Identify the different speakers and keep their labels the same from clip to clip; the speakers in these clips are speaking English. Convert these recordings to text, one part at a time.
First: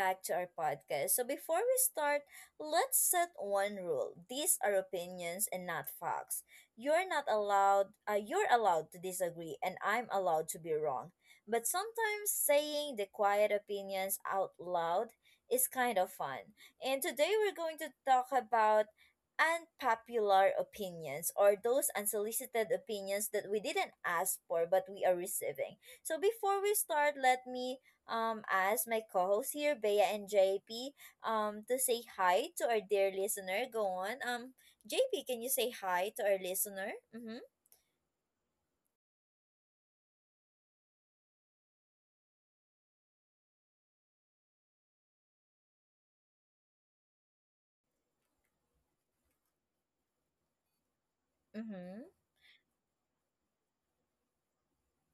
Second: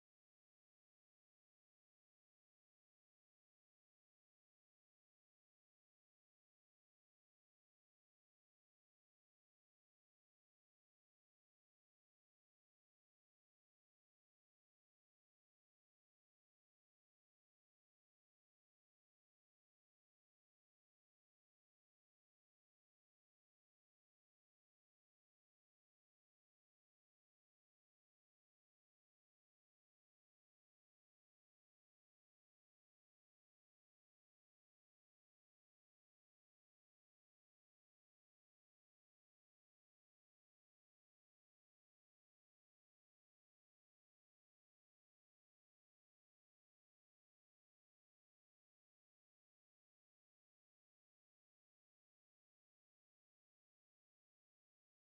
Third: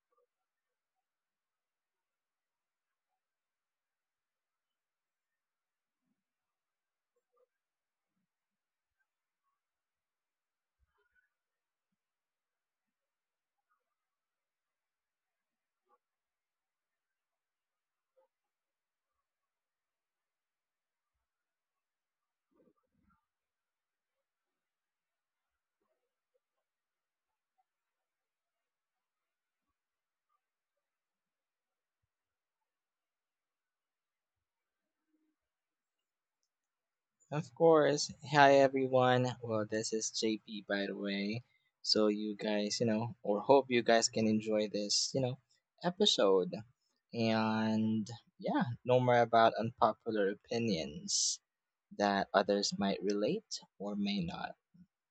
Speaker 1: back to our podcast. So, before we start, let's set one rule. These are opinions and not facts. You're not allowed, You're allowed to disagree, and I'm allowed to be wrong. But sometimes saying the quiet opinions out loud is kind of fun. And today we're going to talk about unpopular opinions, or those unsolicited opinions that we didn't ask for but we are receiving. So before we start, let me ask my co-hosts here, Bea and JP, to say hi to our dear listener. Go on. JP, can you say hi to our listener? Mhm.
Speaker 2: Of course. Hi, everyone. Well, this is JP, by the way. So, you guys, or hope you guys can enjoy this episode. And yeah, no more about unpopular opinions
Speaker 1: Mhm.
Speaker 2: that others might relate or may not.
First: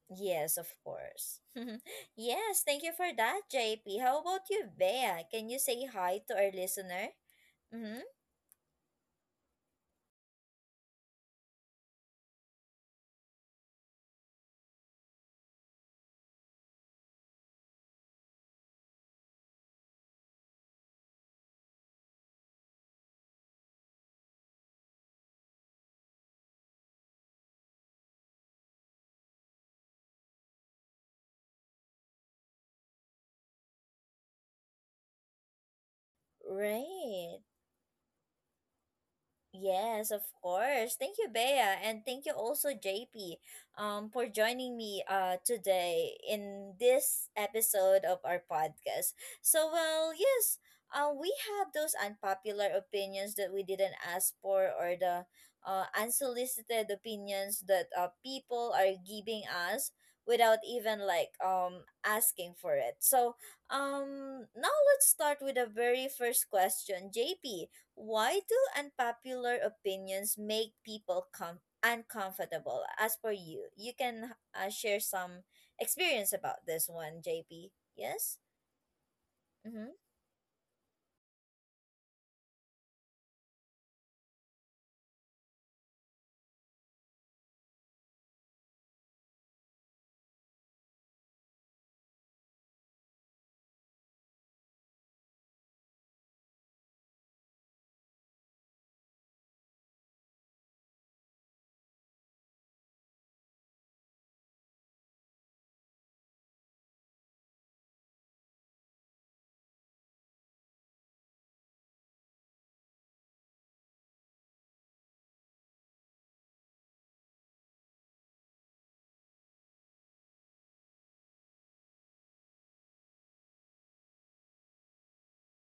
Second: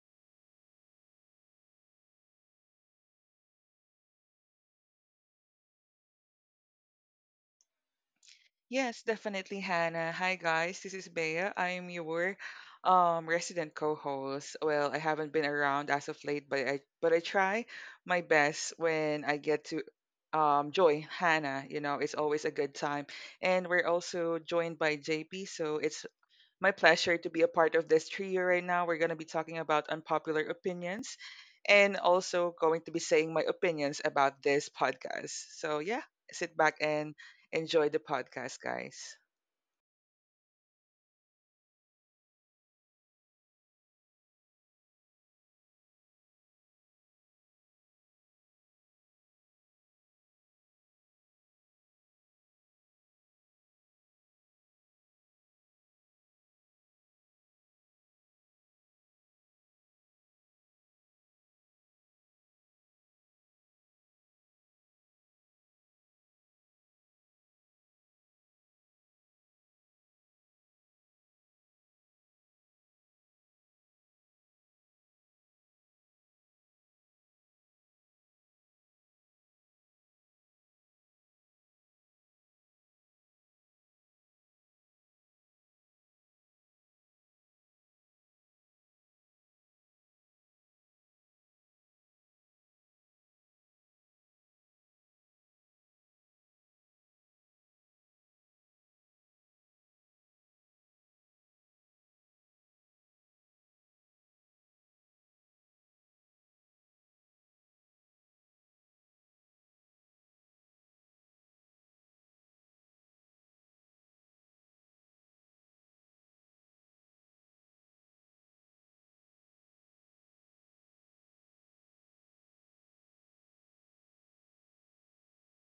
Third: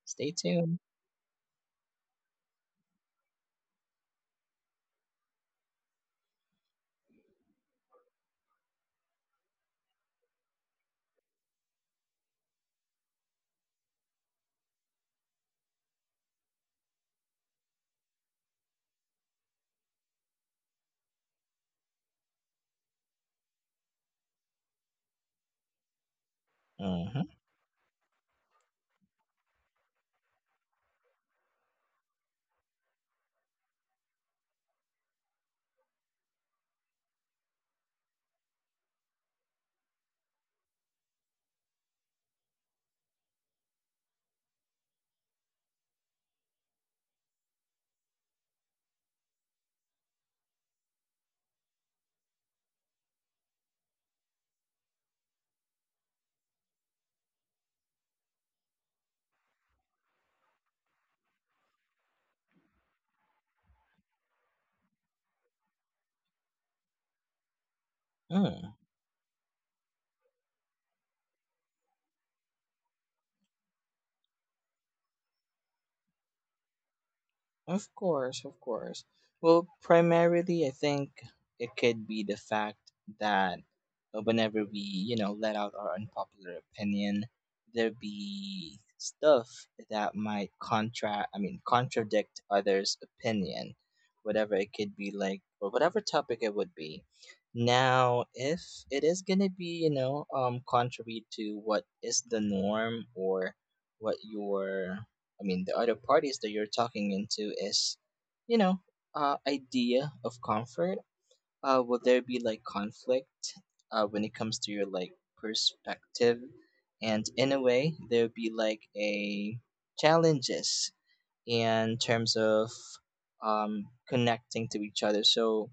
Speaker 2: Stay
Speaker 1: Yes, of
Speaker 2: tuned.
Speaker 1: course. Yes, thank you for that, JP. How about you, Bea? Can you say hi to our listener? Mhm.
Speaker 3: Yes, definitely, Hannah. Hi, guys. This is Bea. I am your resident co-host. Well, I haven't been around as of late, but I try my best when I get to join Hannah. You know, it's always a good time, and we're also joined by JP. So it's my pleasure
Speaker 2: Mm-hmm.
Speaker 3: to be a part of this trio right now. We're going to be talking about unpopular opinions and also going to be saying my opinions about this podcast. So, yeah, sit back and
Speaker 1: Right.
Speaker 3: enjoy the podcast, guys.
Speaker 1: Yes, of course. Thank you, Bea, and thank you also, JP, for joining me today in this episode of our podcast. So, well, yes, we have those unpopular opinions that we didn't ask for, or the unsolicited opinions that people are giving us without even asking for it. So, now let's start with the very first question, JP, why do
Speaker 2: Mm.
Speaker 1: unpopular opinions make people uncomfortable? As per you, you can share some experience about this one, JP.
Speaker 2: Of
Speaker 1: Yes?
Speaker 2: course, of course. Well,
Speaker 1: Mm-hmm.
Speaker 2: primarily, I think it could be the fact that whenever we, let out our unpopular opinion, there be stuff that might contra I mean, contradict others' opinion, whatever it could be like, or whatever topic it would be. Now, if it is gonna be, contrary to what is the norm or what your I mean, the other parties that you're talking into is, you know, idea of comfort. Will there be like conflict when it comes to your like perspective? And in a way, there'll be like a challenges in terms of connecting to each other. So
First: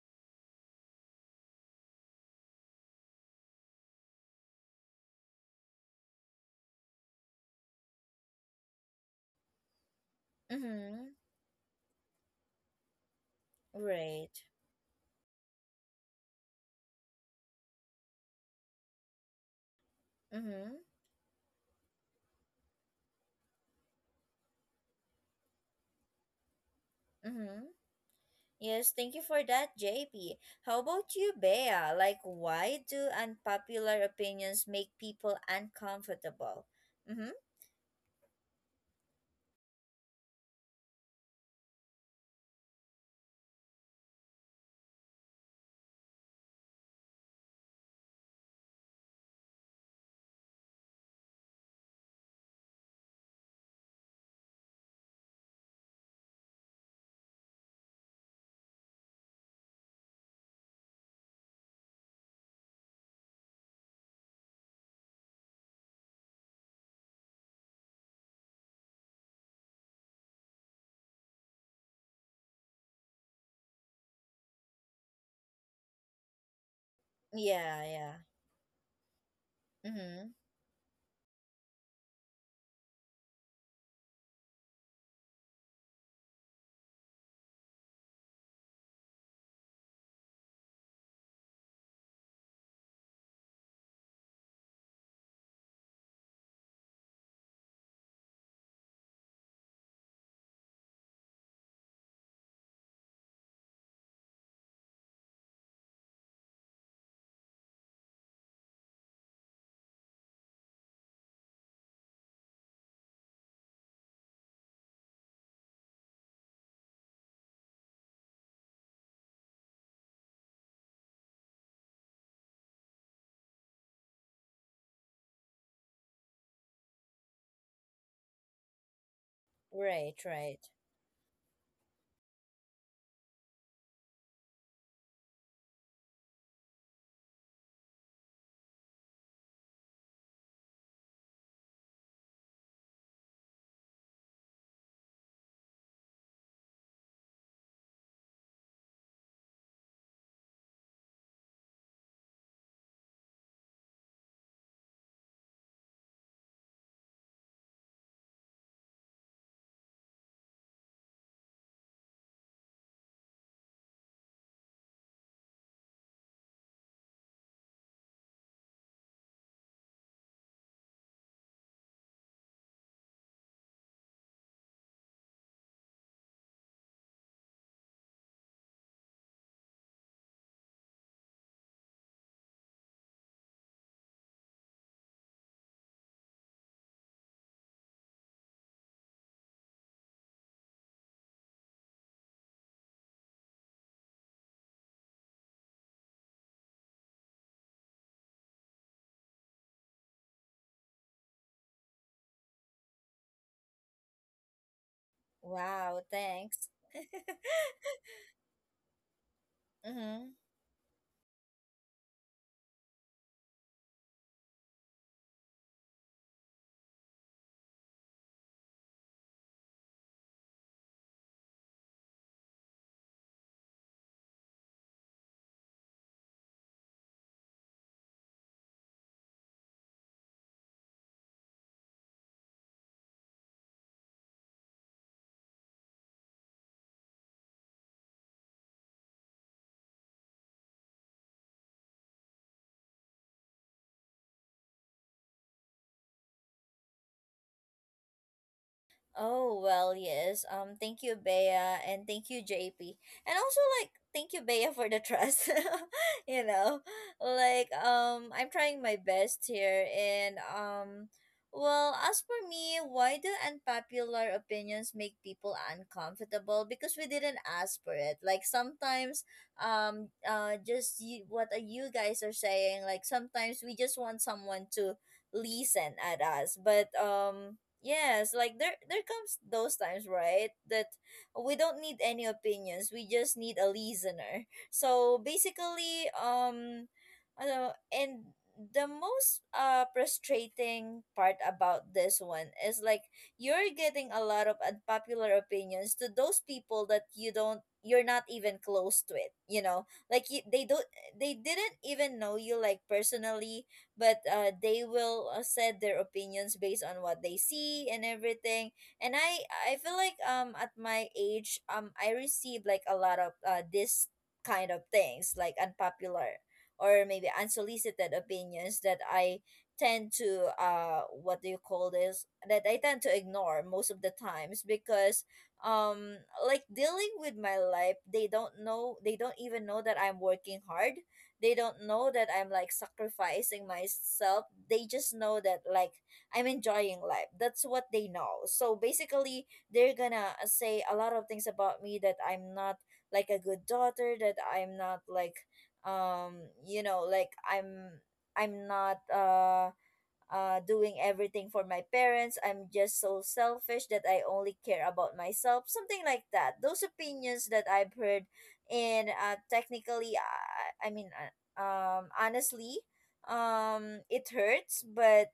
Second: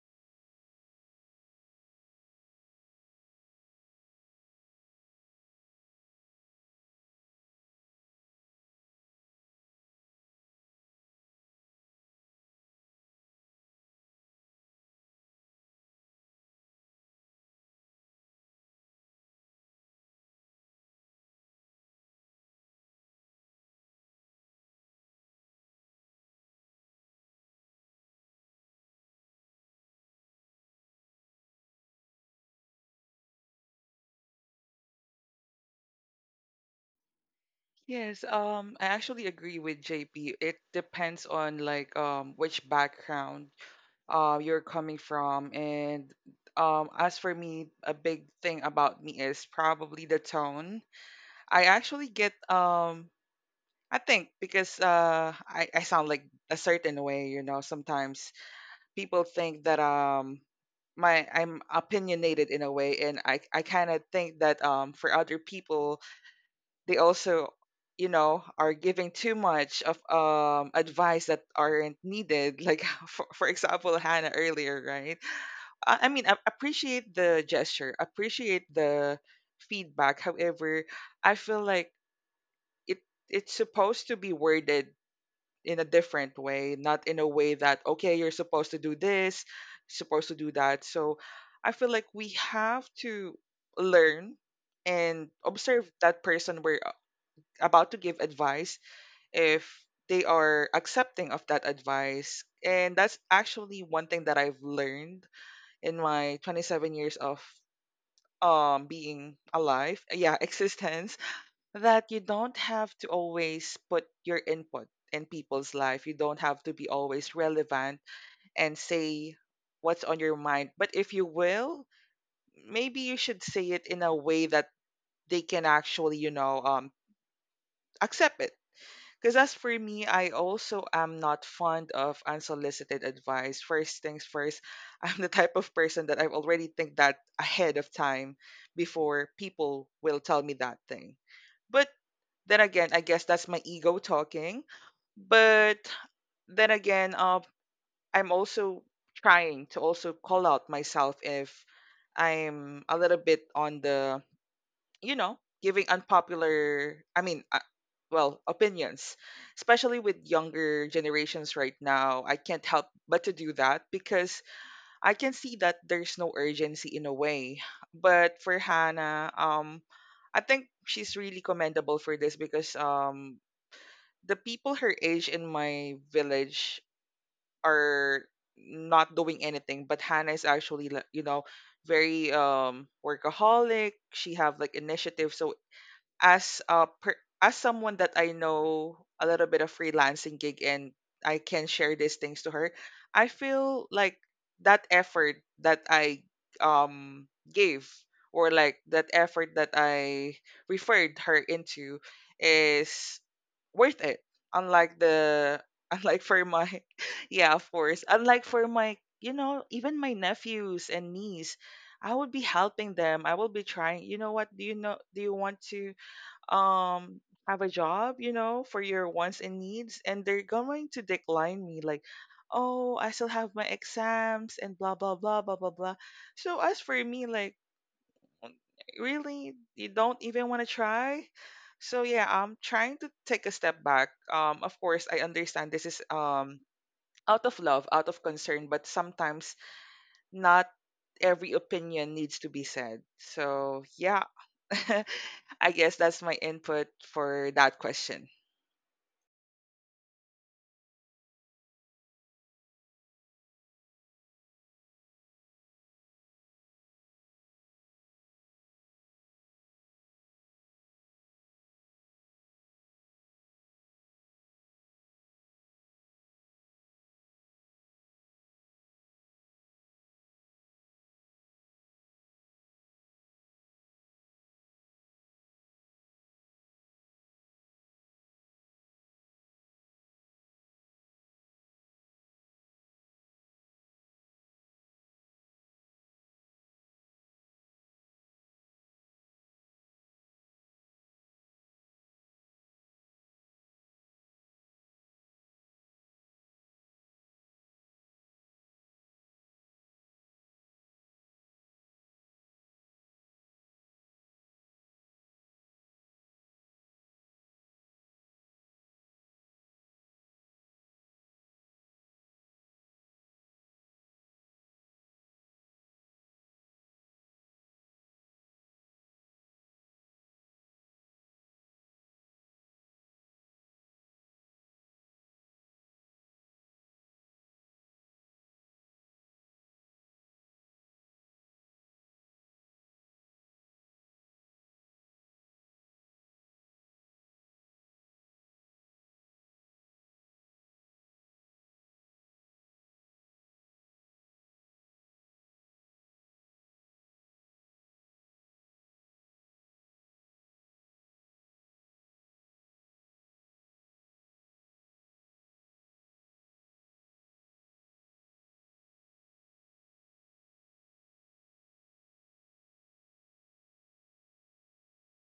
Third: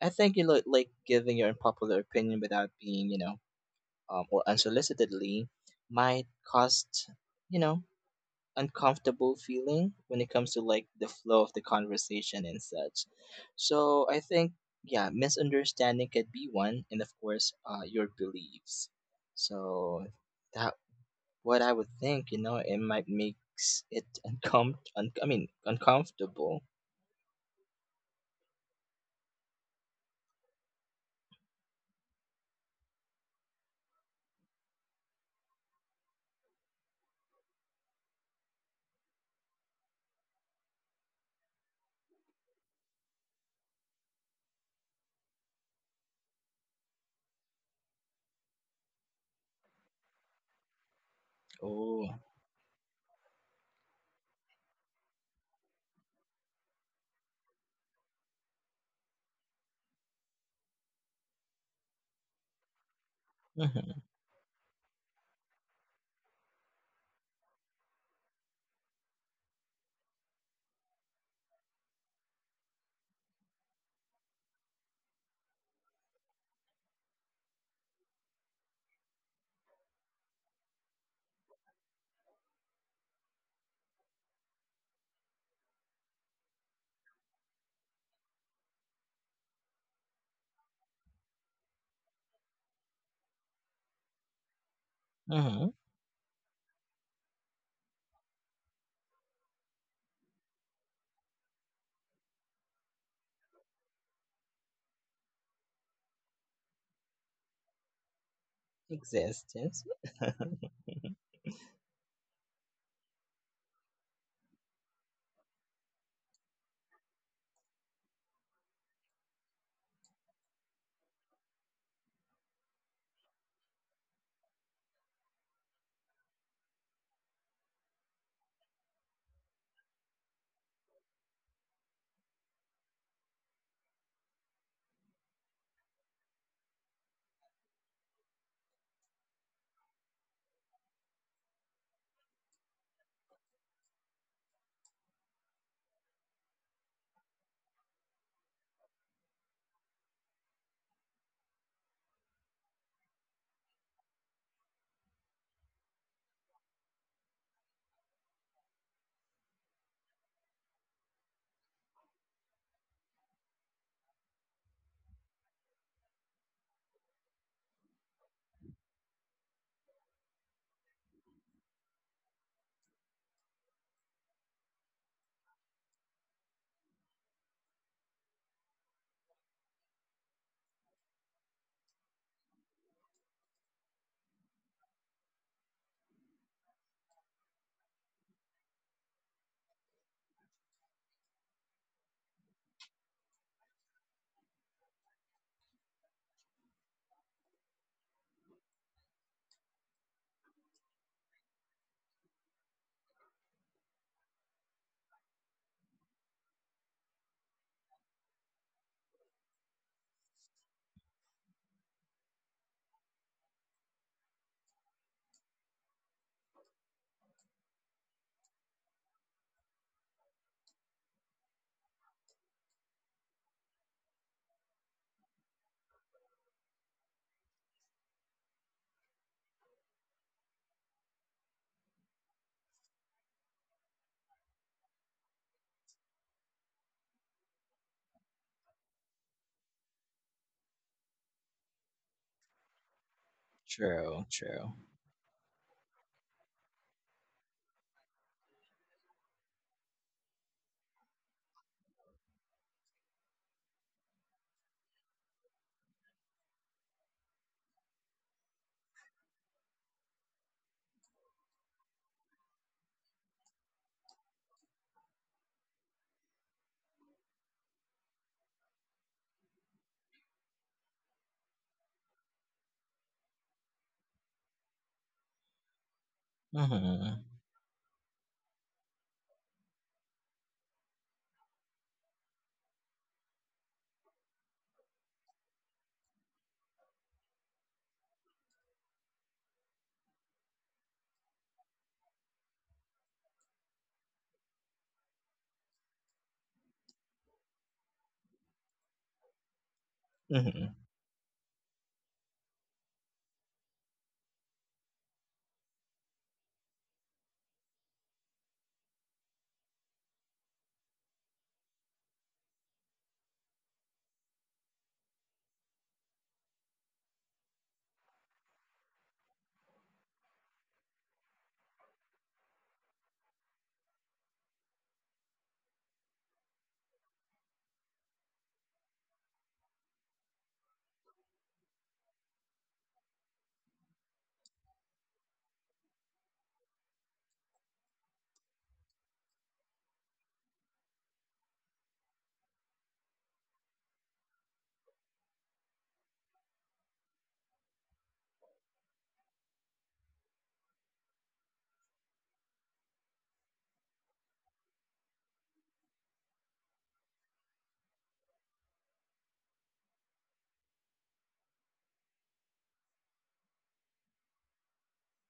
Speaker 2: I think you look like giving your unpopular opinion without being, or unsolicitedly might cost, you know, uncomfortable feeling when it comes to like
Speaker 1: Mm-hmm.
Speaker 2: the flow of the conversation and such. So I
Speaker 1: Right.
Speaker 2: think yeah, misunderstanding could be one, and of course, your beliefs. So that
Speaker 1: Mm-hmm.
Speaker 2: what I would think, it might makes it I mean uncomfortable.
Speaker 1: Mm-hmm. Yes, thank you for that, JP. How about you, Bea? Like, why do unpopular opinions make people uncomfortable? Mm-hmm.
Speaker 3: Yes, I actually agree with JP. It depends on like which background you're coming from, and as for me, a big thing about me is probably the tone. I actually
Speaker 2: Oh,
Speaker 3: get I think because I sound like a certain way, you know, sometimes people think that my I'm opinionated in a way, and I
Speaker 2: mm-hmm,
Speaker 3: kinda think that for other people they also, you know, are giving too much of advice that aren't needed. Like for example Hannah earlier, right? I mean I appreciate the
Speaker 1: Yeah,
Speaker 3: gesture,
Speaker 1: yeah.
Speaker 3: appreciate the feedback.
Speaker 1: Mm-hmm.
Speaker 3: However, I feel like it it's supposed to be worded in a different way, not in a way that, okay, you're supposed to do this, supposed to do that. So I feel like we have to learn and
Speaker 2: mm-hmm.
Speaker 3: observe that person we're about to give advice if they are accepting of that advice. And that's actually one thing that I've learned in my 27 years of being
Speaker 2: Existence.
Speaker 3: alive, yeah, existence, that you don't have to always put your input in people's life. You don't have to be always relevant and say what's on your mind. But if you will, maybe you should say it in a way that they can actually, you know, accept it. Because as for me,
Speaker 1: Right,
Speaker 3: I
Speaker 1: right.
Speaker 3: also am not fond of unsolicited advice. First things first, I'm the type of person that I've already think that ahead of time before people will tell me that thing. But then again, I guess that's my ego talking. But then again, I'm also trying to also call out myself if I'm a little bit on the, you know, giving unpopular, I mean, well, opinions, especially with younger generations right now. I can't help but to do that because I can see that there's no urgency in a way. But for Hannah, I think she's really commendable for this because the people her age in my village are not doing anything, but Hannah is actually, like, you know, very workaholic. She have like initiative. So as someone that I know a little bit of freelancing gig, and I can share these things to her, I feel like that effort that I um gave, or like that effort that I referred her into, is worth it. Unlike the
Speaker 1: Wow,
Speaker 3: unlike for
Speaker 1: thanks.
Speaker 3: my yeah, of course. Unlike for my, you know, even my
Speaker 1: Mm-hmm.
Speaker 3: nephews and niece, I would be helping them. I will be trying, you know what, do you want to um have a job, you know, for your wants and needs? And they're going to decline me like, "Oh, I still have my exams and blah blah blah blah blah blah." So as for me, like, mm, really? You don't even want to try? So yeah, I'm trying to take a step back. Of course, I understand this is out of love, out of concern, but sometimes not every opinion needs to be said. So yeah,
Speaker 2: True, true.
Speaker 3: I guess that's my input for that question.
Speaker 1: Oh, well, yes. Thank you, Bea, and thank you, JP. And also, like, thank you, Bea, for the trust. you know, I'm trying my best here. And, well, as for me, why do unpopular opinions make people uncomfortable? Because we didn't ask for it. Like, sometimes, just what you guys are saying, like, sometimes we just want someone to listen at us.
Speaker 2: Mm-hmm,
Speaker 1: Yes, like there comes those times, right? That we don't need any opinions. We just need a listener. So basically, I don't know, and the most frustrating part about this one is like you're getting a lot of unpopular opinions to those people that you're not even close to it, you know, they
Speaker 2: mm-hmm.
Speaker 1: don't, they didn't even know you like personally, but they will said their opinions based on what they see and everything. And I feel like at my age, I received like a lot of this kind of things, like unpopular or maybe unsolicited opinions that I tend to what do you call this that I tend to ignore most of the times because um like dealing with my life. They don't know, they don't even know that I'm working hard, they don't know that I'm like sacrificing myself. They just know that like I'm enjoying life. That's what they know. So basically, they're gonna say a lot of things about me, that I'm not like a good daughter, that I'm not I'm I'm not doing everything for my parents. I'm just so selfish that I only care about myself. Something like that. Those opinions that I've heard, and technically, honestly, it hurts, but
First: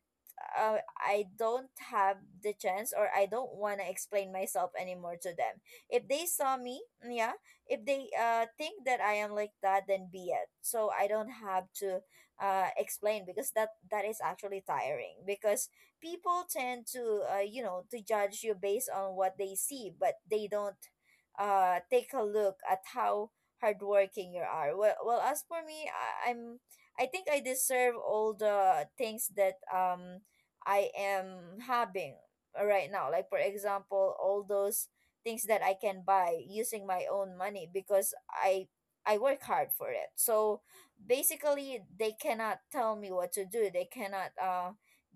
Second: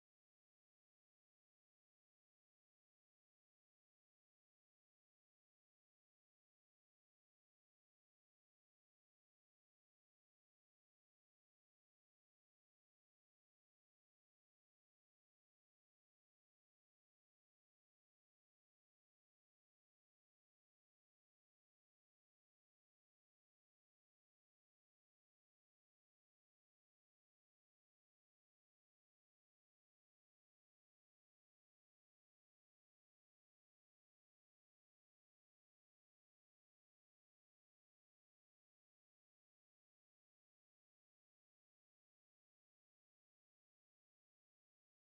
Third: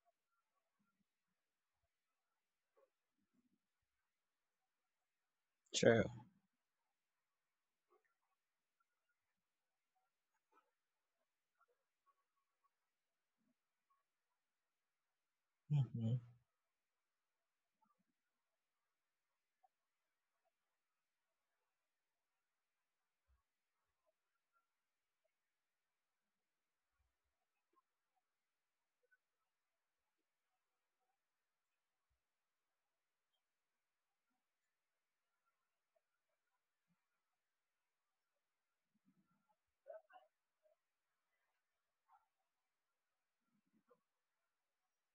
Speaker 1: I don't have the chance, or I don't want to explain myself anymore to them.
Speaker 2: True.
Speaker 1: If they saw me, yeah, if they think that I am like that, then be it. So I don't have to explain, because that is actually tiring, because
Speaker 2: Mhm.
Speaker 1: people tend to you know, to judge you based on what they see, but they don't take a look at how hardworking you are. Well, well, as for me, I'm, I think I deserve all the things that I am having right now, like for example all those things that I can buy using my own money, because I work hard for it. So basically they cannot tell me what to do, they cannot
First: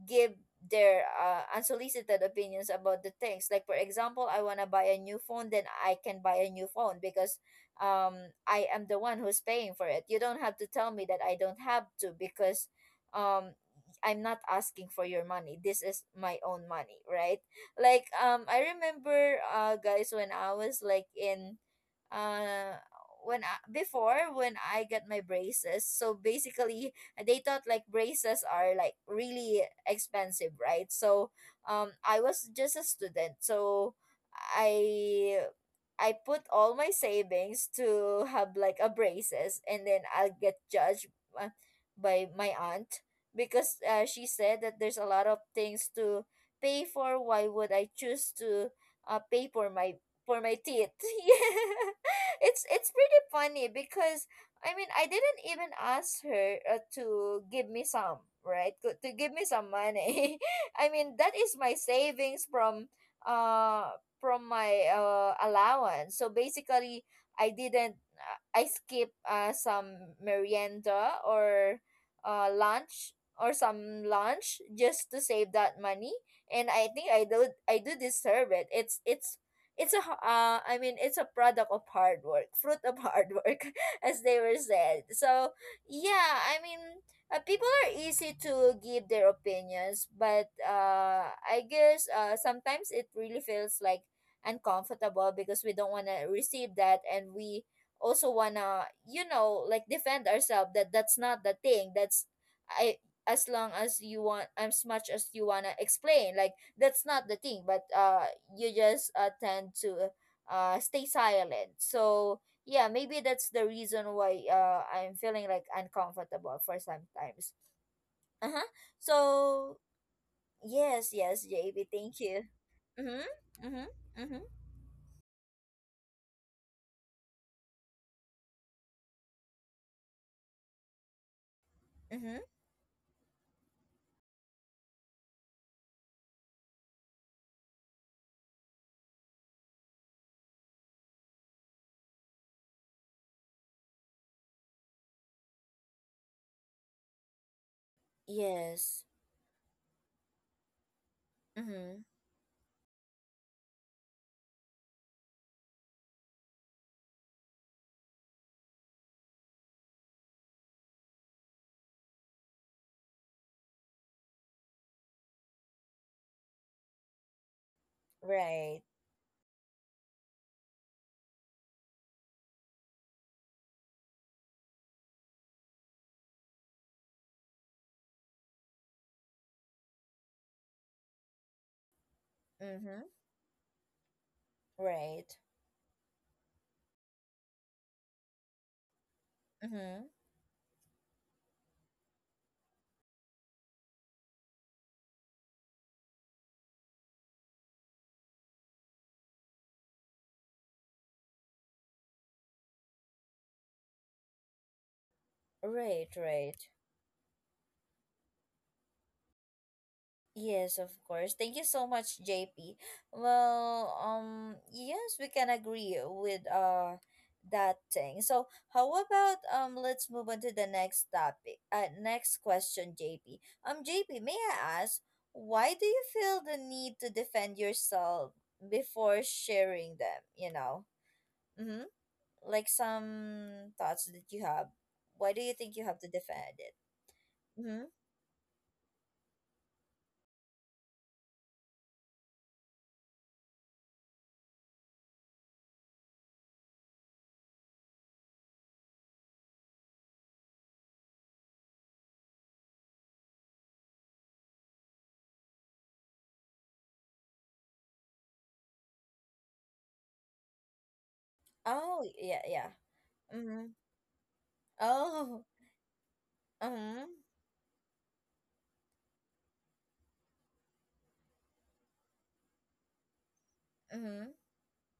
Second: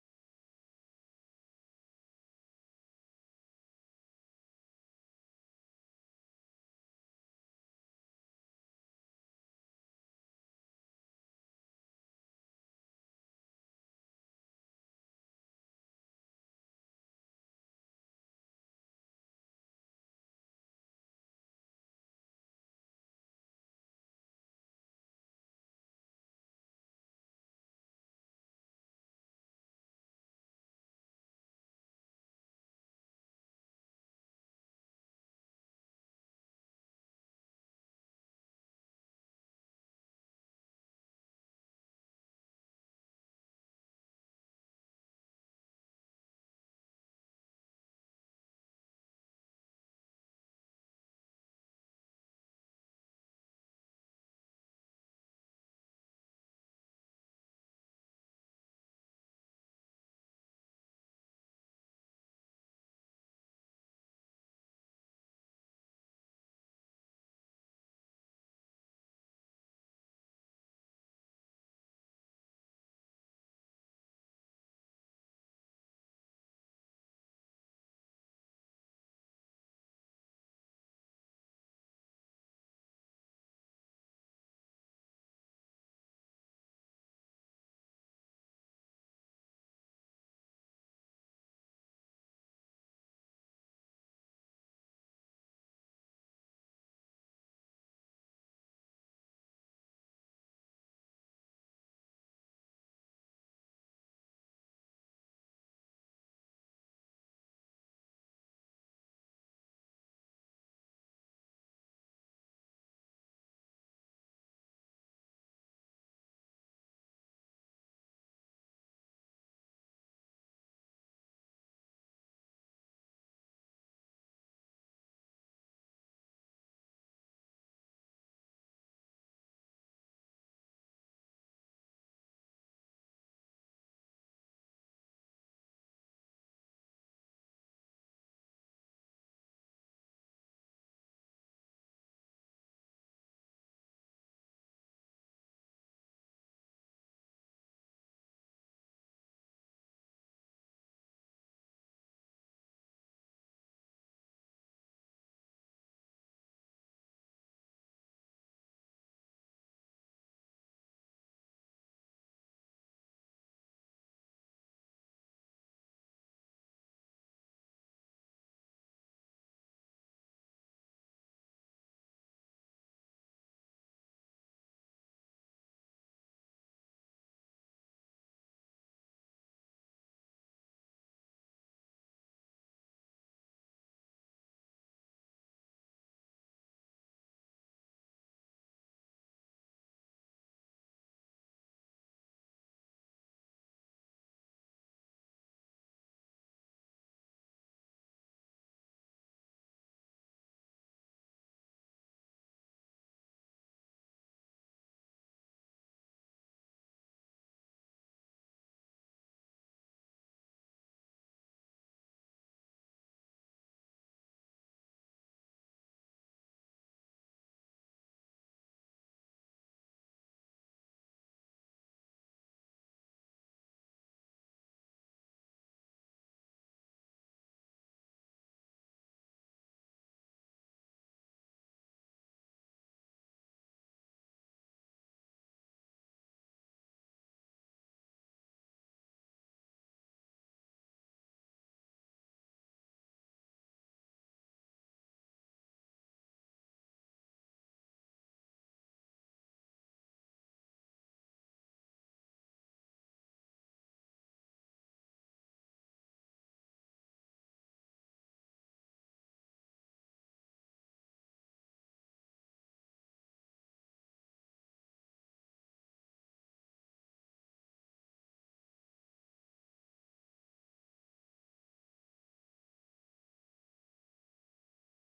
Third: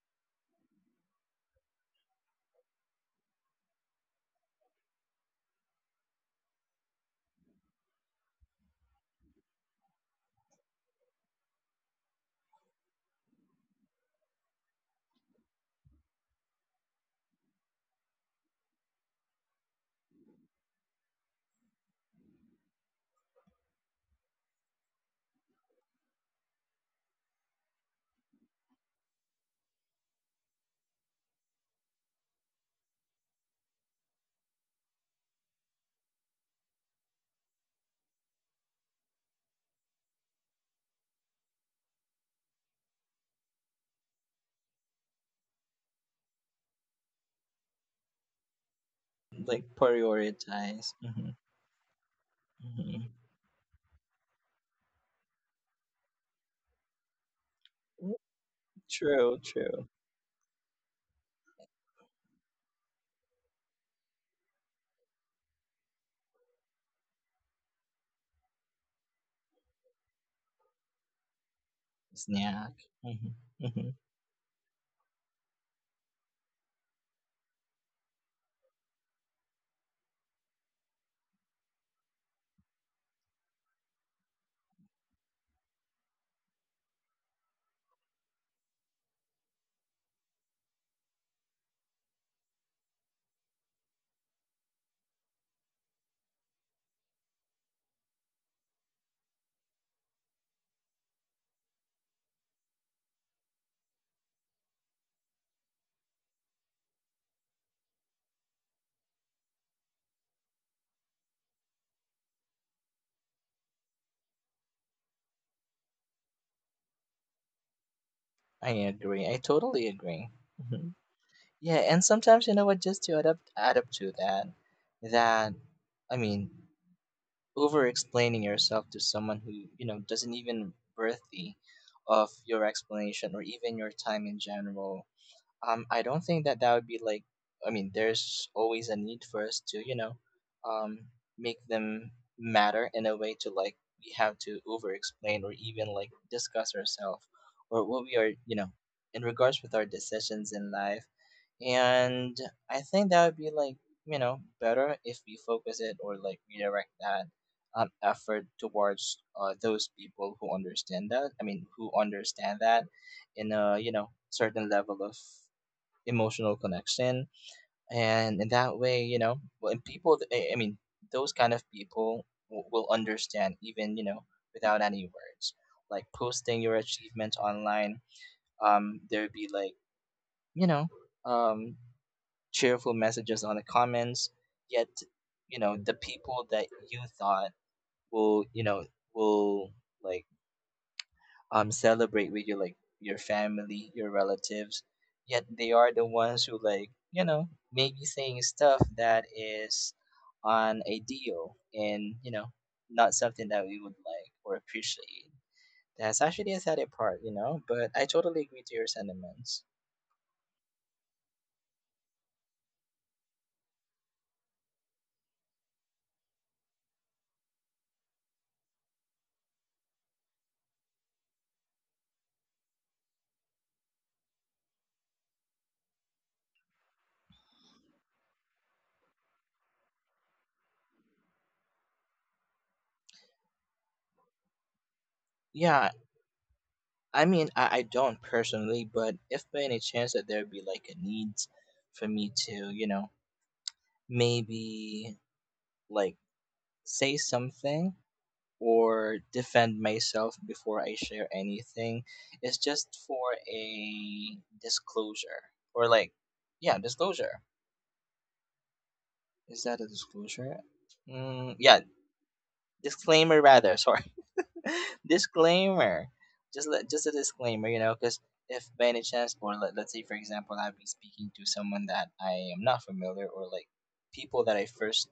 Speaker 1: give their unsolicited opinions about the things. Like for example, I want to buy a new phone, then I can buy a new phone, because um I am the one who's paying for it. You don't have to tell me that I don't have to, because um I'm not asking for your money, this is my own money, right? Like I remember, guys, when I was like in uh before when I got my braces. So basically, they thought like braces are like really expensive, right? So I was just a student. So I I put all my savings to have like a braces, and then I'll get judged uh, by my aunt, because she said that there's a lot of things to pay for, why would I choose to pay
Speaker 2: Like
Speaker 1: for my
Speaker 2: prioritize.
Speaker 1: teeth.
Speaker 2: Mhm.
Speaker 1: Yeah. It's
Speaker 2: Mhm.
Speaker 1: pretty funny, because I mean I didn't even ask her to give me
Speaker 2: Mm.
Speaker 1: some, right? To give
Speaker 2: True,
Speaker 1: me some
Speaker 2: true.
Speaker 1: money. I mean that is my savings from my allowance. So basically I didn't I skip some merienda or
Speaker 2: Snack.
Speaker 1: lunch
Speaker 2: Mhm.
Speaker 1: or
Speaker 2: Mhm.
Speaker 1: some lunch, just to save that money, and I think I do deserve it. I mean, it's a product of hard work, fruit of hard work, as they were said. So yeah, I mean people are easy to give their opinions, but I guess sometimes it really feels like uncomfortable, because we don't want to receive that, and we also wanna, you know, like defend ourselves that that's not the thing. That's I As long as you want, as much as you wanna explain, like that's not the thing, but you just tend to stay silent. So yeah, maybe that's the reason why I'm feeling like uncomfortable for sometimes.
Speaker 2: I
Speaker 1: Uh-huh.
Speaker 2: agree. I
Speaker 1: So
Speaker 2: totally agree. Mhm.
Speaker 1: yes, yes,
Speaker 2: Yeah,
Speaker 1: JB,
Speaker 2: and
Speaker 1: thank
Speaker 2: sometimes
Speaker 1: you.
Speaker 2: you know what? Just to add
Speaker 1: Mm-hmm,
Speaker 2: up, add up
Speaker 1: mm-hmm,
Speaker 2: to that,
Speaker 1: mm-hmm.
Speaker 2: that I mean, over explaining yourself to someone who doesn't even worthy of
Speaker 1: Mm-hmm.
Speaker 2: your explanation or even your time in general. I don't think that that would be like, I mean, there's always a need for us to, um, make them matter in a way to like we have to over explain or even like discuss ourselves or what we are,
Speaker 1: Yes.
Speaker 2: in regards with our decisions in life.
Speaker 1: Mm-hmm.
Speaker 2: And I think that would be like, better if we focus it or like redirect that effort towards those people who understand that. I mean, who understand that in a, certain level of emotional connection, and in that
Speaker 1: Right.
Speaker 2: way when people I mean those kind of people will understand, even without any words, like posting your achievements online. There'd be like you know um cheerful
Speaker 1: Mm-hmm.
Speaker 2: messages on the comments, yet
Speaker 1: Right.
Speaker 2: the people that you thought will you know will,
Speaker 1: Mm-hmm.
Speaker 2: like celebrate with you, like your family, your relatives, yet they are the ones who, like, maybe saying stuff that is on a deal and, not something that we would like or appreciate. That's
Speaker 1: Right,
Speaker 2: actually a
Speaker 1: right.
Speaker 2: sad part, but I totally agree to your sentiments.
Speaker 1: Yes, of course. Thank you so much, JP. Well, yes, we can agree with that thing. So, how about let's move on to the next topic. Next question, JP. JP, may I ask, why do you feel the need to defend yourself before sharing them? You know, mm-hmm, like some thoughts that you have. Why do you think
Speaker 2: Yeah,
Speaker 1: you have to defend it?
Speaker 2: I mean, I
Speaker 1: Mm-hmm.
Speaker 2: don't personally, but if by any chance that there'd be like a need for me to, maybe like say something or defend myself before I share anything. It's just for a disclosure, or like, yeah, disclosure. Is that a disclosure? Yeah,
Speaker 1: Oh, yeah, yeah.
Speaker 2: disclaimer rather.
Speaker 1: Mm-hmm.
Speaker 2: Sorry.
Speaker 1: Oh.
Speaker 2: Disclaimer. Just a
Speaker 1: Mm-hmm.
Speaker 2: disclaimer, because if by any chance, or let's say for example, I've been speaking to someone that I am not familiar, or like
Speaker 1: Mm-hmm.
Speaker 2: people that I first,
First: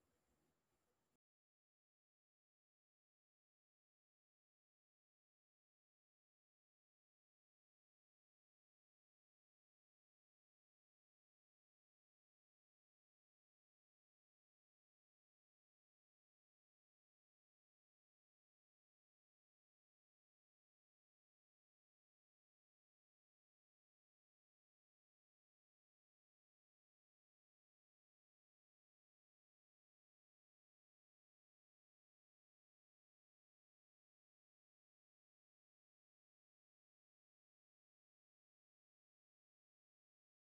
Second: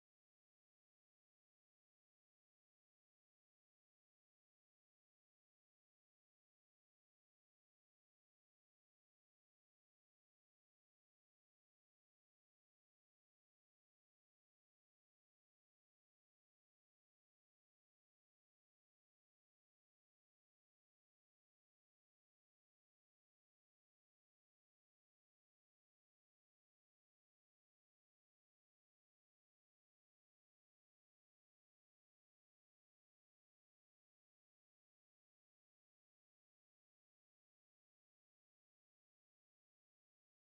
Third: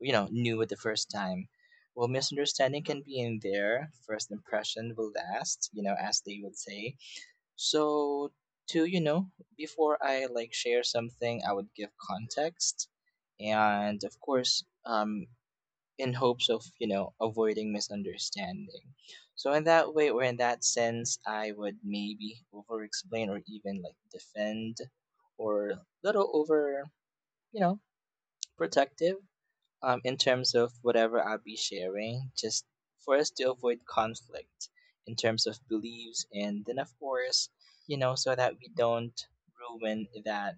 Speaker 2: knew at the first time. Well, misunderstanding can be in there. First impression will last, as they would say. So, to you know, before I like share something, I would give context, and of course, in hopes of avoiding misunderstanding, so in that way, or in that sense, I would maybe over explain or even like defend, or a little over, you know protective, in terms of whatever I'll be sharing, just for us to avoid conflict in terms of beliefs, and then of course, so that we don't ruin that,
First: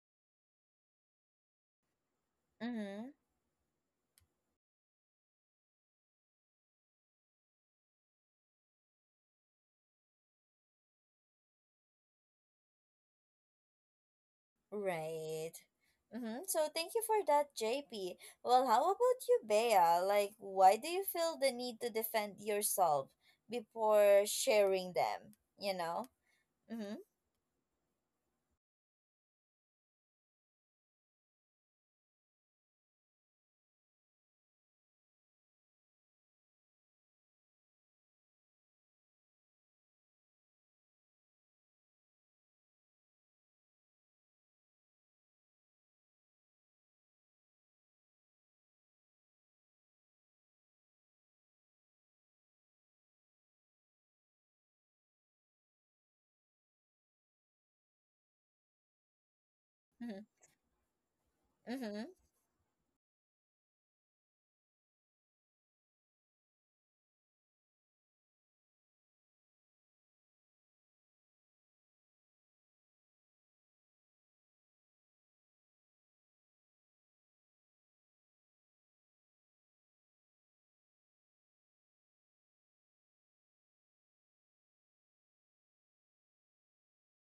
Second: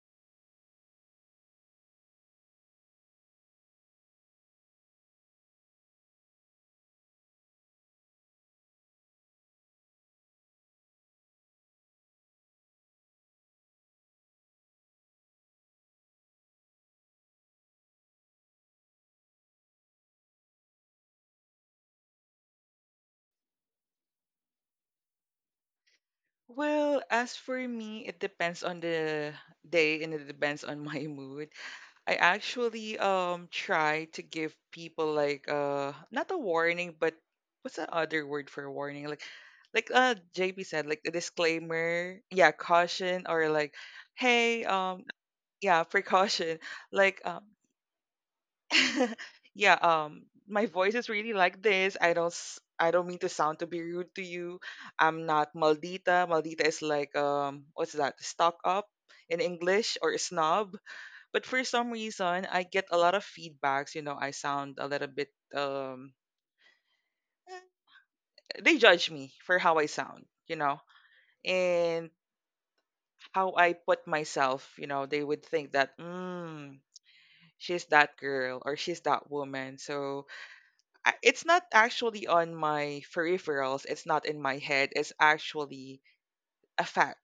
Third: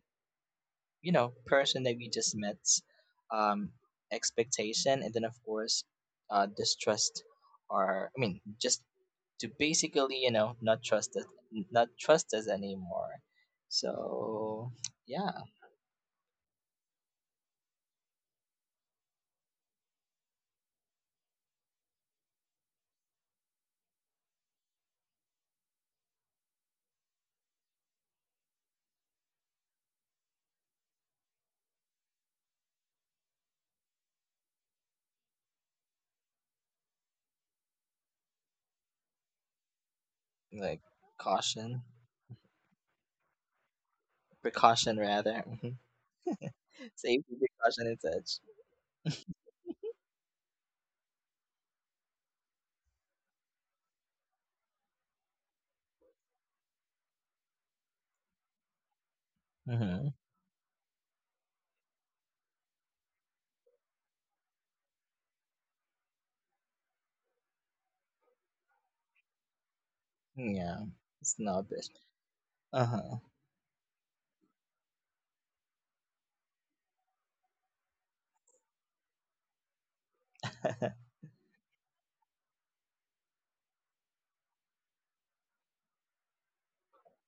Speaker 2: person that we just met
Speaker 1: Mm-hmm.
Speaker 2: um Expectation, and then of course, distrust, or I mean, just to basically, not trust us anymore. So yeah,
Speaker 1: Right. Mm-hmm. So thank you for that, JP. Well, how about you, Bea? Like, why do you feel the need to defend yourself before sharing them? You know? Mm-hmm.
Speaker 3: Well, as for me, it depends on the day, and it depends on my mood. I actually try to give people like not a warning, but what's the other word for warning, like JP
Speaker 2: like
Speaker 3: said, like a
Speaker 2: caution,
Speaker 3: disclaimer, yeah, caution, or like, hey,
Speaker 2: precaution rather,
Speaker 3: yeah, precaution, like
Speaker 2: safety precaution and such.
Speaker 3: yeah, my voice is really like this. I don't mean to sound to be rude to you. I'm not maldita. Maldita is like, what's that, stock up in English,
Speaker 2: Mhm.
Speaker 3: or
Speaker 1: Mm-hmm.
Speaker 3: snob. But for some
Speaker 1: Mm-hmm.
Speaker 3: reason, I get a lot of feedbacks. You know, I sound a little bit. They judge me for how I sound. You know,
Speaker 2: Yeah, it's not best.
Speaker 3: and
Speaker 2: Uh huh.
Speaker 3: how I put myself. You know, they would think that, mm, she's that girl or she's that woman. So it's not actually on my peripherals. It's not in my head. It's actually a fact.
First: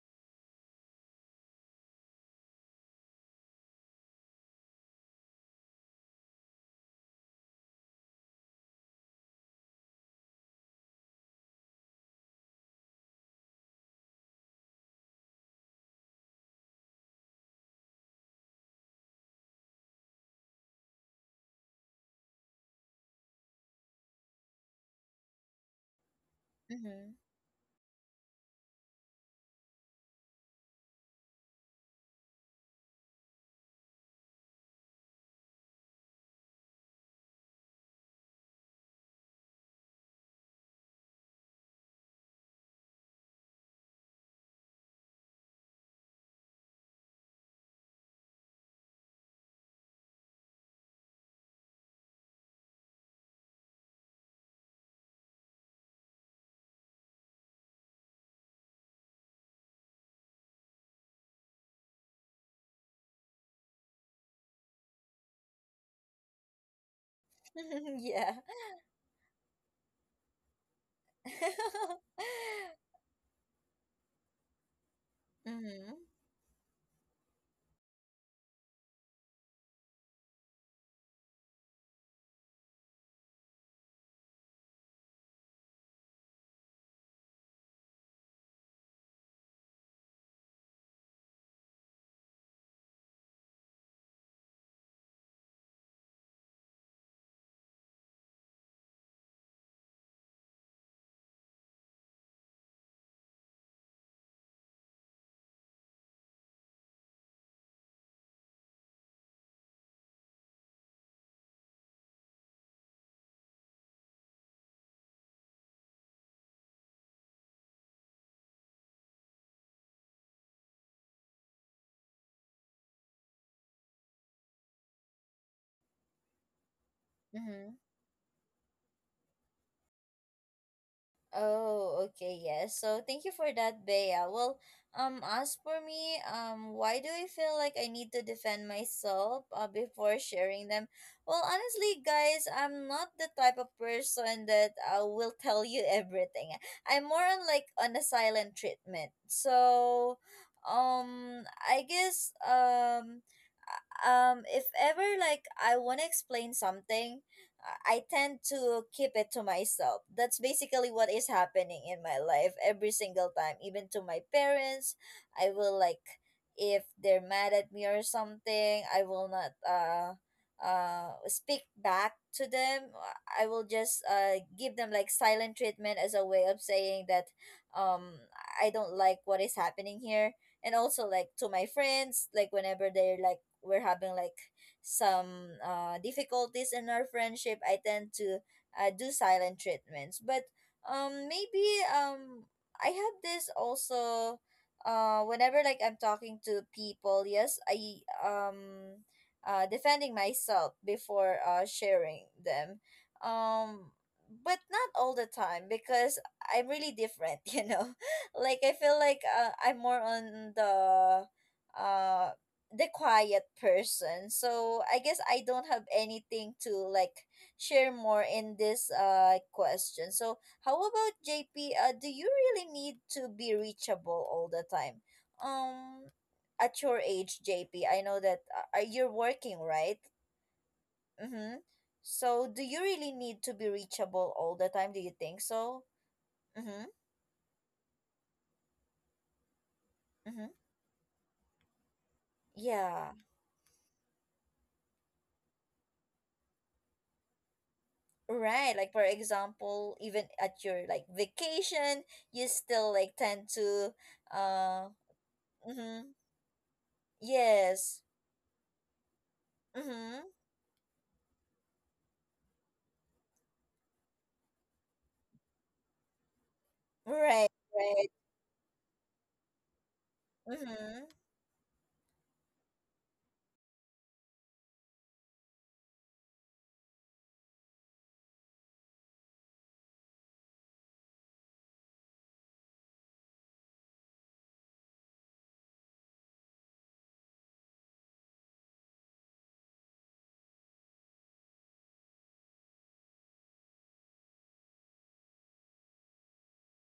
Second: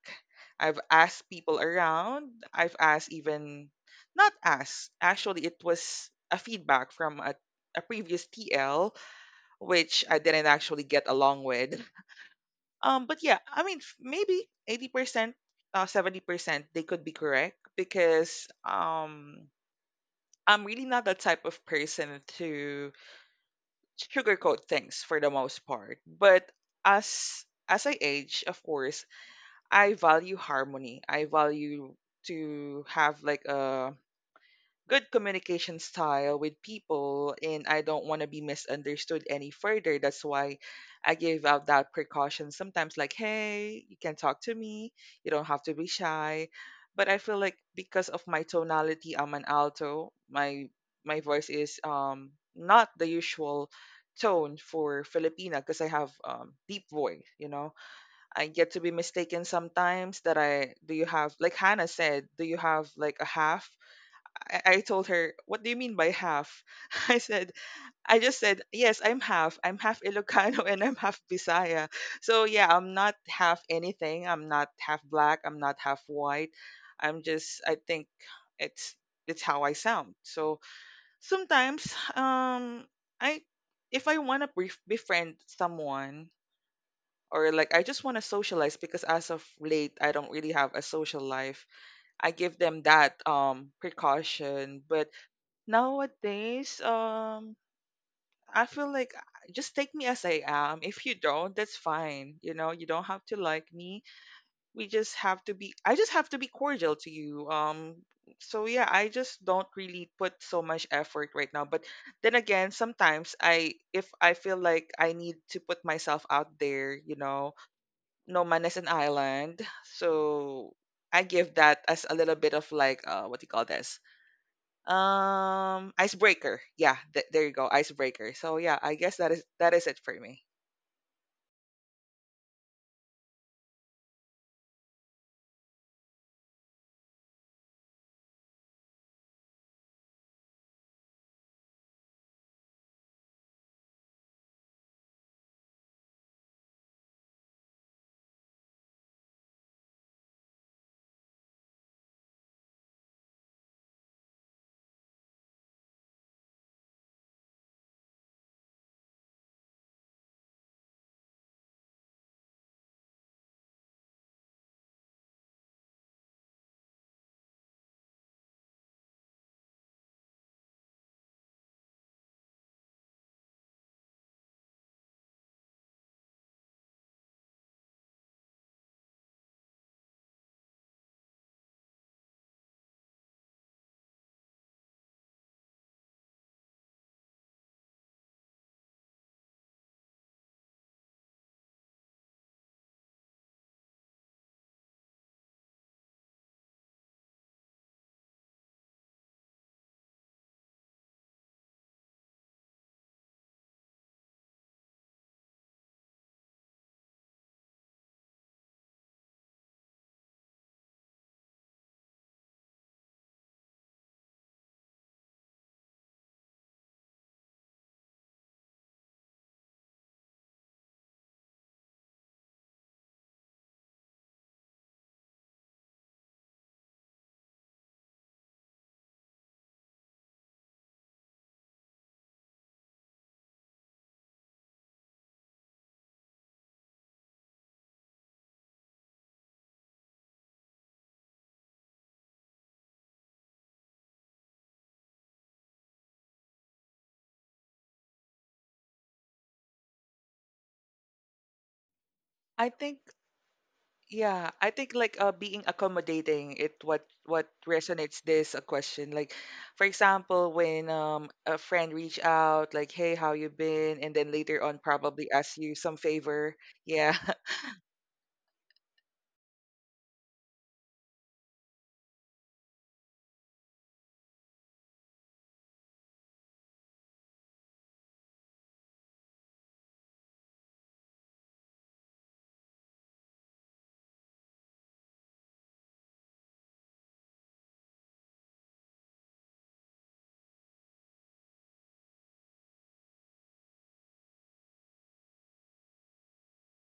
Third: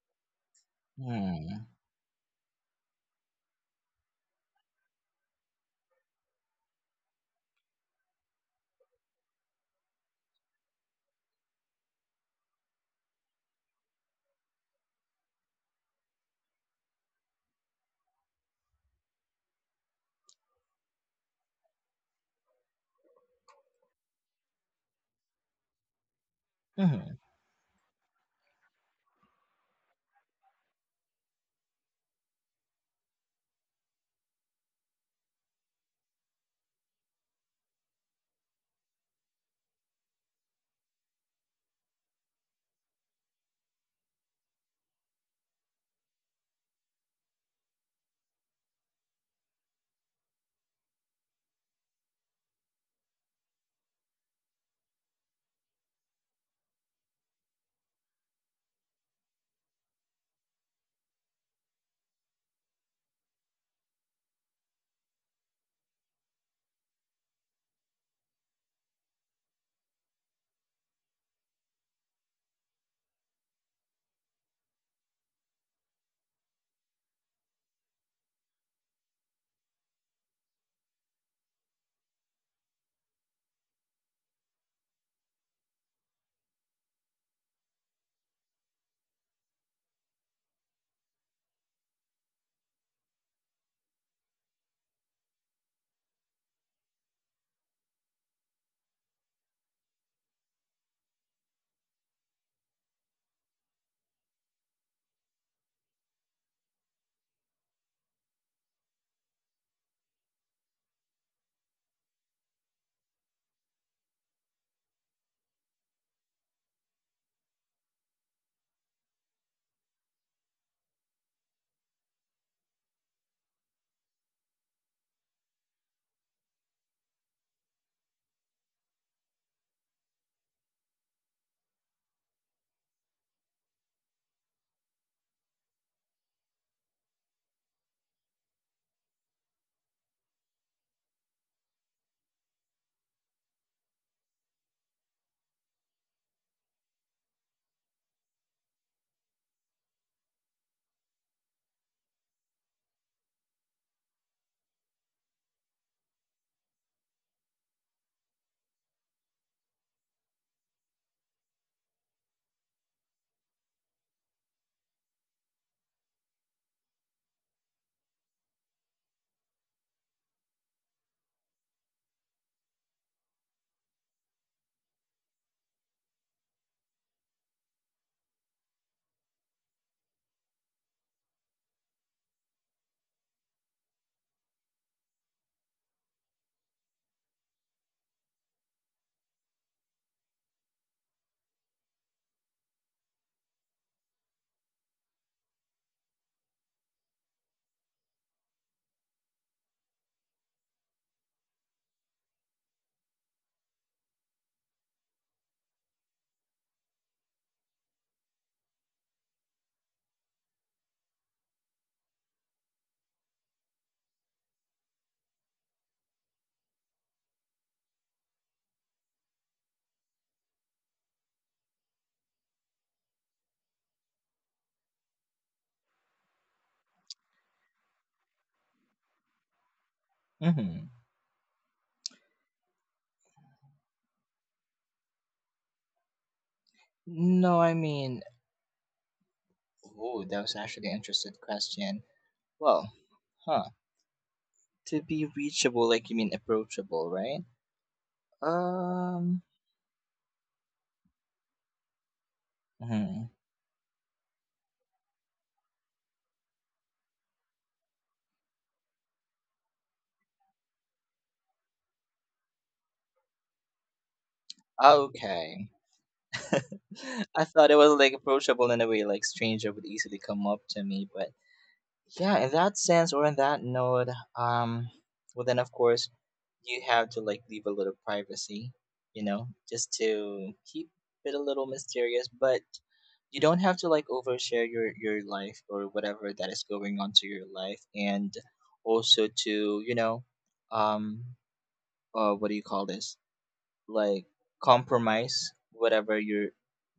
Speaker 3: I've asked people
Speaker 2: Hmm.
Speaker 3: around. I've asked even not asked. Actually, it was a feedback from a previous TL, which I didn't actually get along with. But yeah, I mean, maybe 80%, 70%, they could be correct because I'm really not the type of person to sugarcoat things for the most part. But
Speaker 2: Mm.
Speaker 1: Mm-hmm.
Speaker 2: Mhm.
Speaker 3: as I age, of course, I value harmony. I value to have like a good communication style with people, and I don't want to be misunderstood any further. That's why I give out that precaution sometimes like, "Hey, you can talk to me. You don't have to be shy." But I feel like because of my tonality, I'm an alto. My voice is not the usual tone for Filipina because I have deep voice, you know. I get to be mistaken sometimes that I do, you have, like Hannah said, "Do you have like a half?" I told her, "What do you mean by half?" I said I
Speaker 1: Yeah.
Speaker 3: just said, "Yes, I'm half. I'm half Ilocano and I'm half Bisaya." So yeah, I'm not half anything. I'm not half black. I'm not
Speaker 1: Mm-hmm.
Speaker 3: half white. I'm just, I think it's how I sound. So sometimes I, if I wanna befriend someone, or like I just want to socialize because as of late I don't really have a social life. I give them that precaution, but nowadays I feel like, just take me as I am. If you don't, that's fine. You know, you don't have to like me. We just have to be, I just have to be cordial to you. Um, so yeah, I just don't really put so much effort right now, but then again, sometimes I, if I feel like I need to put myself out there, you know, no man is an island. So I give that as a little bit of like, what do you call this? Um, icebreaker. Yeah, there you go,
Speaker 1: Mm-hmm.
Speaker 3: icebreaker. So yeah, I guess that is it for me.
Speaker 1: Oh, okay, yes. So thank you for that, Bea. Well, as for me, why do I feel like I need to defend myself before sharing them? Well, honestly, guys, I'm not the type of person that will tell you everything. I'm more on like on a silent treatment. So, um, I guess um, if ever like I wanna explain something, I tend to keep it to myself. That's basically what is happening in my life every single time. Even to my parents, I will like if they're mad at me or something, I will not speak back to them. I will just give them like silent treatment, as a way of saying that um I don't like what is happening here. And also like to my friends, like whenever they're like we're having like some difficulties in our friendship, I tend to do silent treatments. But maybe um, I had this also whenever like I'm talking to people. Yes, I defending myself before sharing them. Um, but not all the time, because I'm really different, you know. Like I feel like I'm more on uh the quiet person. So I guess I don't have anything to like share more in this question. So how about JP? Do you really need to be reachable all the time? Um, at your age, JP, I know that you're working, right?
Speaker 2: Mhm.
Speaker 1: Mm-hmm. So do you really need to be reachable all the time? Do you think so? Mm-hmm.
Speaker 2: No, I mean, oh, that
Speaker 1: Mm-hmm.
Speaker 2: was actually an interesting question. Well,
Speaker 1: Yeah.
Speaker 2: huh? To be reachable, like you mean approachable, right?
Speaker 1: Right, like for
Speaker 2: Um.
Speaker 1: example, even at your like vacation, you
Speaker 3: I
Speaker 1: still
Speaker 3: think
Speaker 1: like
Speaker 2: Mhm.
Speaker 1: tend to
Speaker 3: Yeah, I
Speaker 1: uh.
Speaker 3: think like being
Speaker 1: Mm-hmm,
Speaker 3: accommodating it, what
Speaker 1: yes.
Speaker 3: resonates this a question. Like for
Speaker 1: Mm-hmm.
Speaker 3: example, when a friend reach out like, "Hey, how you been?" and then later on probably ask
Speaker 2: Okay.
Speaker 3: you some favor. Yeah.
Speaker 2: I
Speaker 1: Right,
Speaker 2: thought it was
Speaker 1: right.
Speaker 2: like approachable in a way, like stranger would easily come up to me.
Speaker 1: Mm-hmm.
Speaker 2: But yeah, in that sense or in that note, um, well then of course you have to like leave a little privacy, just to keep it a little mysterious. But you don't have to like overshare your life or whatever that is going on to your life, and also to, um, what do you call this? Like compromise whatever you're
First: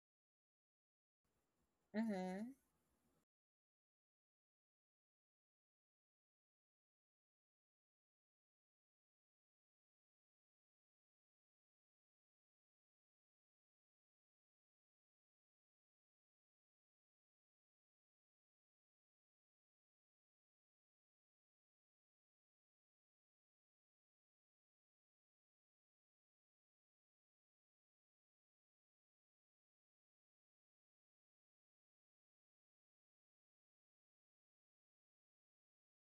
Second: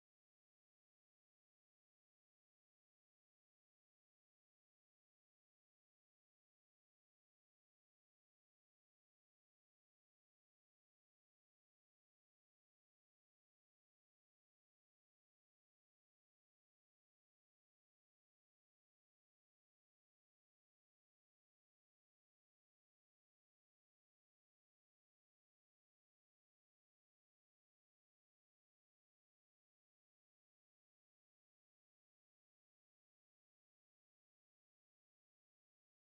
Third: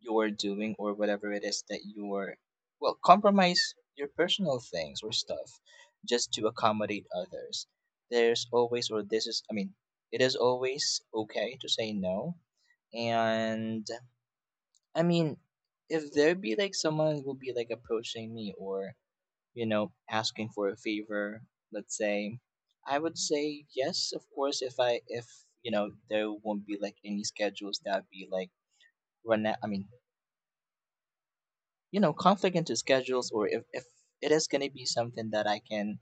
Speaker 2: you're doing, or whatever it is that you're
Speaker 1: Mm-hmm.
Speaker 2: well, compromise your personal things or stuff just to accommodate others. There's always or this is I mean, it is always okay to say no. And I mean, if there be like someone will be like approaching me, or asking for a favor, let's say, I would say yes, of course, if I if you know there won't be like any schedules that be like run out, I mean, conflict into schedules, or if it is gonna be something that I can,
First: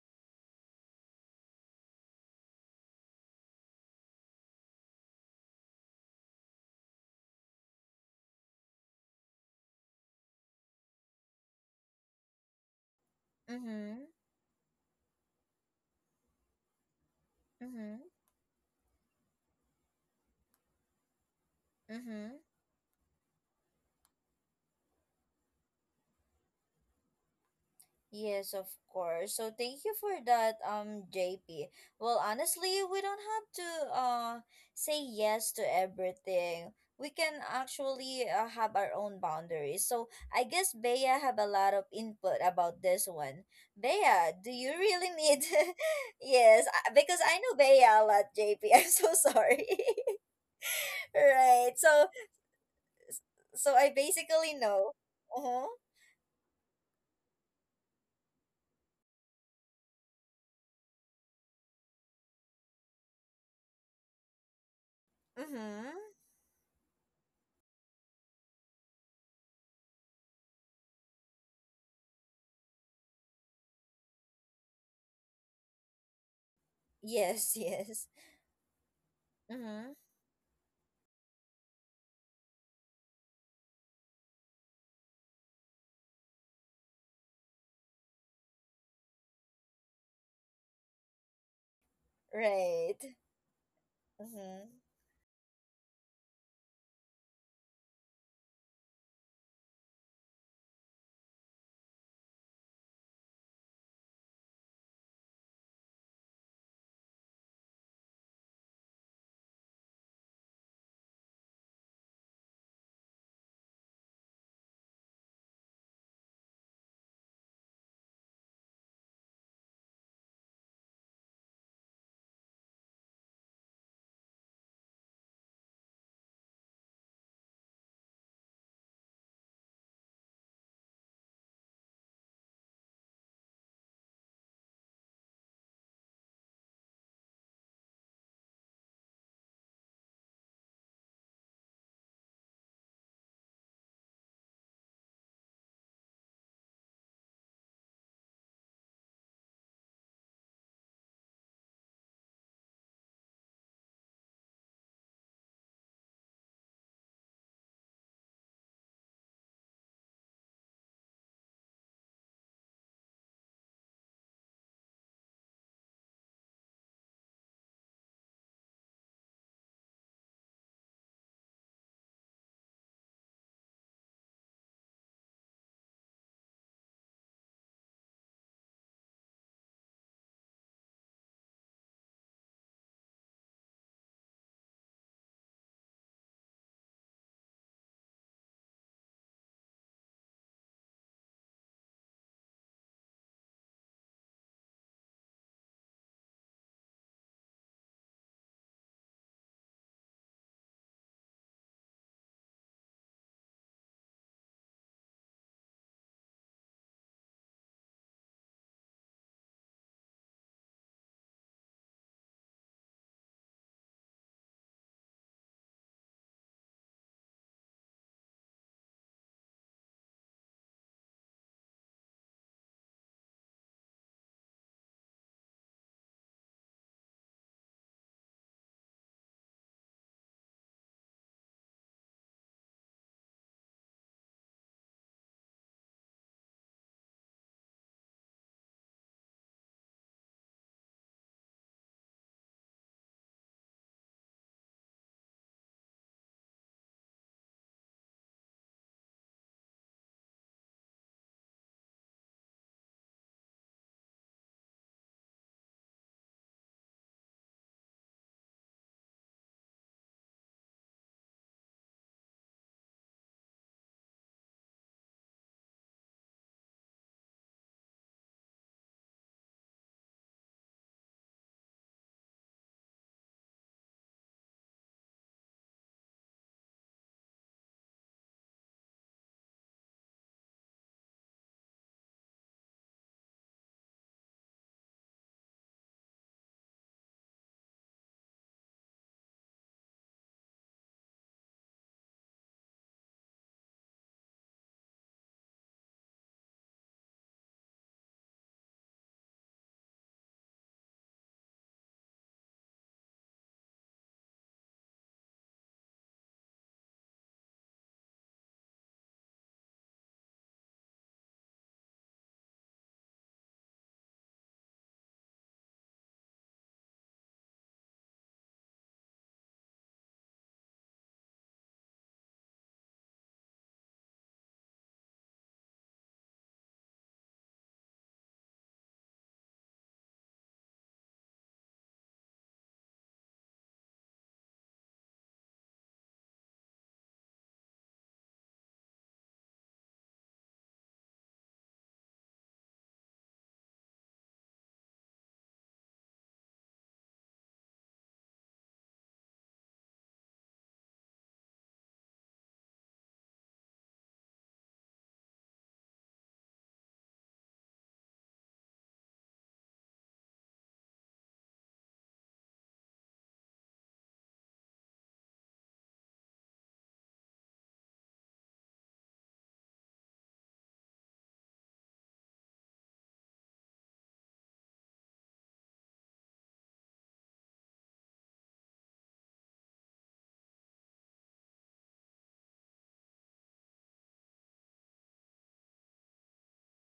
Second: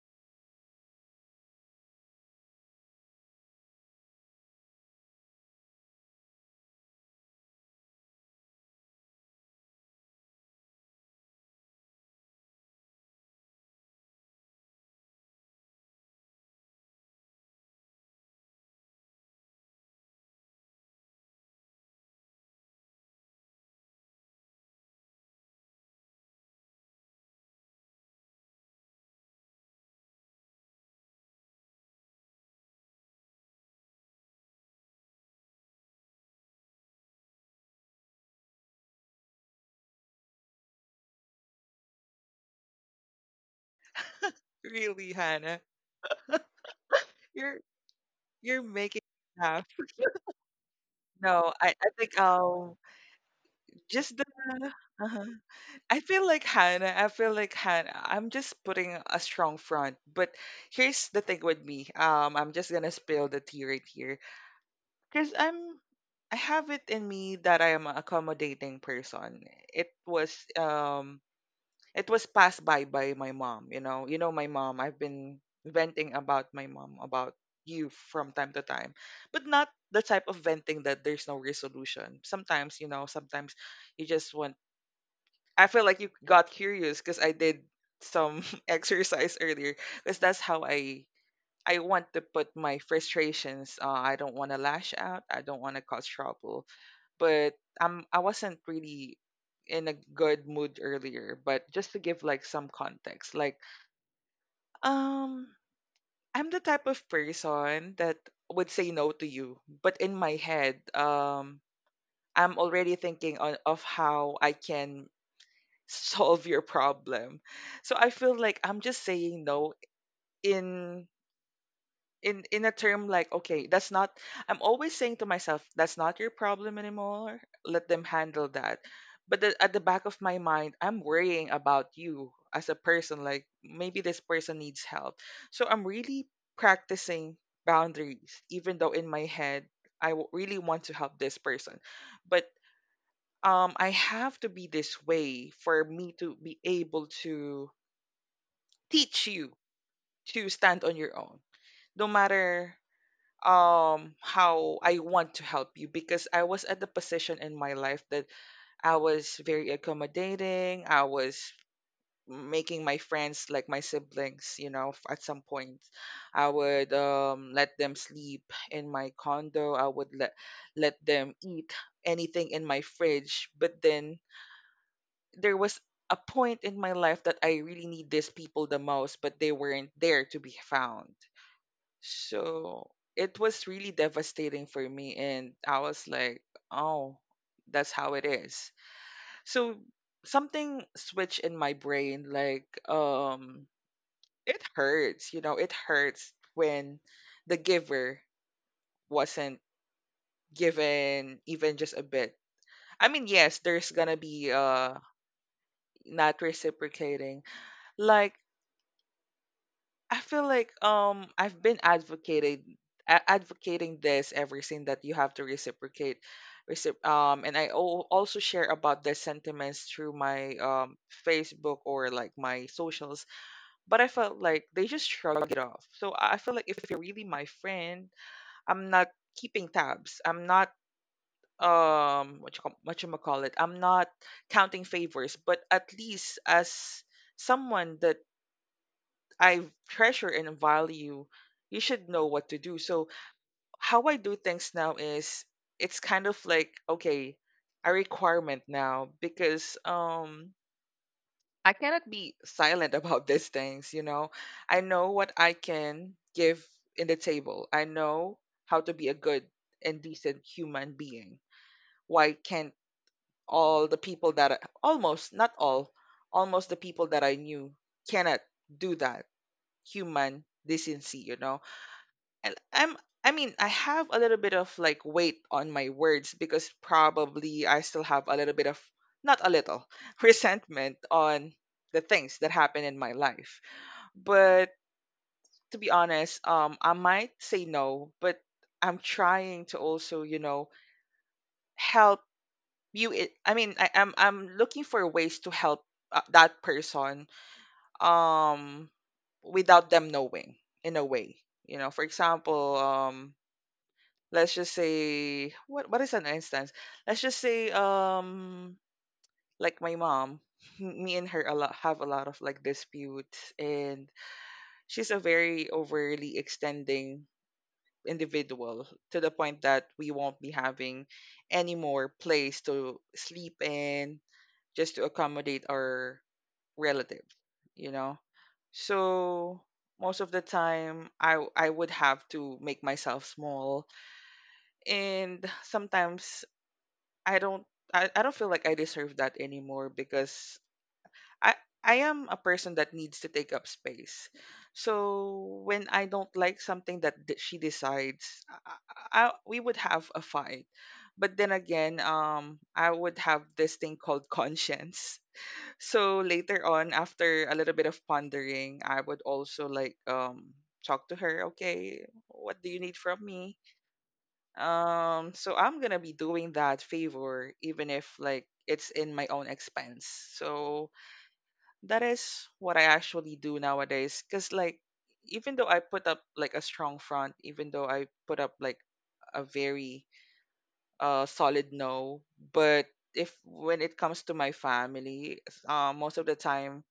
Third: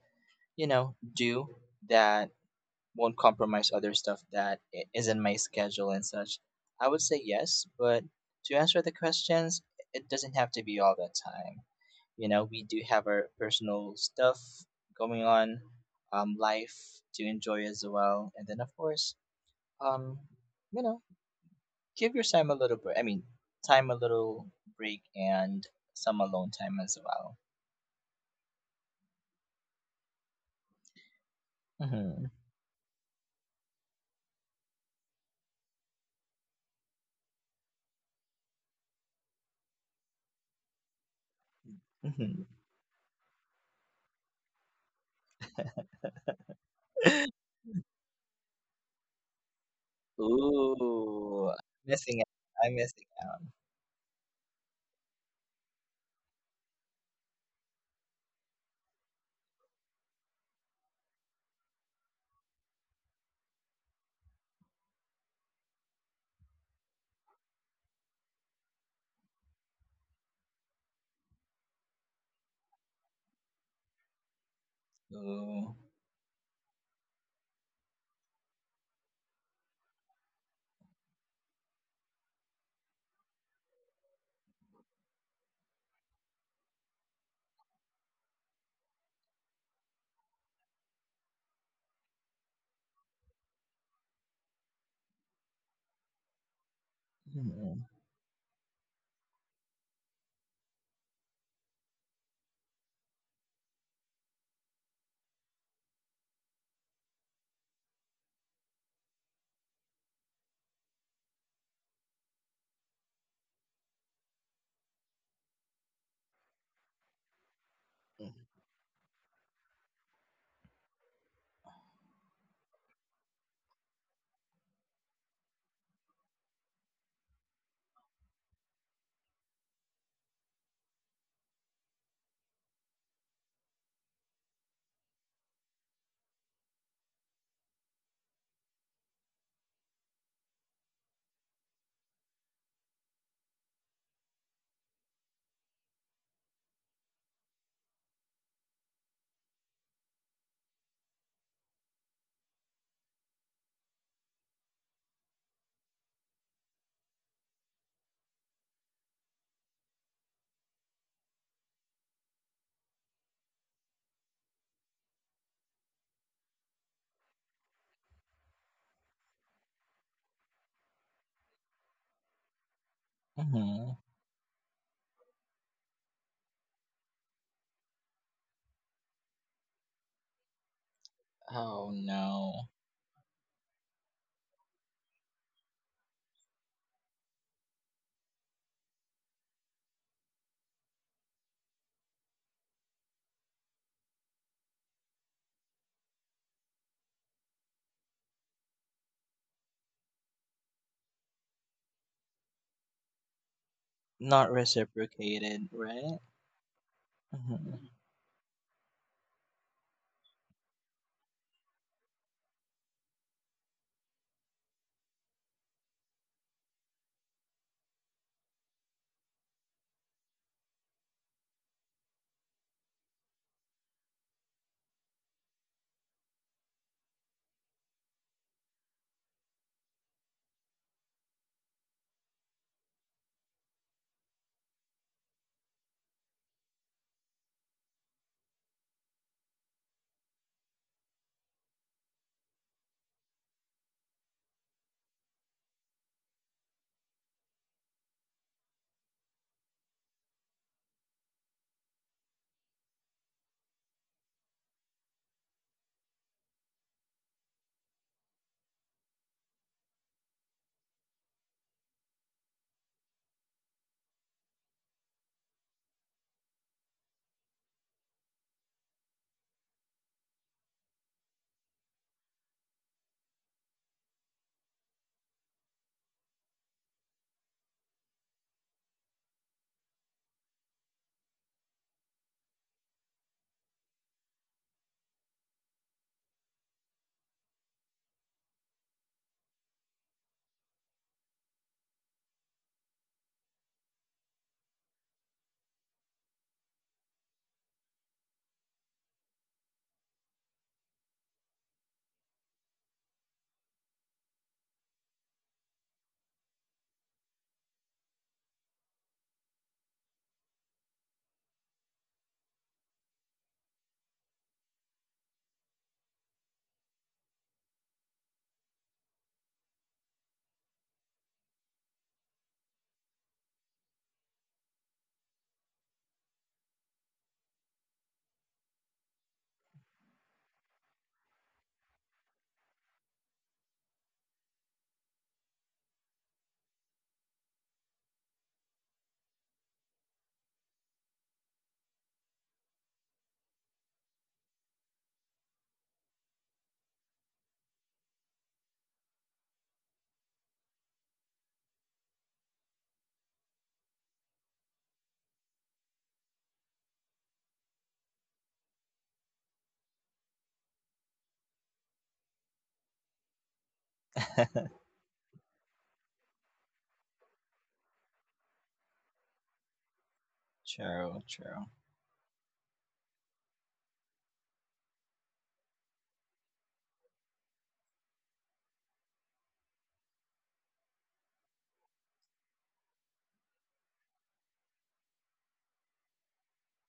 Speaker 2: do, that won't compromise other stuff that is in my schedule and such, I would say yes, but to answer the questions, it doesn't have to be all the time. We do have our personal
Speaker 1: Mm-hmm.
Speaker 2: stuff going on, life to enjoy as
Speaker 1: Mm-hmm.
Speaker 2: well, and then of course, um, you know, give your
Speaker 1: Mm-hmm.
Speaker 2: time a little break. I mean, time a little break and some alone time as well.
Speaker 1: Yes, of course. So thank you for that, JP. Well,
Speaker 2: Hmm.
Speaker 1: honestly, we don't have to uh say yes to everything. We can actually have our own boundaries. So I guess Bea have a lot of input
Speaker 2: Hmm.
Speaker 1: about this one. Bea, do you really
Speaker 3: Really,
Speaker 1: need?
Speaker 3: Hannah.
Speaker 1: Yes, I- because I know
Speaker 3: You're
Speaker 1: Bea a lot,
Speaker 3: you're
Speaker 1: JP. I'm
Speaker 3: making
Speaker 1: so
Speaker 3: me laugh.
Speaker 1: sorry.
Speaker 2: Ooh,
Speaker 3: No, I,
Speaker 1: Right.
Speaker 3: I
Speaker 1: So
Speaker 3: think
Speaker 2: missing out. I'm missing out.
Speaker 1: so I
Speaker 3: just the
Speaker 1: basically know.
Speaker 3: uh
Speaker 1: Uh huh.
Speaker 3: I feel like Hannah. I'm just putting a strong front. But here's the thing with me. I'm just gonna spill the tea right here because
Speaker 1: Mhm.
Speaker 3: I have it in me that I am an accommodating person. It was um it was passed by my mom. You know, my mom, I've been
Speaker 2: Ooh.
Speaker 3: venting about my mom about
Speaker 1: Yes.
Speaker 3: you
Speaker 1: Yes.
Speaker 3: from time to time, but not
Speaker 1: Mhm.
Speaker 3: the type of venting that there's no resolution. Sometimes, you know, sometimes you just want, I feel like you got curious because I did some exercise earlier because that's how I I want to put my
Speaker 1: Right.
Speaker 3: frustrations, I don't want to
Speaker 1: Mm-hmm.
Speaker 3: lash out, I don't want to cause trouble, but
Speaker 2: Mhm.
Speaker 3: I wasn't really in a good mood earlier. But just to give like some context, like um I'm the type of person that would say no to you, but in my head, I'm already thinking on of how I can solve your problem. So I feel like I'm just saying no in a term like, okay, that's not, I'm always saying to myself, that's not your problem anymore, let them handle that. But the, at the back of my mind I'm worrying about you as a person, like maybe this person needs help. So I'm really practicing boundaries even though in my head I really want to help this person. But I have to be this way for me to be able to teach you to stand on your own, no matter how I want to help you, because I was at the position in my life that I was very accommodating. I was making my friends like my siblings, you know, at some point. I would let them sleep in my condo. I would let them eat anything in my fridge. But
Speaker 2: Mm-hmm.
Speaker 3: then there was a point in my life that I really need these people the most, but they weren't there to be found.
Speaker 2: Oh no.
Speaker 3: So it was really devastating for me. And I was like, oh, that's how it is. So something switched in my brain. Like, it hurts, you know, it hurts when the giver wasn't given even just a bit. I mean, yes, there's gonna
Speaker 2: Not
Speaker 3: be
Speaker 2: reciprocated, right?
Speaker 3: not reciprocating.
Speaker 2: Mm-hmm.
Speaker 3: Like I feel like I've been advocating advocating this ever since that you have to reciprocate and I also share about the sentiments through my Facebook or like my socials, but I felt like they just shrug it off. So I feel like if you're really my friend, I'm not keeping tabs. I'm not what you call it. I'm not counting favors, but at least as someone that I treasure and value, you should know what to do. So how I do things now is it's kind of like okay, a requirement now because I cannot be silent about these things, you know. I know what I can give in the table. I know how to be a good and decent human being. Why can't all the people that I, almost not all almost the people that I knew cannot do that human decency, you know? And I mean I have a little bit of like weight on my words because probably I still have a little bit of not a little resentment on the things that happen in my life. But to be honest, I might say no, but I'm trying to also, you know, help you. I mean I'm I'm looking for ways to help that person um without them knowing in a way. You know, for example, let's just say what is an instance, let's just say like my mom me and her a lot have a lot of like disputes. And she's a very overly extending individual to the point that we won't be having any more place to sleep in just to accommodate our relative, you know. So most of the time I would have to make myself small, and sometimes I don't I don't feel like I deserve that anymore because I I am a person that needs to take up space. So when I don't like something that she decides, we would have a fight. But then again, I would have this thing called conscience. So later on, after a little bit of pondering, I would also like talk to her. Okay, what do you need from me? So I'm gonna be doing that favor even if like it's in my own expense. So
Speaker 2: True, true.
Speaker 3: that is what I actually do nowadays. Cause like even though I put up like a strong front, even though I put up like a very solid no, but if when it comes to my family, most of the time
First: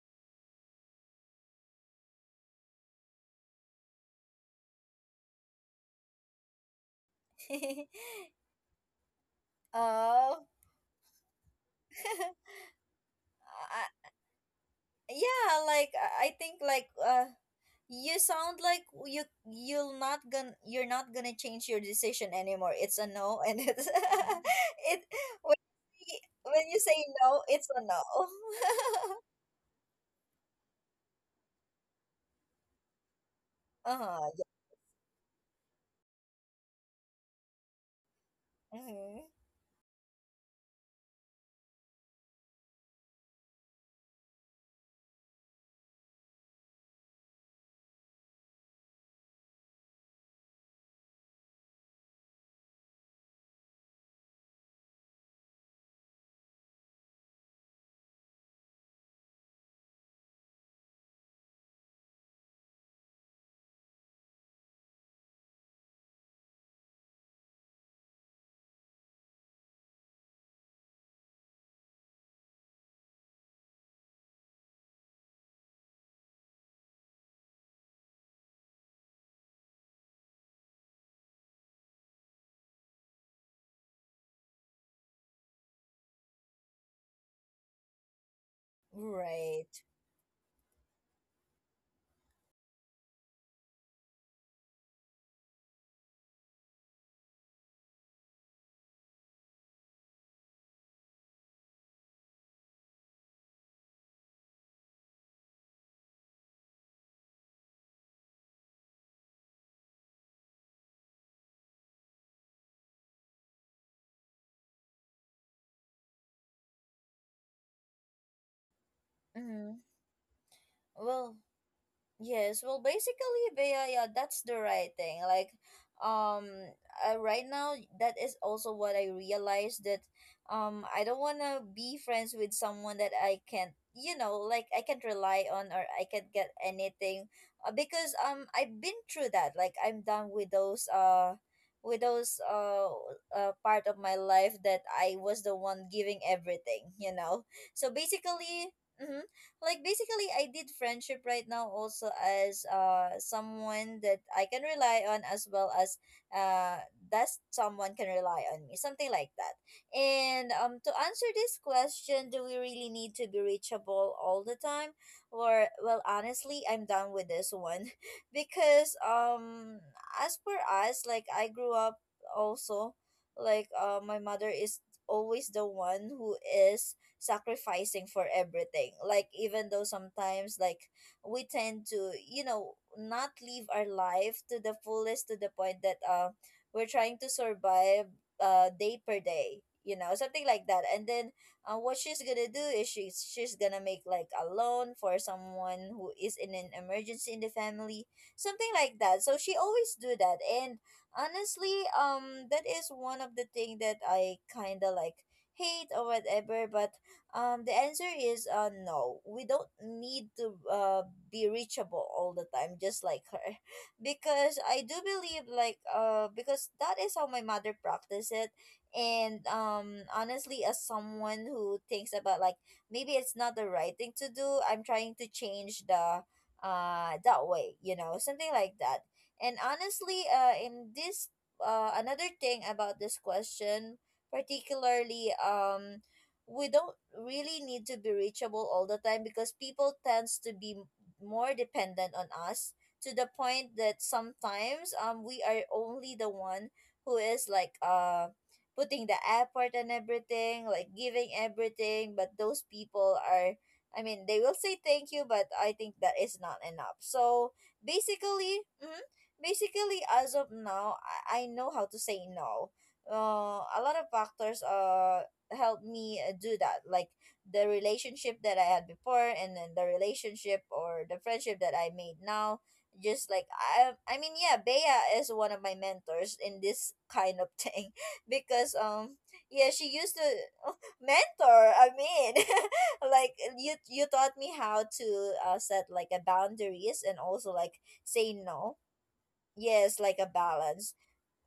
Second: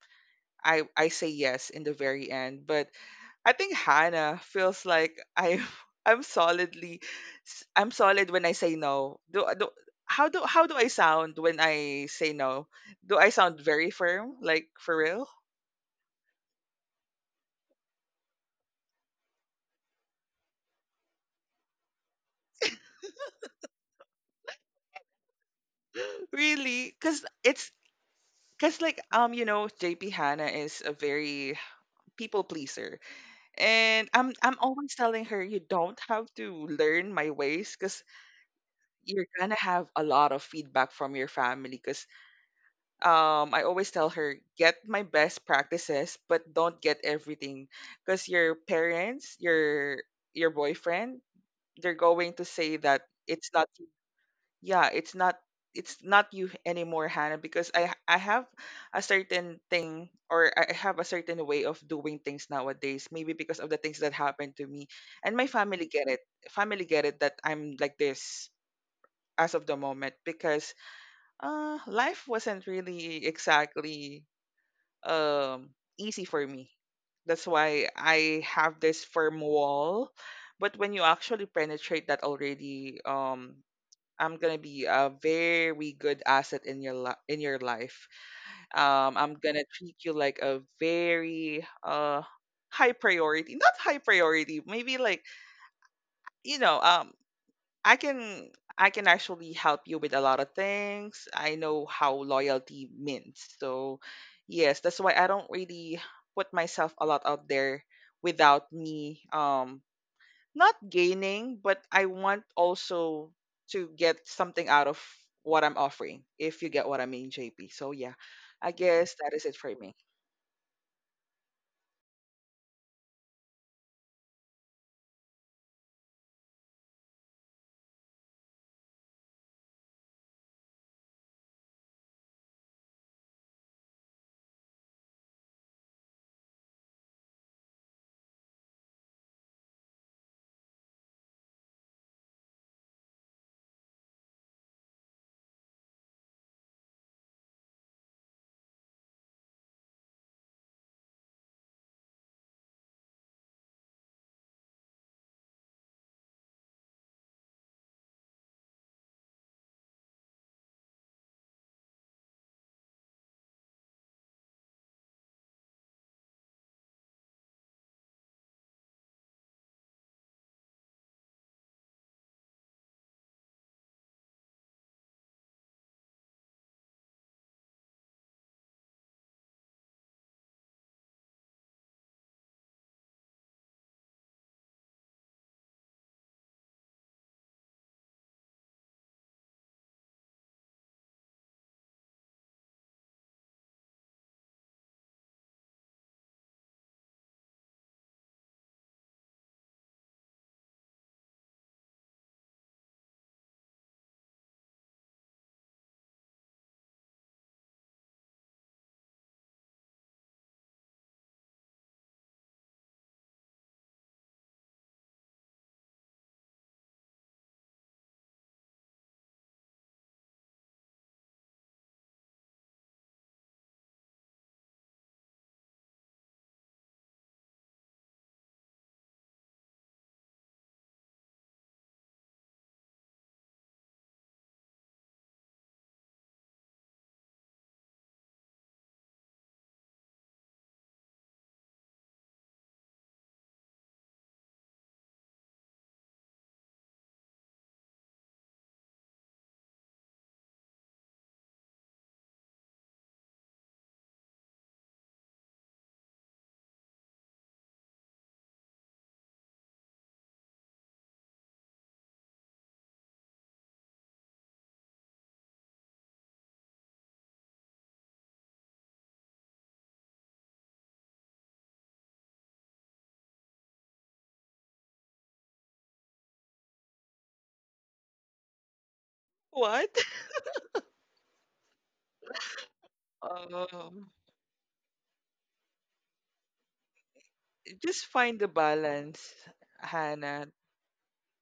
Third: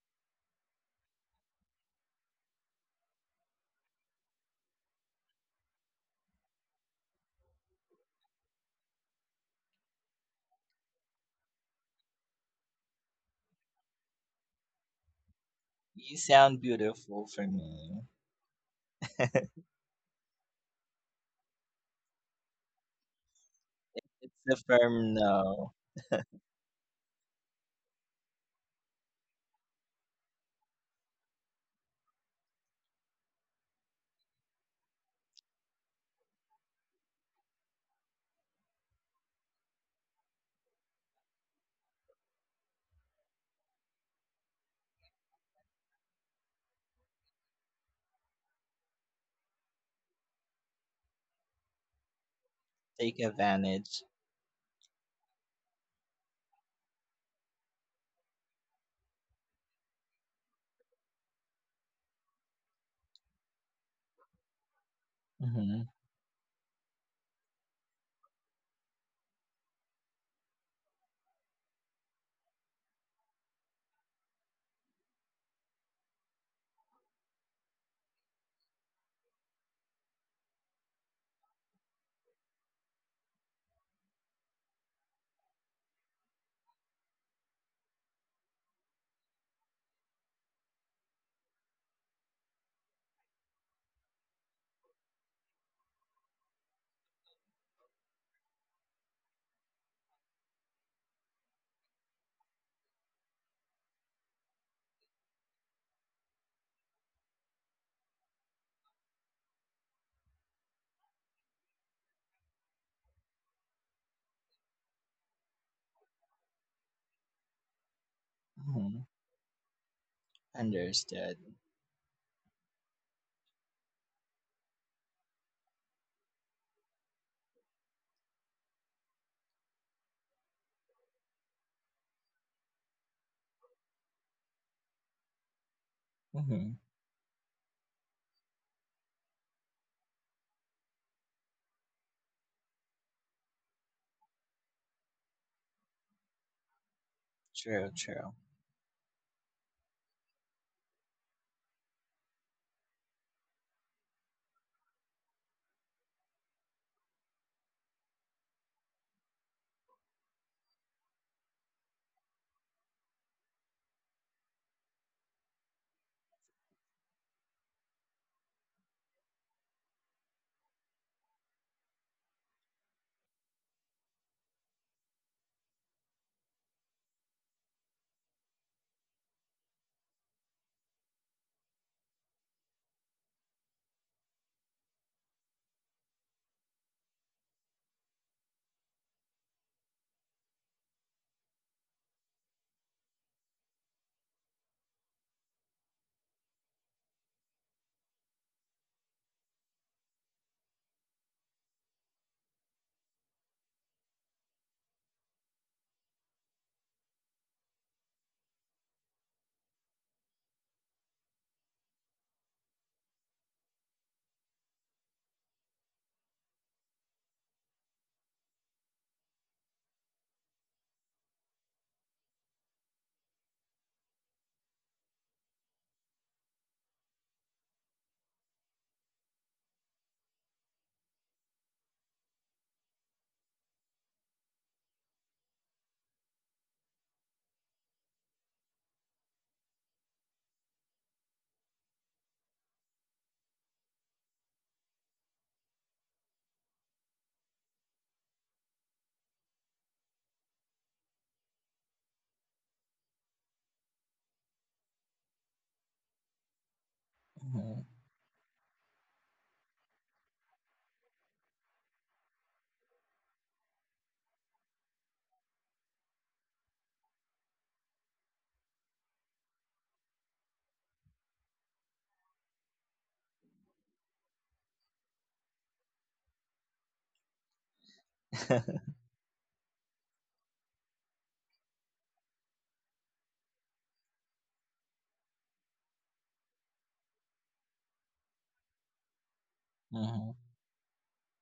Speaker 3: I say yes in the very end. But I think Hannah feels like I'm I'm solidly I'm solid when I say no. Do, do how do
Speaker 1: Oh,
Speaker 3: I sound when I say no? Do I sound very
Speaker 1: I-
Speaker 3: firm? Like for real?
Speaker 1: yeah. Like I
Speaker 2: You
Speaker 1: I think
Speaker 2: sound
Speaker 1: like
Speaker 2: beautiful for me.
Speaker 1: you sound like you're not gonna change your decision anymore. It's a no, and it's
Speaker 2: It's a
Speaker 1: it
Speaker 2: firm
Speaker 1: when
Speaker 2: no.
Speaker 1: you when you say
Speaker 3: really?
Speaker 1: no, it's a no.
Speaker 3: Cause like you know JP, Hannah is a very people pleaser, and
Speaker 1: uh-huh.
Speaker 3: I'm always telling her you don't have to learn my ways, cause
Speaker 1: Mm-hmm.
Speaker 3: you're gonna have a lot of feedback from your family, because. I always tell her, get my best practices, but don't get everything. Because your parents, your boyfriend, they're going to say that
Speaker 2: Take
Speaker 3: it's not
Speaker 2: advantage.
Speaker 3: yeah, it's not you anymore, Hannah, because I have a certain thing, or I have a certain way of doing things nowadays, maybe because of the things that happened to me. And my
Speaker 2: Mm-hmm.
Speaker 3: family get it. Family get it that I'm like this as of the moment because life wasn't really exactly um easy for me. That's why I have this firm wall. But when you actually penetrate that already, I'm gonna be a very good asset in your in your life. I'm gonna
Speaker 1: Right.
Speaker 3: treat you like a very high priority, not high priority, maybe like you know, I can I can actually help you with a lot of things. I know how loyalty means. So yes, that's why I don't really put myself a lot out there without me not gaining, but I want also to get something out of what I'm offering, if you get what I mean, JP. So yeah, I
Speaker 2: Mm-hmm.
Speaker 3: guess that is it
Speaker 1: Mm-hmm.
Speaker 3: for me.
Speaker 1: Well.
Speaker 2: Understood.
Speaker 1: Yes, well, basically, Bea, yeah, that's the right thing. Like, um, right now, that is also what I realized that, I don't wanna be friends with someone that I can't, you know, like I can't rely on or I can't get
Speaker 2: Mm-hmm.
Speaker 1: anything, because I've been through that. Like, I'm done with those with those uh, part of my life that I was the one giving everything.
Speaker 2: True,
Speaker 1: So
Speaker 2: true.
Speaker 1: basically. Mhm, like basically I did friendship right now also as someone that I can rely on as well as uh that someone can rely on me, something like that. And to answer this question, do we really need to be reachable all the time? Or well, honestly, I'm done with this one, because as per us, like I grew up also, like my mother is always the one who is sacrificing for everything, like even though sometimes like we tend to not live our life to the fullest, to the point that we're trying to survive day per day, something like that. And then what she's gonna do is she's gonna make like a loan for someone who is in an emergency in the family, something like that. So she always do that. And honestly, that is one of the thing that I kind of like hate or whatever. But the answer is, no. We don't need to, be reachable all the time, just like her, because I do believe like because that is how my mother practiced it, and honestly, as someone who thinks about like maybe it's not the right thing to do, I'm trying to change the that way, you know, something like that. And honestly, in this another thing about this question, particularly we don't really need to be reachable all the time because people tends to be more dependent on us, to the point that sometimes we are only the one who is like putting the effort and everything, like giving everything, but those people are, I mean, they will say thank you, but I think that is not enough. So
Speaker 2: Mm-hmm.
Speaker 1: basically, mhm, basically as of now, I know how to say no. A lot of factors helped me, do that. Like the relationship that I had before, and then the relationship or the friendship that I made now, just like, I mean, yeah, Bea is one of my mentors in this kind of thing, because yeah, she
Speaker 3: What?
Speaker 1: used to mentor, I mean, like you
Speaker 3: Um,
Speaker 1: taught me how to, set like a boundaries and also like
Speaker 3: just
Speaker 1: say
Speaker 3: find the
Speaker 1: no.
Speaker 3: balance,
Speaker 1: Yes, like a
Speaker 2: Mm-hmm.
Speaker 3: Hannah.
Speaker 1: balance.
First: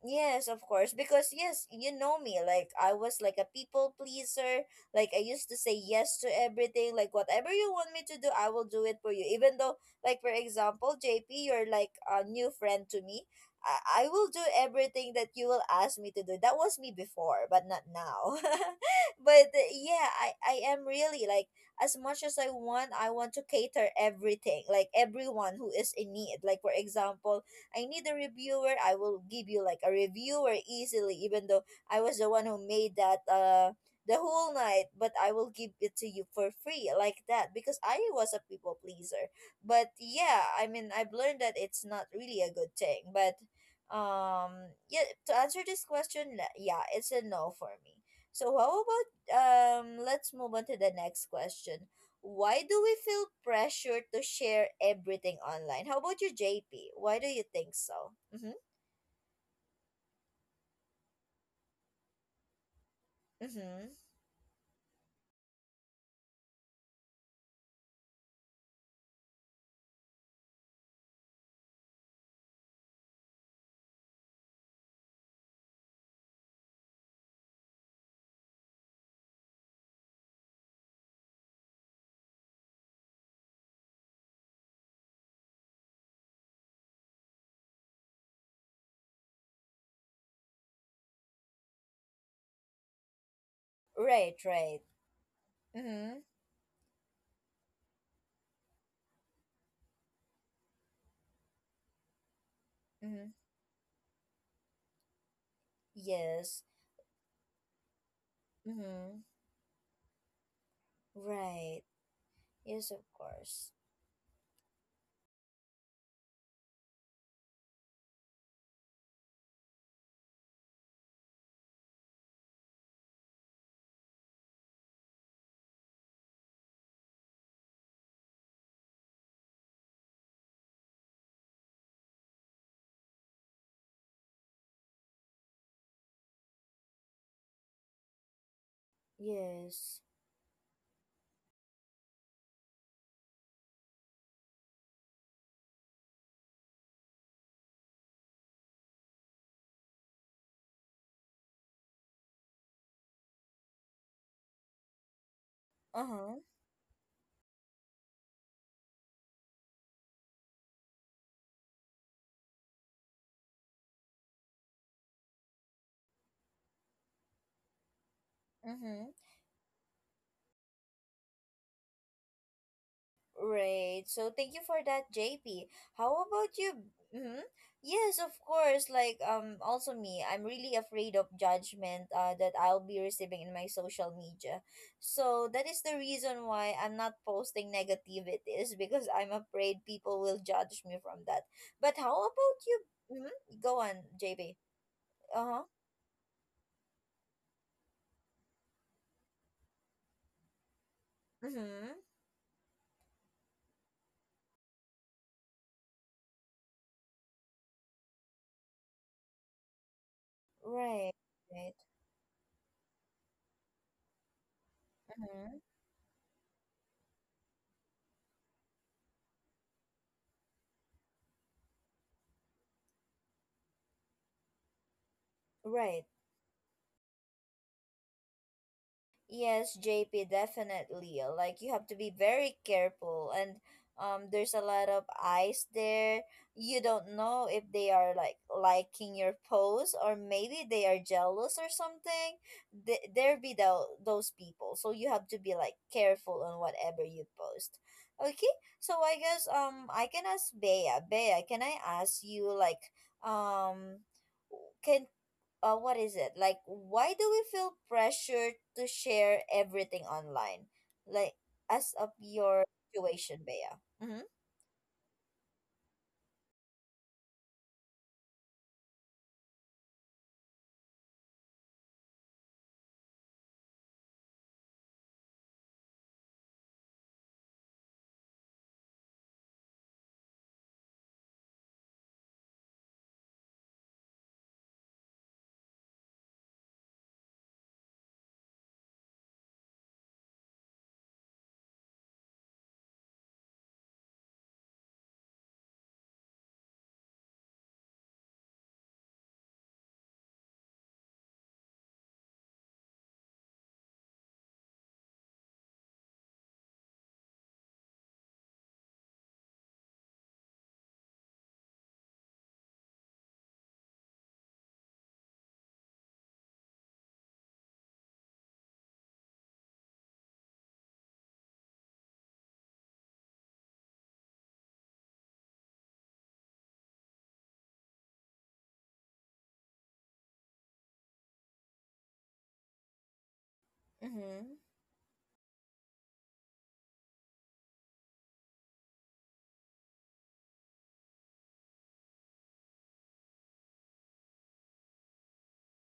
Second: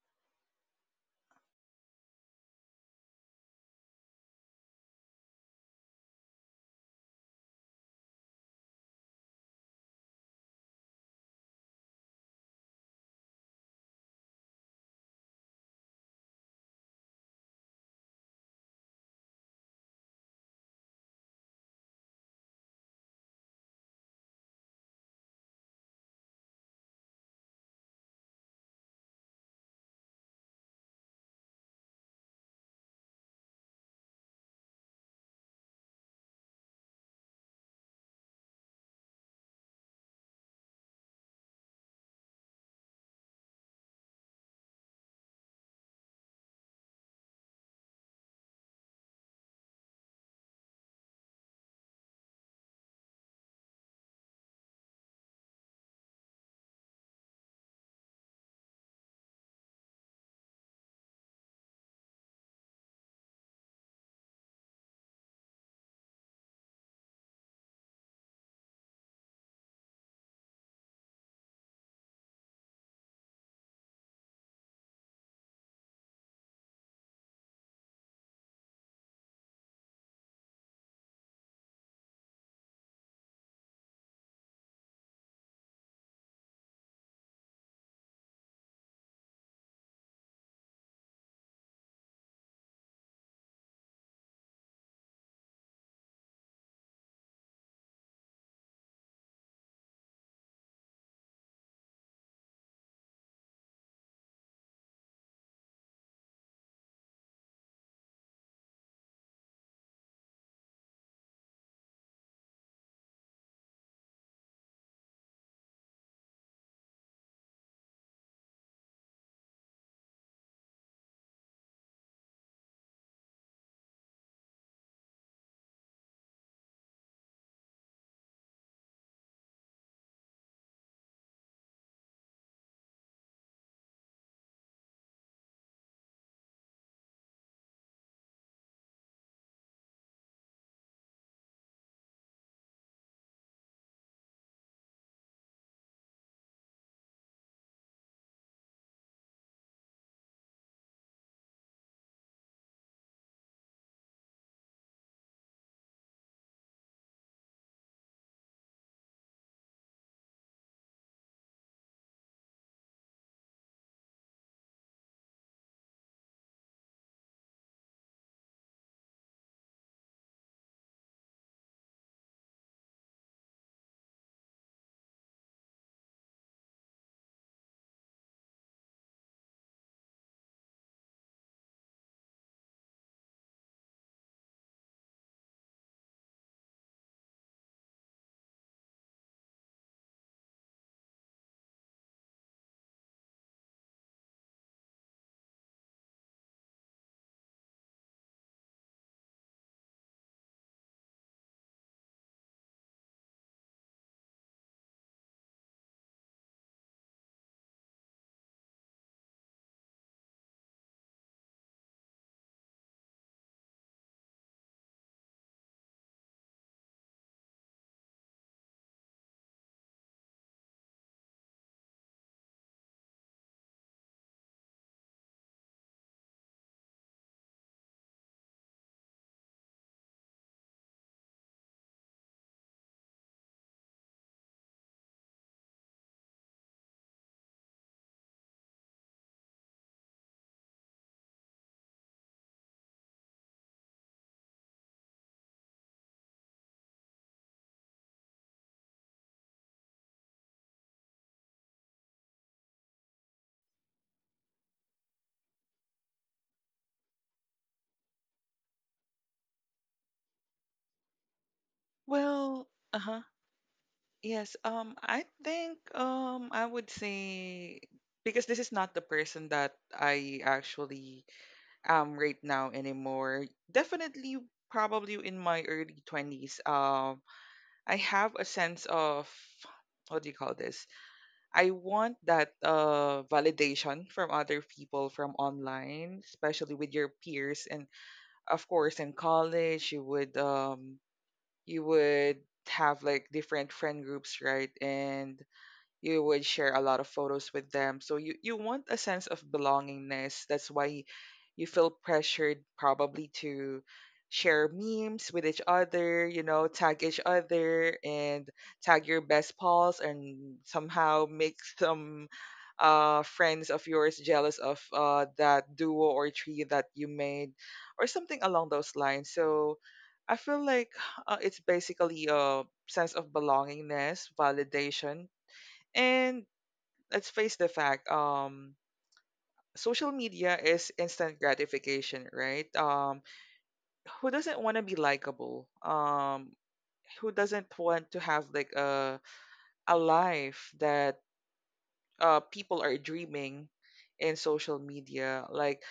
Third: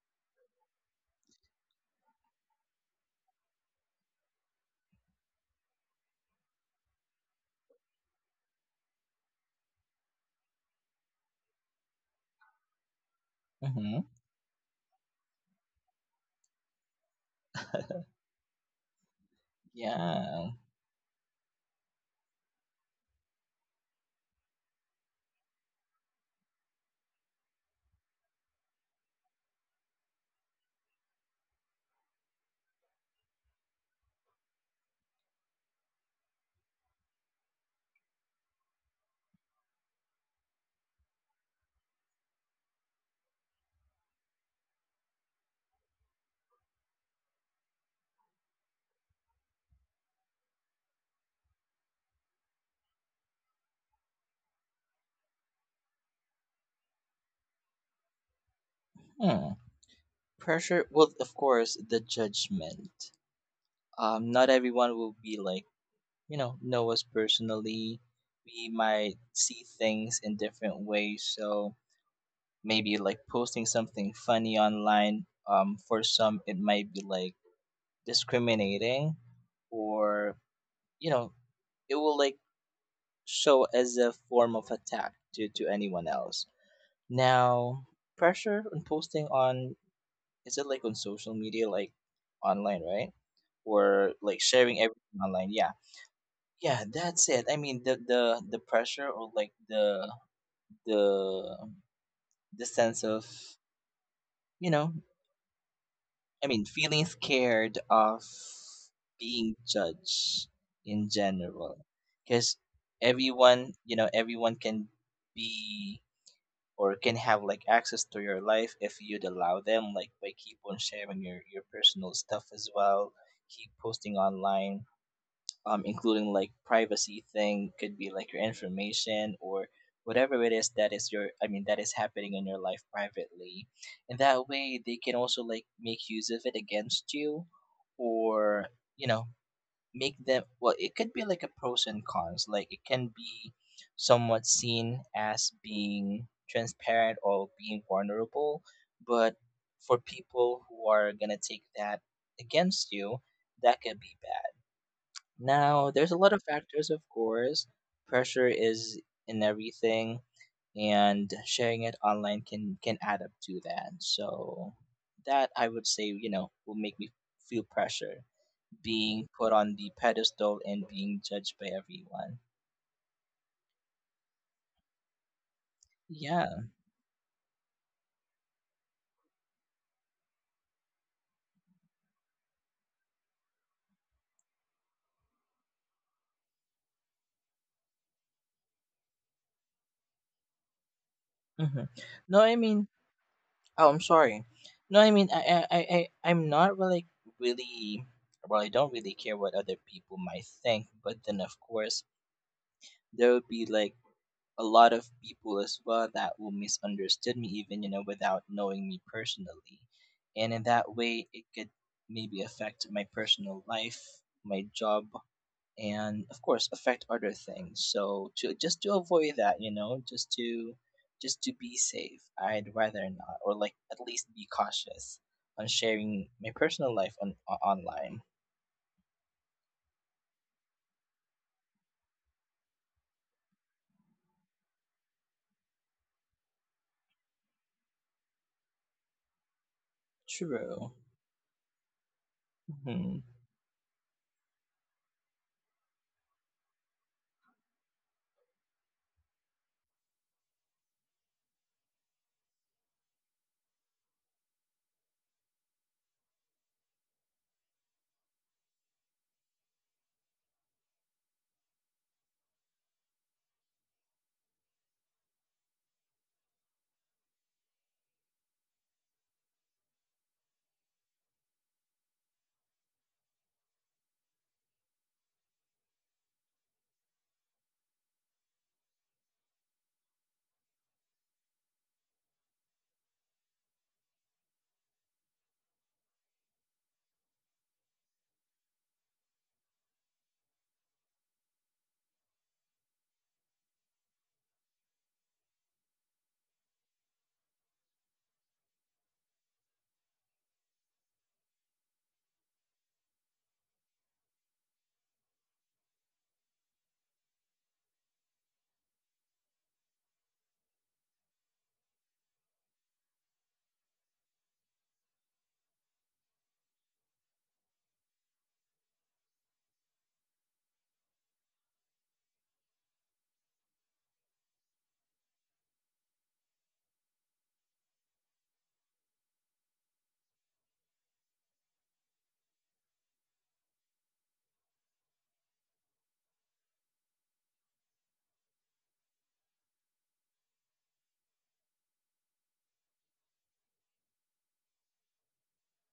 Speaker 1: Yes, of course. Because yes, you know me. Like I was like a people pleaser. Like I used to say yes to everything. Like whatever you want me to do, I will do it for you. Even though, like for example, JP, you're like a new friend to me.
Speaker 2: Mm-hmm.
Speaker 1: I will do everything that you will ask me to do. That was me before, but not now. But yeah, I,
Speaker 2: Yeah.
Speaker 1: I am really like, as much as I want to cater everything. Like everyone who is in need. Like for example, I need a reviewer. I will give you like a reviewer easily, even though I was the one who made that the whole night, but I will give it to you for free like that because I was a people pleaser. But yeah, I mean, I've learned that it's not really a good thing. But yeah, to answer this question, yeah, it's a no for me. So how about, let's move on to the next question, why do we feel pressure to share everything online? How about you, JP? Why do you think so? Mm-hmm.
Speaker 2: Hmm. Pressure. Well, of course, the judgment.
Speaker 1: Mm-hmm.
Speaker 2: Not everyone will be like, know us personally. We might see things in different ways. So maybe like posting something funny online. For some, it might be like discriminating, or you know it will like show as a form of attack to anyone else. Now, pressure on posting on, is it like on social media, like online, right? Or
Speaker 1: Right,
Speaker 2: like sharing
Speaker 1: right.
Speaker 2: everything online, yeah?
Speaker 1: Mm-hmm.
Speaker 2: Yeah, that's it. I mean, the pressure, or like the the sense of,
Speaker 1: Mm-hmm.
Speaker 2: you know I mean,
Speaker 1: Yes.
Speaker 2: feeling scared of
Speaker 1: Mm-hmm.
Speaker 2: being judged in
Speaker 1: Right.
Speaker 2: general, because
Speaker 1: Yes, of course.
Speaker 2: everyone, everyone can be, or can have like access to your life if you'd allow them. Like by keep on sharing your personal stuff as well, keep posting online, including like privacy thing could be like your information, or whatever it is that is your I mean that is happening in your life privately, and that way they can also like make use of it against you, or you know
Speaker 1: Yes.
Speaker 2: make them well, it could be like a pros and cons. Like it can be somewhat seen as being transparent or being vulnerable, but for people who are going to take that against you, that could be bad. Now, there's a lot
Speaker 1: Uh-huh.
Speaker 2: of factors, of course. Pressure is in everything, and sharing it online can add up to that. So that I would say, will make me feel pressure, being
Speaker 1: Mm-hmm.
Speaker 2: put on the pedestal and being judged by everyone.
Speaker 1: Right. So thank you for that, JP. How about
Speaker 2: Yeah.
Speaker 1: you? Hmm. Yes, of course. Like also me. I'm really afraid of judgment. That I'll be receiving in my social media. So that is the reason why I'm not posting negativities because I'm afraid people will judge me from that.
Speaker 2: Hmm.
Speaker 1: But how
Speaker 2: No, I
Speaker 1: about you?
Speaker 2: mean,
Speaker 1: Hmm. Go
Speaker 2: oh, I'm
Speaker 1: on,
Speaker 2: sorry.
Speaker 1: JP.
Speaker 2: No, I mean,
Speaker 1: Uh huh.
Speaker 2: I'm not really, really, well, I don't really care what other people might think, but then of
Speaker 1: Mm-hmm.
Speaker 2: course there would be like a lot of people as well that will misunderstood me, even without knowing me personally, and in that
Speaker 1: Right.
Speaker 2: way it could
Speaker 1: Right.
Speaker 2: maybe affect my personal life, my job,
Speaker 1: Mm-hmm.
Speaker 2: and of course affect other things, so to just to avoid that, just to be safe. I'd rather not, or like, at least be cautious on
Speaker 1: Right.
Speaker 2: sharing my personal life on online.
Speaker 1: Yes, JP, definitely. Like you have to be very careful, and there's a lot of eyes there. You don't know if they are like liking your post or maybe they
Speaker 2: True.
Speaker 1: are jealous or something.
Speaker 2: Mm-hmm.
Speaker 1: There be those people. So you have to be like careful on whatever you post. Okay? So I guess I can ask Bea. Bea, can I ask you like, um can what is it, like why do we feel pressure to share everything online, like as of your
Speaker 3: Well, uh-huh.
Speaker 1: situation, Bea? Mm-hmm.
Speaker 3: Yes, I think I would say because this is not the person that I actually am right now anymore. Definitely, probably in my early twenties. I have a sense of what do you call this? I want that validation from other people from online, especially with your peers. And of course in college you would have like different friend groups, right? And you would share a lot of photos with them, so you want a sense of belongingness. That's why you feel pressured probably to share memes with each other, you know, tag each other and tag your best pals and somehow make some friends of yours jealous of that duo or tree that you made or something along those lines. So I feel like it's basically a sense of belongingness, validation. And let's face the fact, social media is instant gratification, right? Who
Speaker 1: Mm-hmm.
Speaker 3: doesn't want to be likable? Who doesn't want to have like a life that people are dreaming in social media? Like,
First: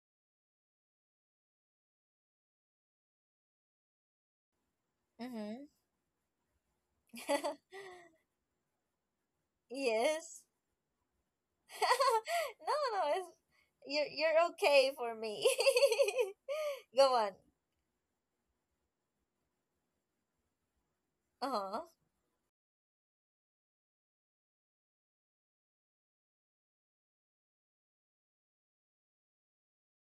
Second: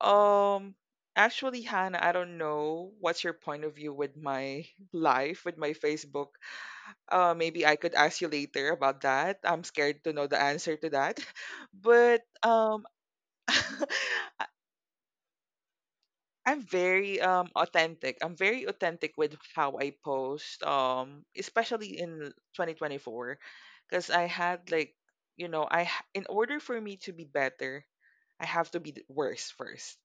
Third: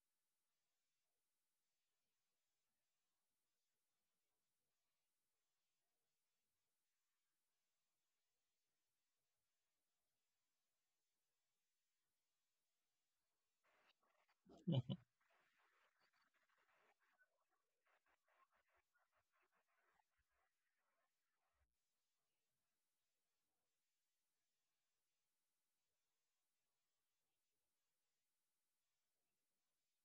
Speaker 3: um, actually, Hannah, I don't know what's your point of view with my life, with
Speaker 1: Mm-hmm.
Speaker 3: my Facebook. Maybe I could ask you later about that. I'm scared to know the
Speaker 1: Yes.
Speaker 3: answer to that, but
Speaker 1: No, no, you're
Speaker 3: I-
Speaker 1: okay
Speaker 2: Mm-hmm.
Speaker 1: for me.
Speaker 3: I'm
Speaker 1: Go
Speaker 3: very
Speaker 1: on.
Speaker 3: authentic. I'm very authentic with how I post
Speaker 1: Uh-huh.
Speaker 3: especially in 2024, because I had like, you know, in order for me to be better, I have to be worse first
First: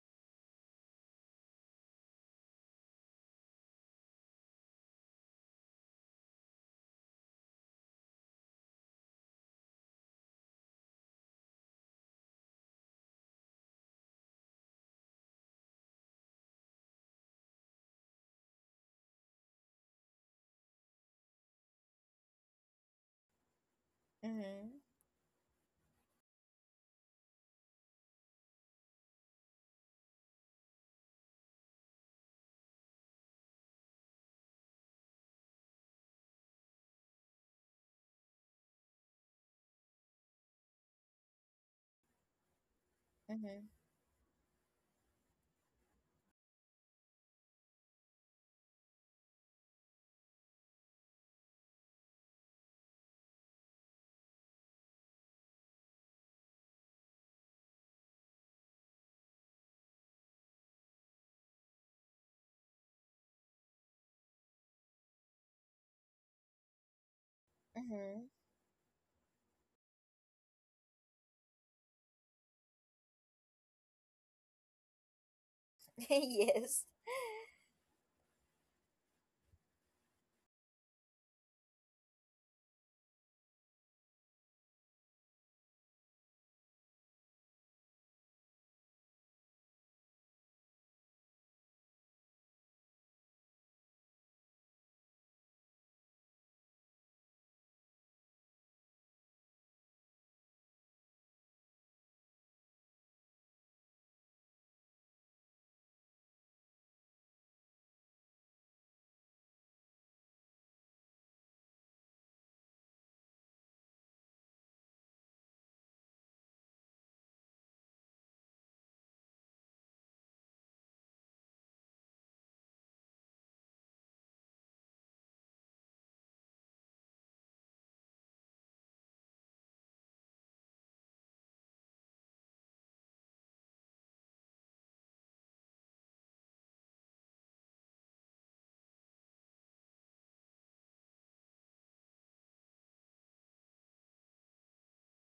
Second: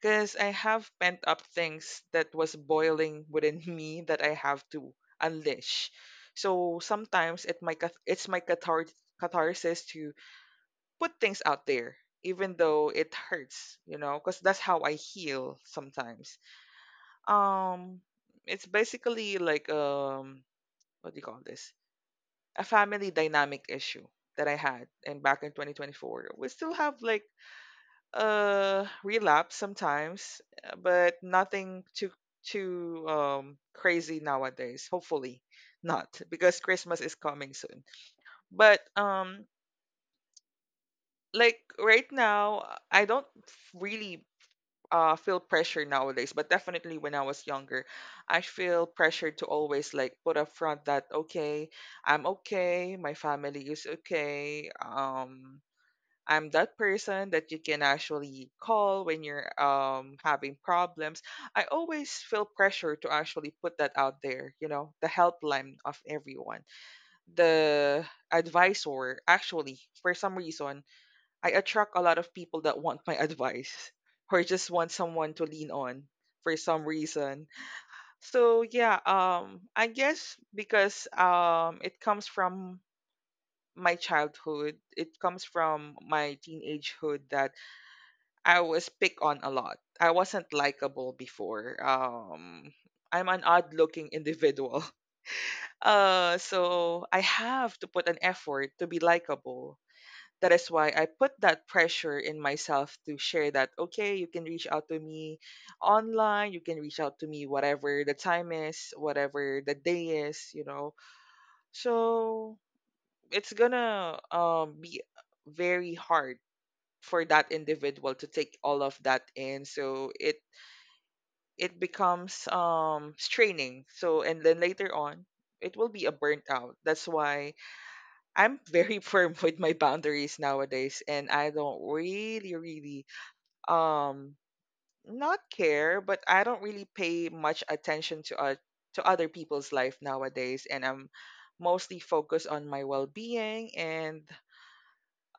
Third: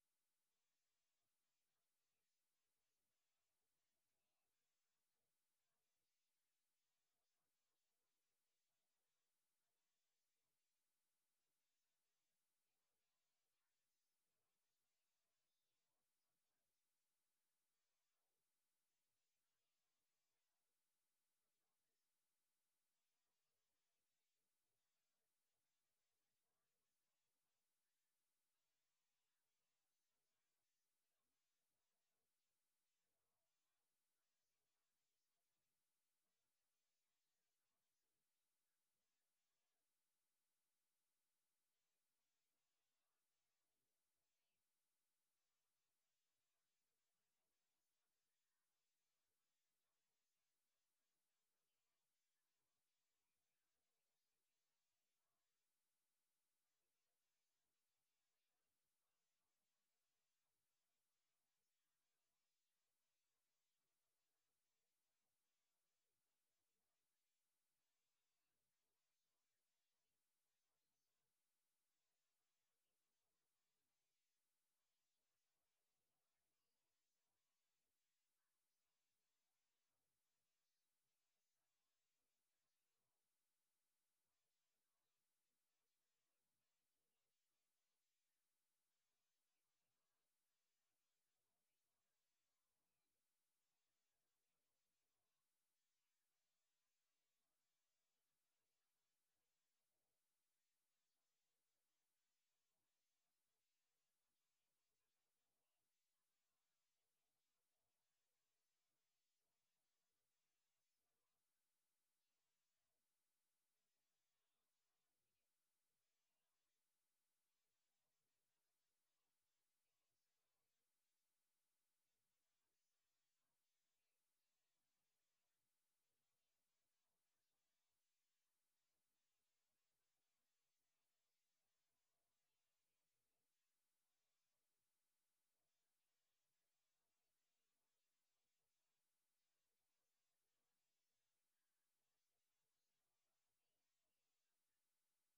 Speaker 3: because I have pent up things that was boiling within me that I have to unleash. So sometimes it my catharsis to put things out there even though it hurts, you know, because that's how I heal sometimes. um it's basically like what do you call this, a family dynamic issue that I
Speaker 1: Mm-hmm.
Speaker 3: had. And back in 2024, we still have like relapse sometimes, but nothing too crazy nowadays, hopefully not, because christmas is coming soon. But like right now I don't
Speaker 1: Mm-hmm.
Speaker 3: really feel pressure nowadays. But definitely when I was younger, I feel pressured to always like put up front that okay, I'm okay, my family is okay. I'm that person that you can actually call when you're having problems. I always feel pressure to actually put that out there, you know, the helpline of everyone, the
Speaker 1: Mm-hmm.
Speaker 3: advisor. Actually for some reason I attract a lot of people that want my advice or just want someone to lean on for some
Speaker 1: Yes.
Speaker 3: reason. So yeah, I guess because it comes from my childhood, it comes from my teenagehood that I was picked on a lot. I wasn't likable before. I'm an odd-looking individual. So I have to put an effort to be likable. That is why I put that pressure in myself to share that, okay, you can reach out to me online, you can reach out to me whatever the time is, whatever the day is, you know. So it's gonna be very hard for that individual to take all of that in. So it becomes straining. So and then later on, it will be a burnt out. That's why I'm very firm with my boundaries nowadays, and I don't really really um not care, but I don't really pay much attention to other people's life nowadays. And I'm mostly focused on my well-being. And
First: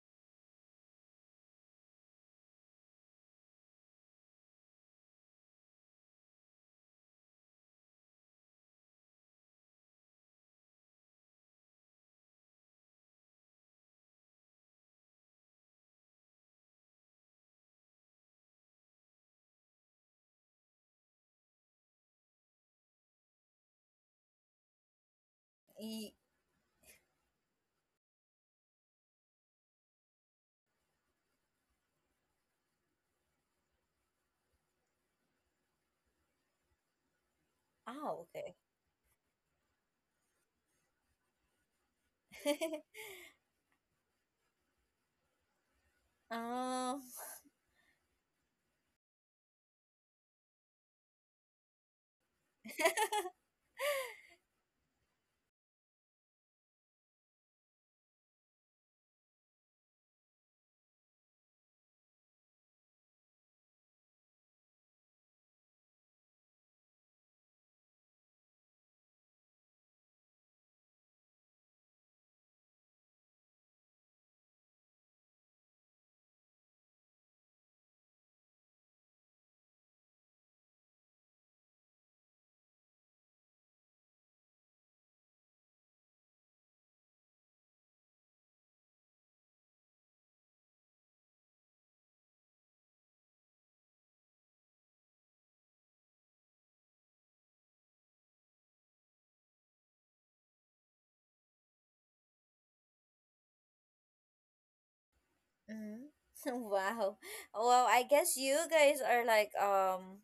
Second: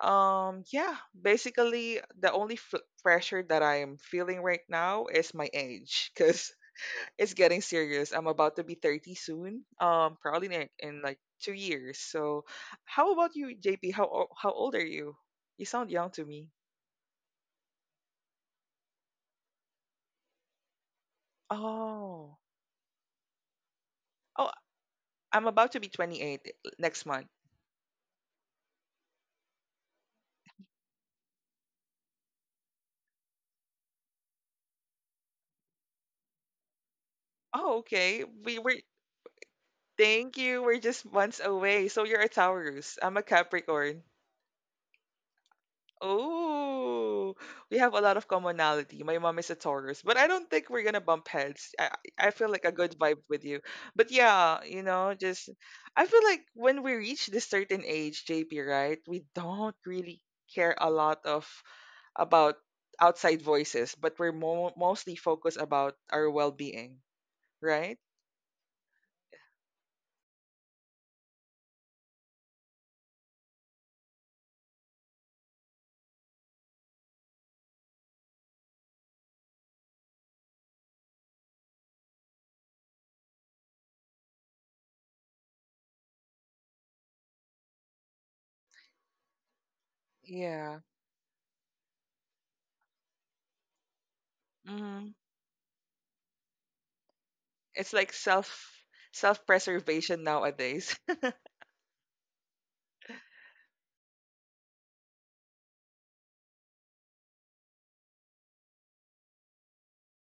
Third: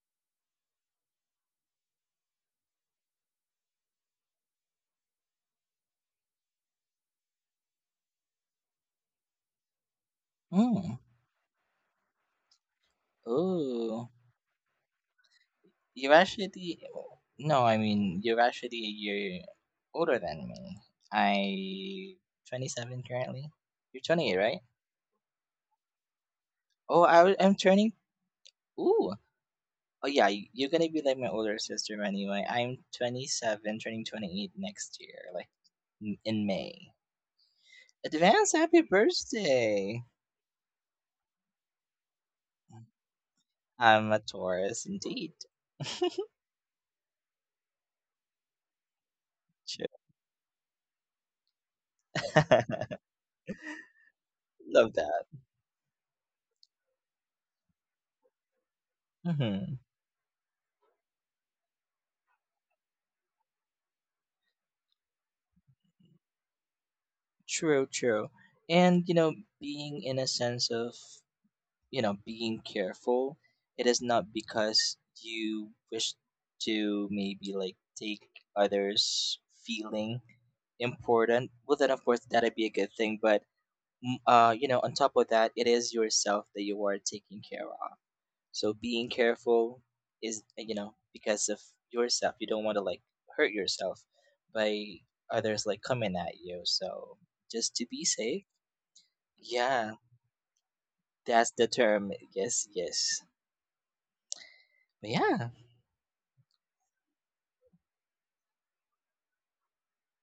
Speaker 3: yeah, basically the only pressure that I am feeling right now is my age, because it's getting serious. I'm about to be 30 soon. Probably in,
Speaker 2: Mm.
Speaker 3: like 2 years. So, how about you, JP?
Speaker 2: Oh.
Speaker 3: How old are you? You sound young
Speaker 2: You're
Speaker 3: to me.
Speaker 2: actually No, I mean you're actually a year older than me. I
Speaker 3: Oh,
Speaker 2: 27 currently. You're 28,
Speaker 3: oh,
Speaker 2: right?
Speaker 3: I'm about to be
Speaker 1: Ye-
Speaker 3: 28
Speaker 2: Oh,
Speaker 3: next month.
Speaker 2: I'm turning. Ooh. Oh yeah, you're gonna be like my older sister anyway. I'm 27, turning 28 next year, like in May.
Speaker 3: Oh, okay.
Speaker 1: oh,
Speaker 2: Advance
Speaker 1: okay.
Speaker 3: We were.
Speaker 2: happy birthday.
Speaker 3: Thank you. We're just months away. So you're a Taurus. I'm a Capricorn.
Speaker 2: I'm a Taurus indeed.
Speaker 1: Um.
Speaker 3: Oh, we have a lot of commonality. My mom is a
Speaker 2: Sure.
Speaker 3: Taurus, but I don't think we're gonna bump heads. I feel like a good vibe with you. But yeah, you
Speaker 2: Love
Speaker 3: know,
Speaker 2: that.
Speaker 3: just I feel like when we reach this certain age, JP, right? We
Speaker 2: Hmm.
Speaker 3: don't really care a lot of about outside voices, but we're mo mostly focused about our well-being,
Speaker 2: True,
Speaker 3: right?
Speaker 2: true. And you know, being in a sense of being careful, it is not because you wish to maybe like take others feeling important. Well, then of course that'd be a good thing, but you know, on top of that, it is yourself that you are taking care of. So being careful is you
Speaker 3: Yeah.
Speaker 2: know, because of yourself. You don't want to like hurt yourself by
Speaker 3: Hmm.
Speaker 2: others like coming at you, so just to
Speaker 3: It's
Speaker 2: be
Speaker 3: like
Speaker 2: safe.
Speaker 3: self
Speaker 2: Yeah,
Speaker 3: self-preservation nowadays.
Speaker 2: that's the term. Yes, yes. But yeah.
Speaker 1: Mm-hmm. Wow. Well, I guess you guys are like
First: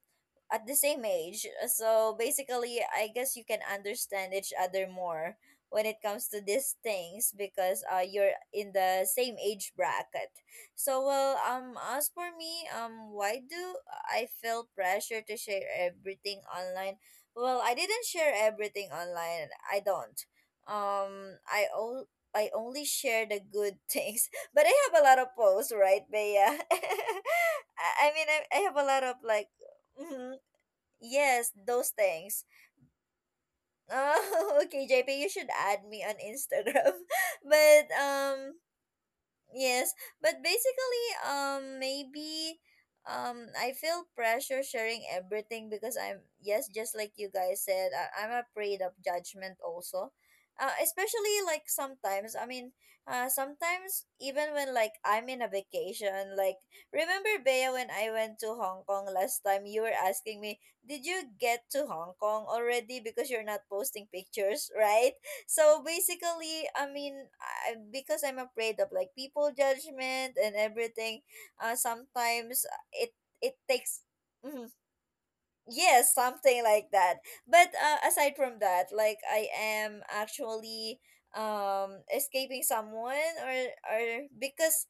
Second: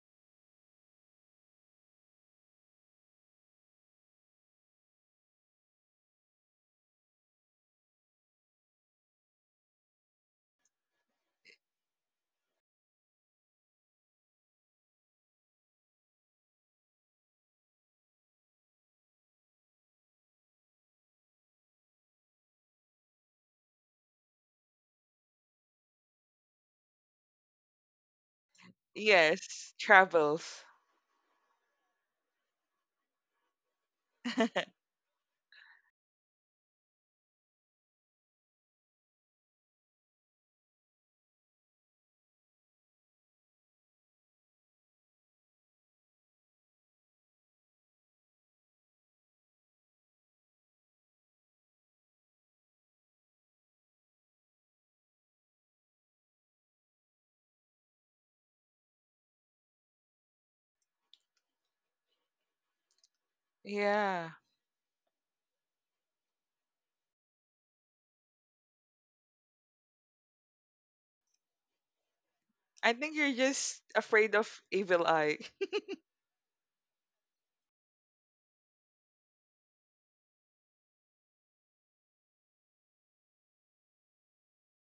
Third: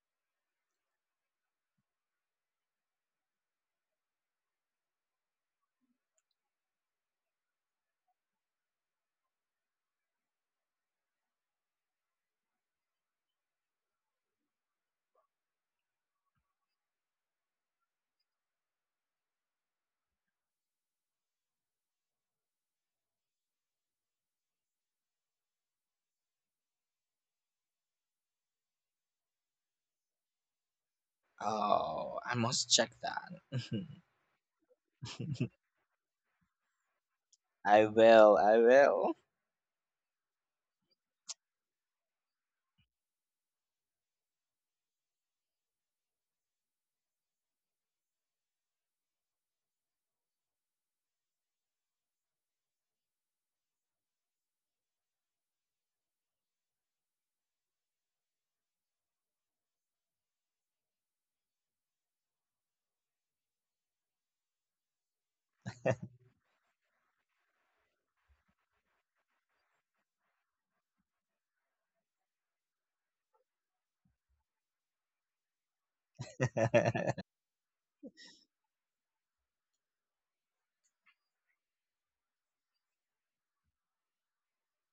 Speaker 1: at the same age. So basically, I guess you can understand each other more when it comes to these things because you're in the same age bracket. So well, as for me, why do I feel pressure to share everything online? Well, I didn't share everything online. I don't. Um I o- I only share the good things, but I have a lot of posts, right, Bea? I mean, I have a lot of like,
Speaker 3: Yes,
Speaker 1: mhm,
Speaker 3: travels.
Speaker 1: yes, those
Speaker 2: Oh, I
Speaker 1: things.
Speaker 2: must check that.
Speaker 1: Oh, okay, JP, you should add me on Instagram.
Speaker 2: I
Speaker 1: But
Speaker 2: will, I will.
Speaker 1: yes, but basically, maybe, I feel pressure sharing everything because I'm yes, just like you guys said, I'm afraid of judgment also. Especially like sometimes, I mean, sometimes even when like I'm in a vacation, like remember, Bea, when I went to Hong Kong last time, you were asking me, did you get to Hong Kong already because you're not posting
Speaker 3: Yeah.
Speaker 1: pictures, right? So basically, because I'm afraid of like people judgment and everything, sometimes,
Speaker 3: I
Speaker 1: it
Speaker 3: think you're
Speaker 1: it
Speaker 3: just
Speaker 1: takes.
Speaker 3: afraid of
Speaker 1: Mhm.
Speaker 3: evil eye.
Speaker 1: Yes, something like that. But aside from that, like I am actually escaping someone, or because,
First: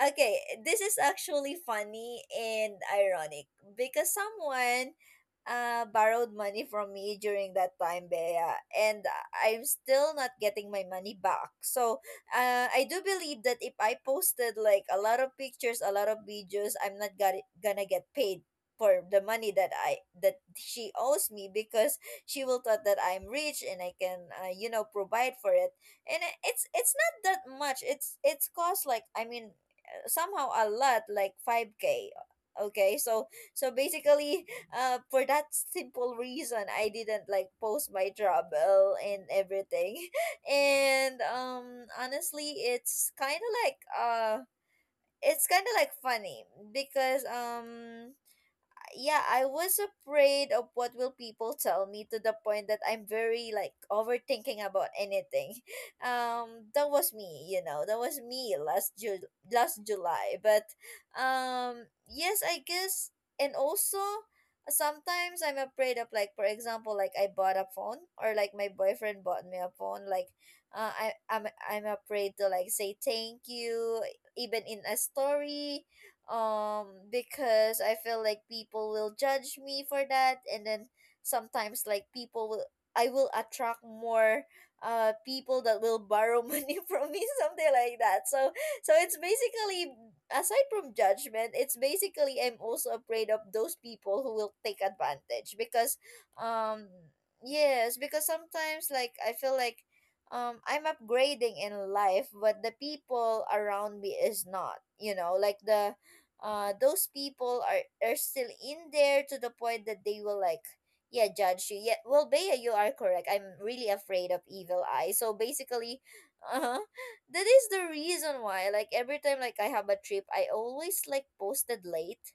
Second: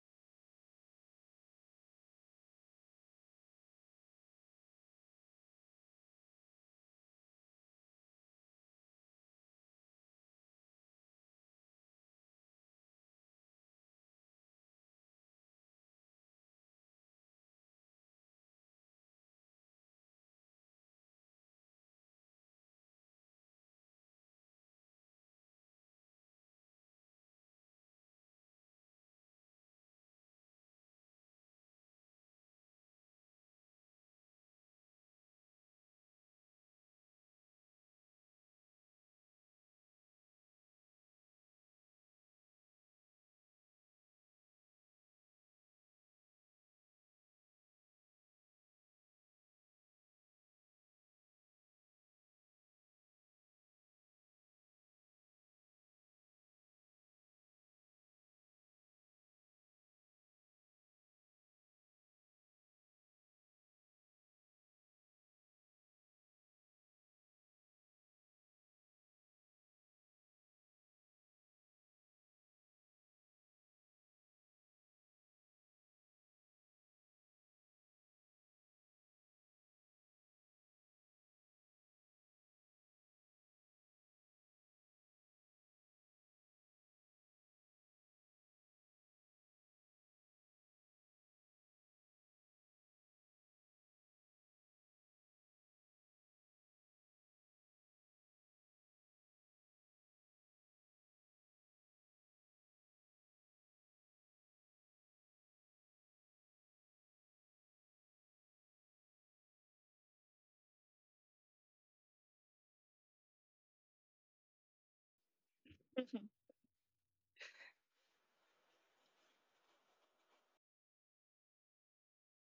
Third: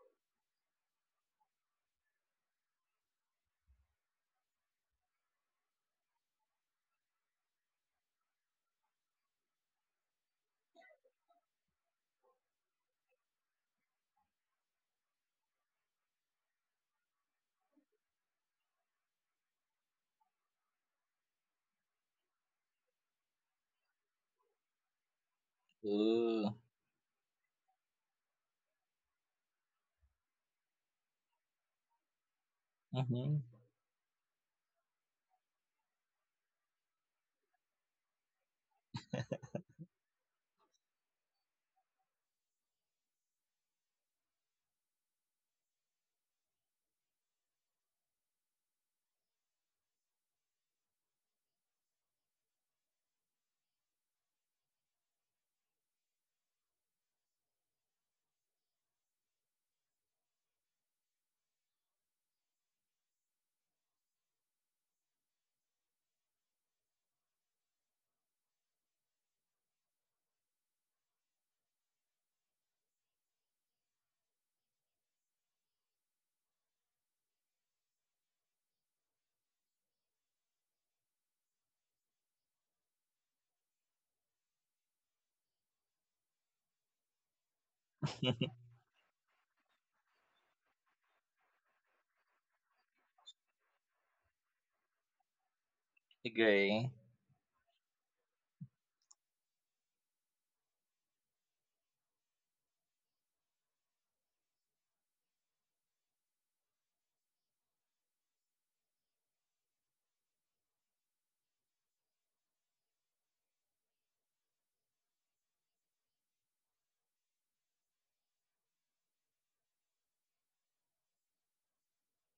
Speaker 1: okay, this is actually funny and ironic because someone borrowed money from me during that time, Bea, and I'm still not getting my money back. So, I do believe that if I posted like a lot of pictures, a lot of videos, I'm not got gonna get paid for the money that she owes me because she will thought that I'm rich and I can, provide for it. And
Speaker 2: Ooh.
Speaker 1: it's not that much, it's cost, like I mean, somehow a lot, like 5K. Okay. So
Speaker 2: Mm-hmm.
Speaker 1: basically, for that simple reason, I didn't like post my trouble and everything. And honestly, it's it's kind of like funny, because yeah, I was afraid of what will people tell me, to the point that I'm very like overthinking about anything. That was me, you know, that was me last July. But yes, I guess, and also sometimes I'm afraid of, like, for example, like I bought a phone or like my boyfriend bought me a phone. Like, I'm afraid to like say thank you even in a story, because I feel like people will judge me for that, and then sometimes, like, people will I will attract more people that will borrow money from me, something like that. So it's basically, aside from judgment, it's basically I'm also afraid of those people who will take advantage because um
Speaker 2: Agree.
Speaker 1: yes, because sometimes like I feel like I'm upgrading in life but the people around me is not, like the those people are still in there to the point that they will like, yeah, judge you. Yeah, well, Bea, you are correct, I'm really afraid of evil eye, so basically uh-huh, that is the reason why like every time like I have a trip I always like posted late.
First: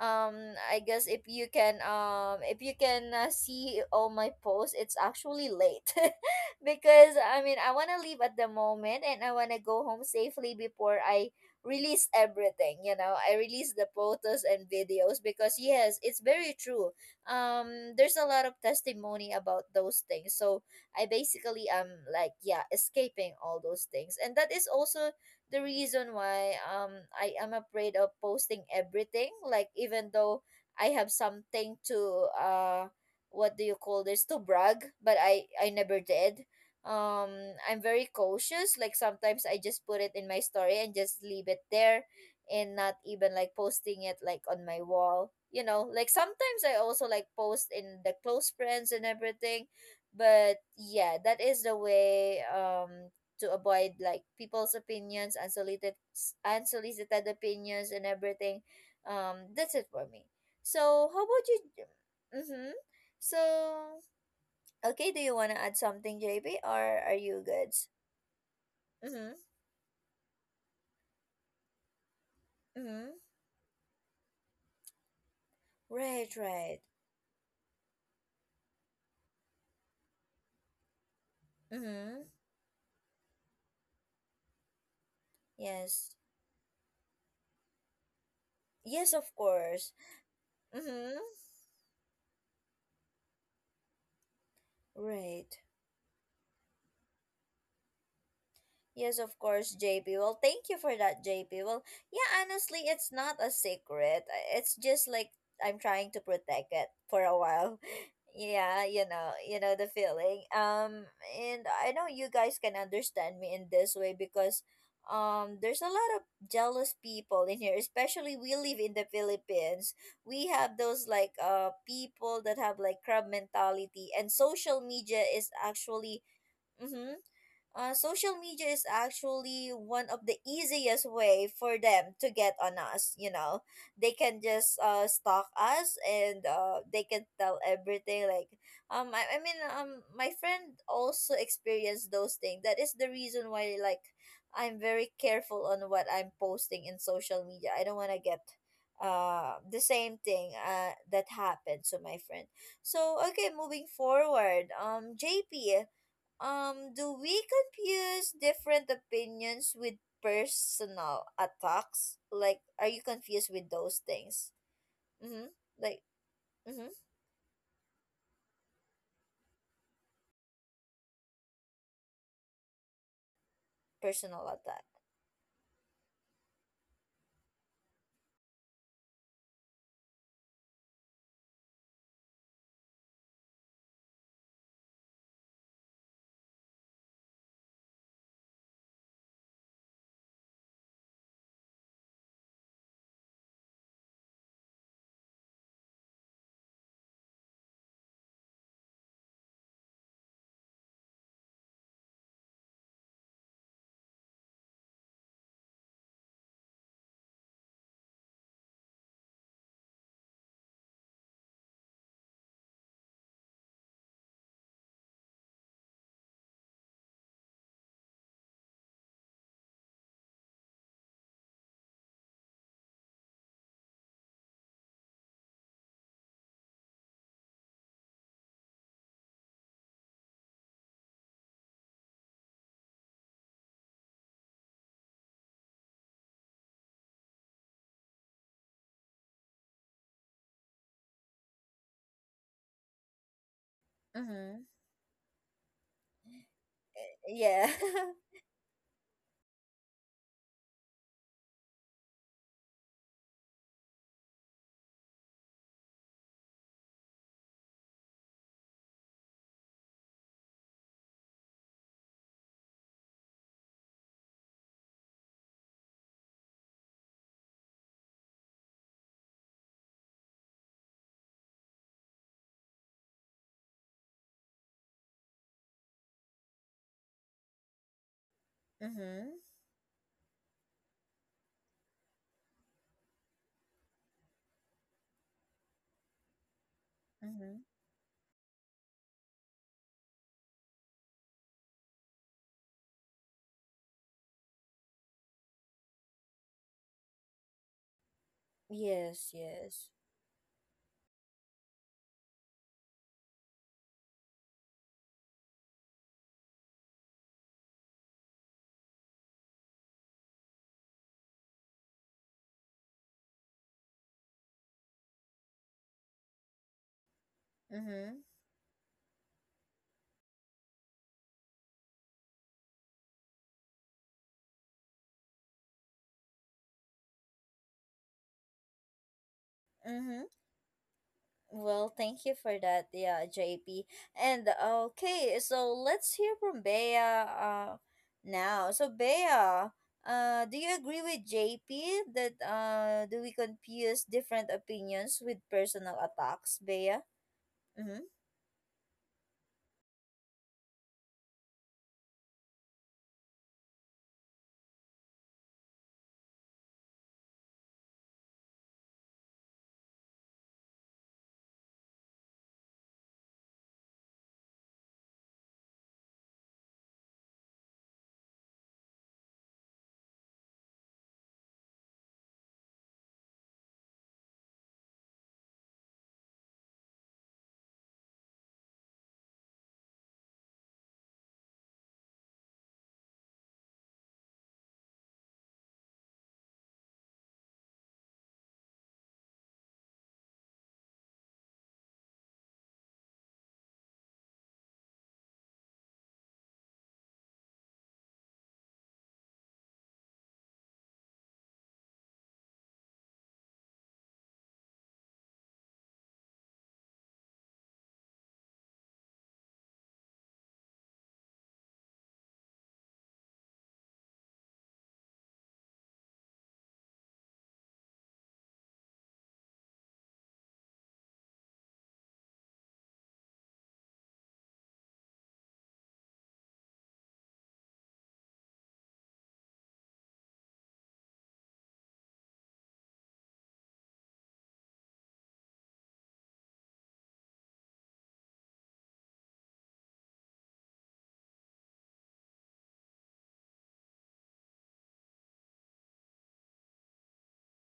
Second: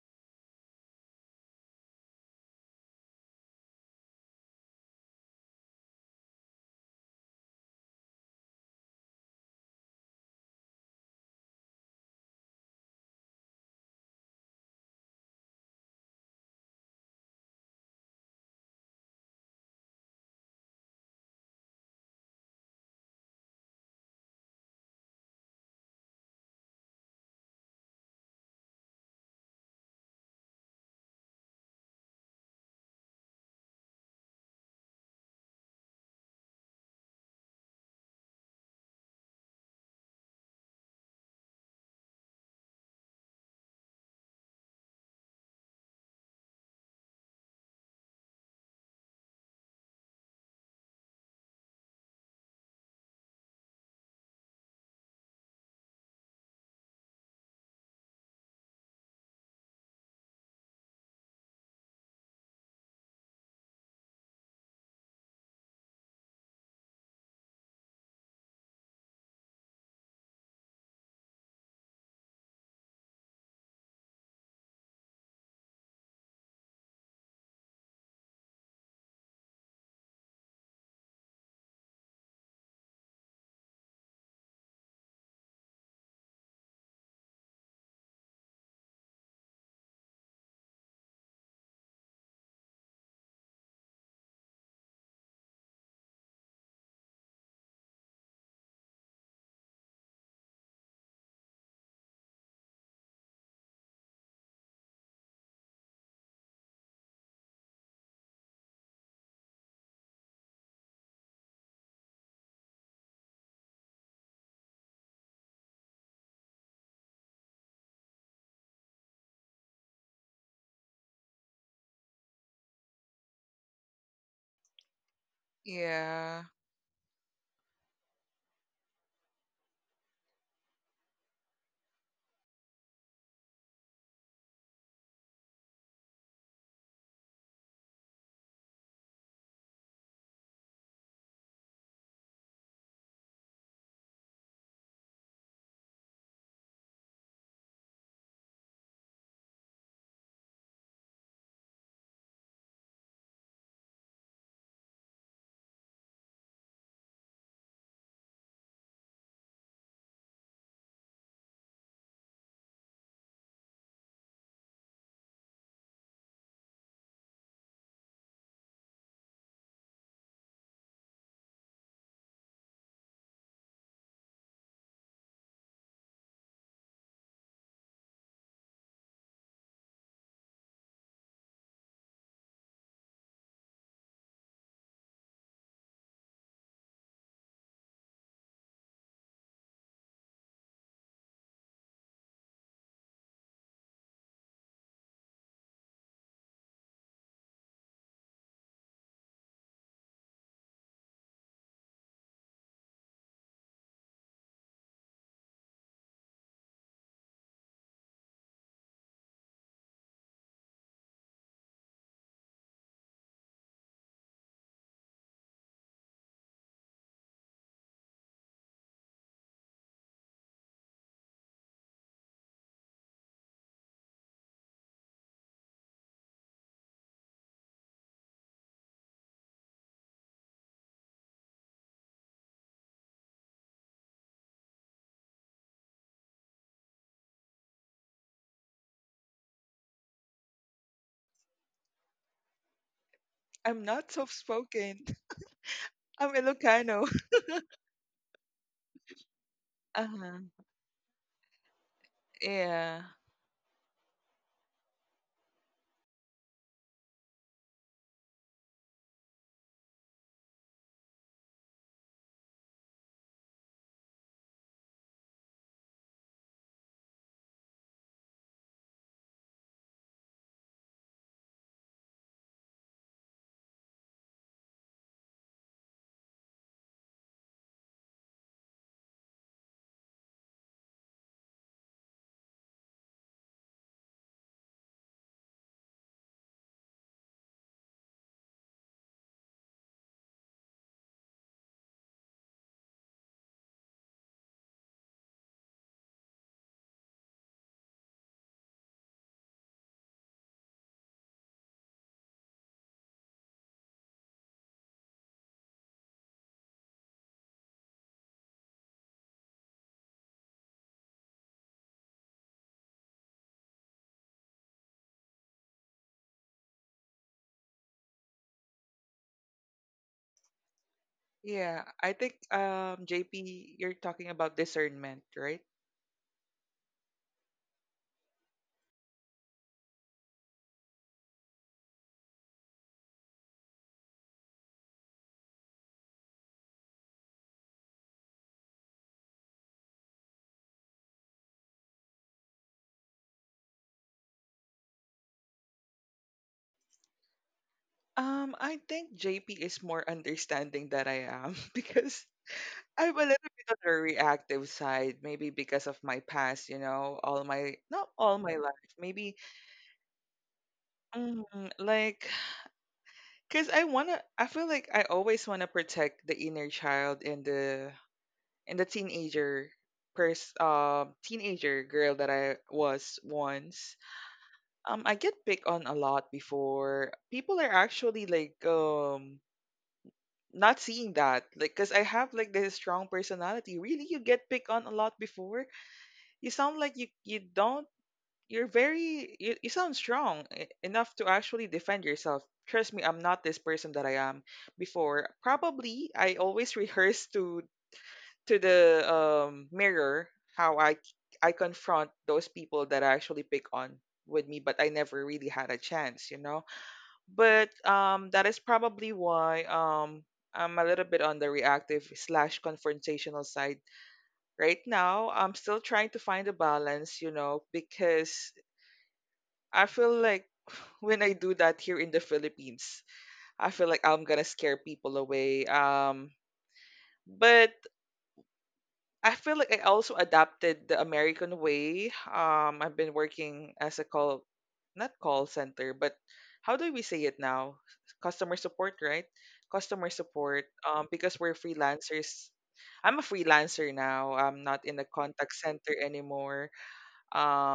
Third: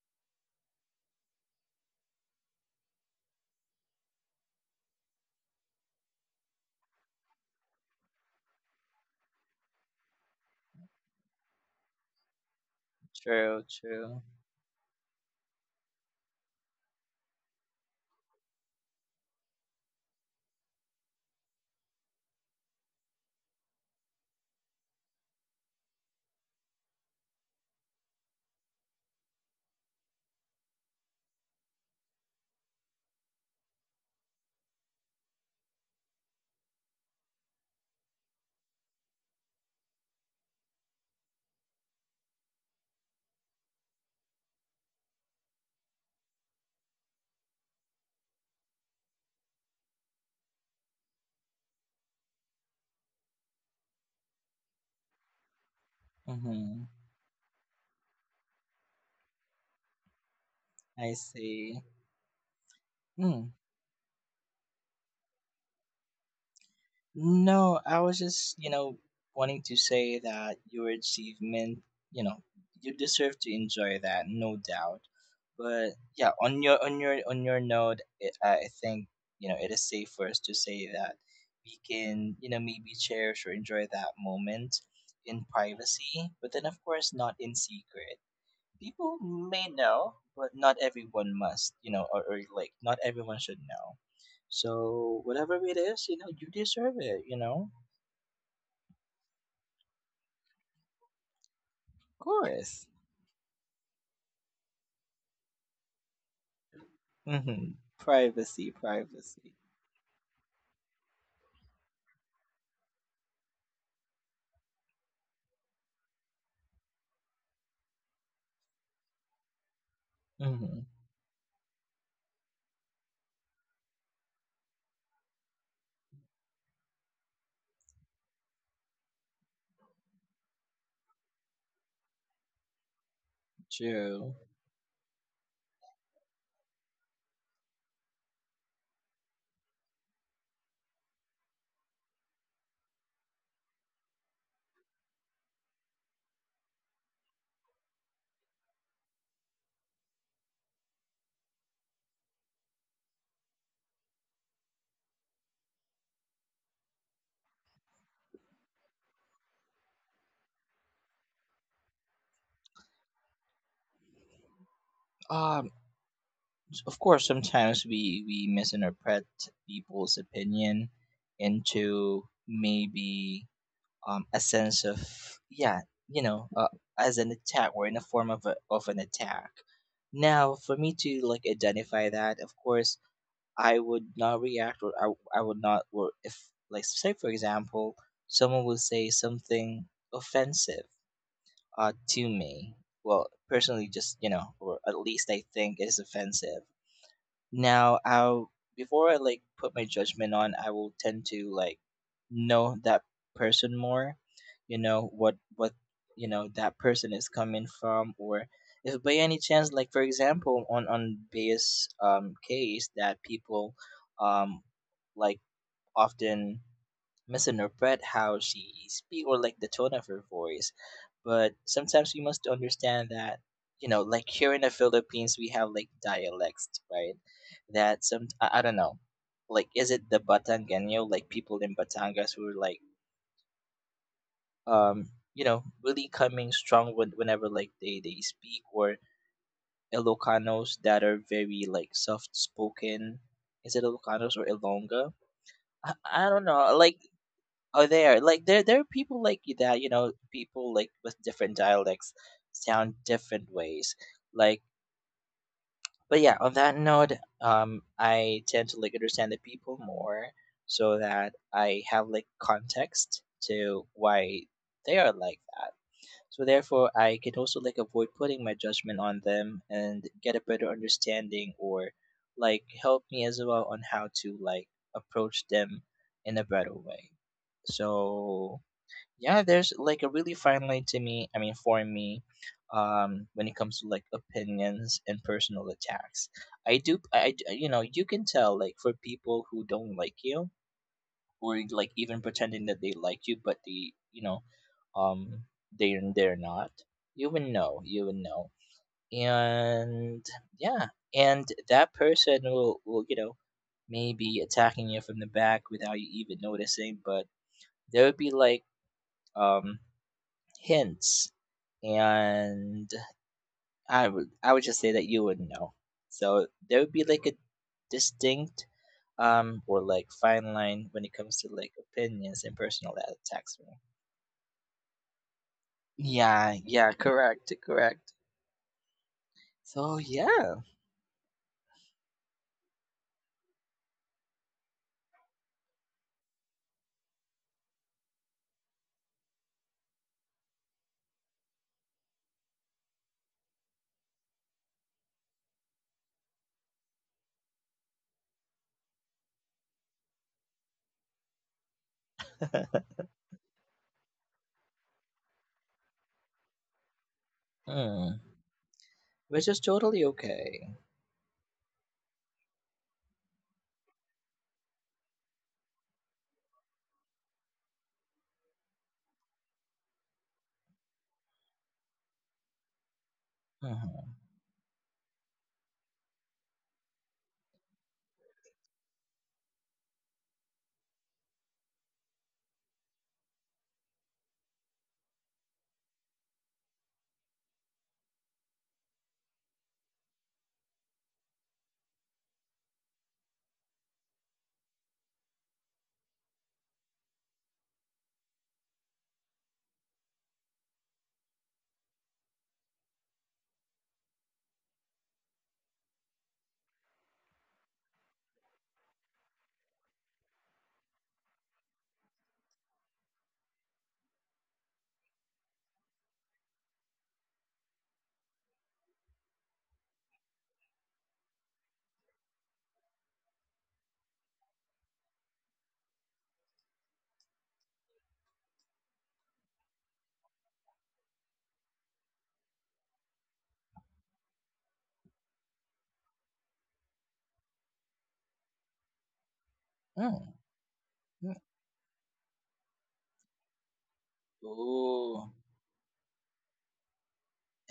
Speaker 1: um I guess if you can, if you can see all my posts, it's actually late. Because I mean I want to leave at the moment and I want to go home safely before I release everything, you know, I
Speaker 2: True,
Speaker 1: release the
Speaker 2: true.
Speaker 1: photos and videos, because yes, it's very true. There's a lot of testimony about those things, so I basically am like, yeah, escaping all those things, and that is also the reason why I am afraid of posting everything, like even though I have something to uh what do you call this, to brag, but I never did. um I'm very cautious, like sometimes I just put it in my story and just leave it there and not even like posting it like on my wall, you know, like sometimes I also like post in the close friends and everything. But yeah, that is the way, to avoid like people's opinions,
Speaker 2: Mm-hmm.
Speaker 1: unsolicited opinions and everything. That's it for me. So
Speaker 2: I
Speaker 1: how about you?
Speaker 2: see.
Speaker 1: Mm-hmm. So
Speaker 2: Hmm.
Speaker 1: okay, do you wanna add something, JP, or are you good?
Speaker 2: No, I was just, you know,
Speaker 1: Mm-hmm.
Speaker 2: wanting to say that your achievement, you know, you
Speaker 1: Mm-hmm.
Speaker 2: deserve to enjoy that, no doubt. But
Speaker 1: Right,
Speaker 2: yeah, on
Speaker 1: right.
Speaker 2: your on your on your note, it, I think, you know, it is safe for us to say that we
Speaker 1: Mm-hmm.
Speaker 2: can, you know, maybe cherish or enjoy that moment in
Speaker 1: Yes.
Speaker 2: privacy, but then of course not in secret.
Speaker 1: Yes,
Speaker 2: People
Speaker 1: of
Speaker 2: may
Speaker 1: course.
Speaker 2: know, but not
Speaker 1: Mm-hmm.
Speaker 2: everyone must, you know, or, like not everyone should know. So whatever
Speaker 1: Right.
Speaker 2: it is, you know, you deserve it, you know.
Speaker 1: Yes, of course, JP. Well, thank you for that, JP. Well,
Speaker 2: Of
Speaker 1: yeah, honestly,
Speaker 2: course.
Speaker 1: it's not a secret. I- It's just like I'm trying to protect it for a
Speaker 2: Mm-hmm.
Speaker 1: while.
Speaker 2: Privacy,
Speaker 1: Yeah,
Speaker 2: privacy.
Speaker 1: you know the feeling. And I know you guys can understand me in this way because there's a lot of jealous people in here, especially we live in the Philippines. We
Speaker 2: Mm-hmm.
Speaker 1: have those like people that have like crab mentality, and social media is actually,
Speaker 3: Yeah.
Speaker 1: mhm, social media is actually one of the easiest way for them to get on us, you know, they
Speaker 2: True.
Speaker 1: can just stalk us and they can tell everything, like I mean, my friend also experienced those things, that is the reason why like I'm very careful on what I'm posting in social media, I don't want to get the same thing that happened to my friend. So okay, moving forward, JP, do we confuse different opinions with personal attacks? Like, are you confused with those things? Mm-hmm.
Speaker 2: Um,
Speaker 1: Like, mm-hmm.
Speaker 2: of course, sometimes we misinterpret people's opinion into maybe a
Speaker 1: Personal
Speaker 2: sense
Speaker 1: attack.
Speaker 2: of, yeah, you know, as an attack or in a form of, of an attack. Now, for me to like identify that, of course, I would not react, I would not. Or if, like say for example, someone will say something offensive to me, well personally, just, you know, or at least I think it is offensive. Now, I'll, before I like put my judgment on, I will tend to like know that person more. You know what you know that person is coming from. Or if by any chance, like for example, on base case, that people um like often misinterpret how she speak or like the tone of her voice. But sometimes we must understand that, you know, like here in the Philippines, we have like dialects, right? That some, I don't know, like is it the Batangeno, like people in Batangas who are like, um, you know, really coming strong when, whenever like they speak, or Ilocanos that are very like soft spoken. Is
Speaker 3: I'm
Speaker 2: it
Speaker 3: not soft
Speaker 2: Ilocanos or
Speaker 1: Mm-hmm.
Speaker 3: spoken.
Speaker 2: Ilonga? I
Speaker 3: I'm
Speaker 2: don't know. Like,
Speaker 3: Ilocano.
Speaker 1: Yeah.
Speaker 2: oh, they are like there. There are people like you that, you know,
Speaker 3: Uh-huh.
Speaker 2: people like with different dialects sound
Speaker 3: Yeah.
Speaker 2: different ways. Like, but yeah. On that note, I tend to like understand the people more, so that I have like context to why they are like that. So therefore, I can also like avoid putting my judgment on them and get a better understanding, or like help me as well on how to like approach them in a better way. So
Speaker 1: Mm-hmm.
Speaker 2: yeah, there's like a really fine line to me. I mean, for me, when it comes to like opinions and personal attacks, I do I d-
Speaker 1: Mm-hmm.
Speaker 2: you know, you can tell, like for people who don't like you, or like even pretending that they like you but they, you know, um they're not. You would know.
Speaker 1: Yes, yes.
Speaker 2: And yeah, and that person will you know, maybe attacking you from the back without you even noticing. But there would be like um hints, and I would, just say that you would know. So there would be like a
Speaker 1: Mm-hmm.
Speaker 2: distinct or like fine line when it comes to like
Speaker 3: Yeah. I think
Speaker 2: opinions and personal attacks,
Speaker 3: JP,
Speaker 2: right?
Speaker 3: you're talking about discernment, right?
Speaker 2: Yeah, yeah, correct, correct. So
Speaker 1: Mm-hmm.
Speaker 2: yeah.
Speaker 1: Well, thank you for that, yeah, JP. And okay, so let's hear from Bea now. So Bea, do you agree with JP that, do we confuse different opinions with personal attacks, Bea? Mm-hmm.
Speaker 3: I think JP is more understanding that I am, because I'm a little bit on the reactive side, maybe because of my past, you know, all my not
Speaker 2: Hmm,
Speaker 3: all my life, maybe,
Speaker 2: which is totally okay.
Speaker 3: mm, like, cause I feel like I always wanna protect the inner child and the teenager pers teenager girl that I was once.
Speaker 2: Mm-hmm.
Speaker 3: I get picked on a lot before. People are actually like not seeing that. Like cause I have like this strong personality. Really, you get picked on a lot before? You sound like you don't you're very you sound strong enough to actually defend yourself. Trust me, I'm not this person that I am before. Probably I always rehearse to the mirror how I confront those people that I actually pick on with me, but I never really had a chance, you know. But that is probably why I'm a little bit on the reactive slash confrontational side right now. I'm still trying to find a balance, you know, because I feel like when I do that here in the Philippines. I feel like I'm gonna scare people away. But I feel like I also adapted the American way. I've been working as a call, not call center, but how do we say it now? Customer support, right? Customer
Speaker 2: Mm.
Speaker 3: support. Because
Speaker 2: Mm.
Speaker 3: we're freelancers. I'm a freelancer now. I'm not in a
Speaker 2: Ooh,
Speaker 3: contact center anymore.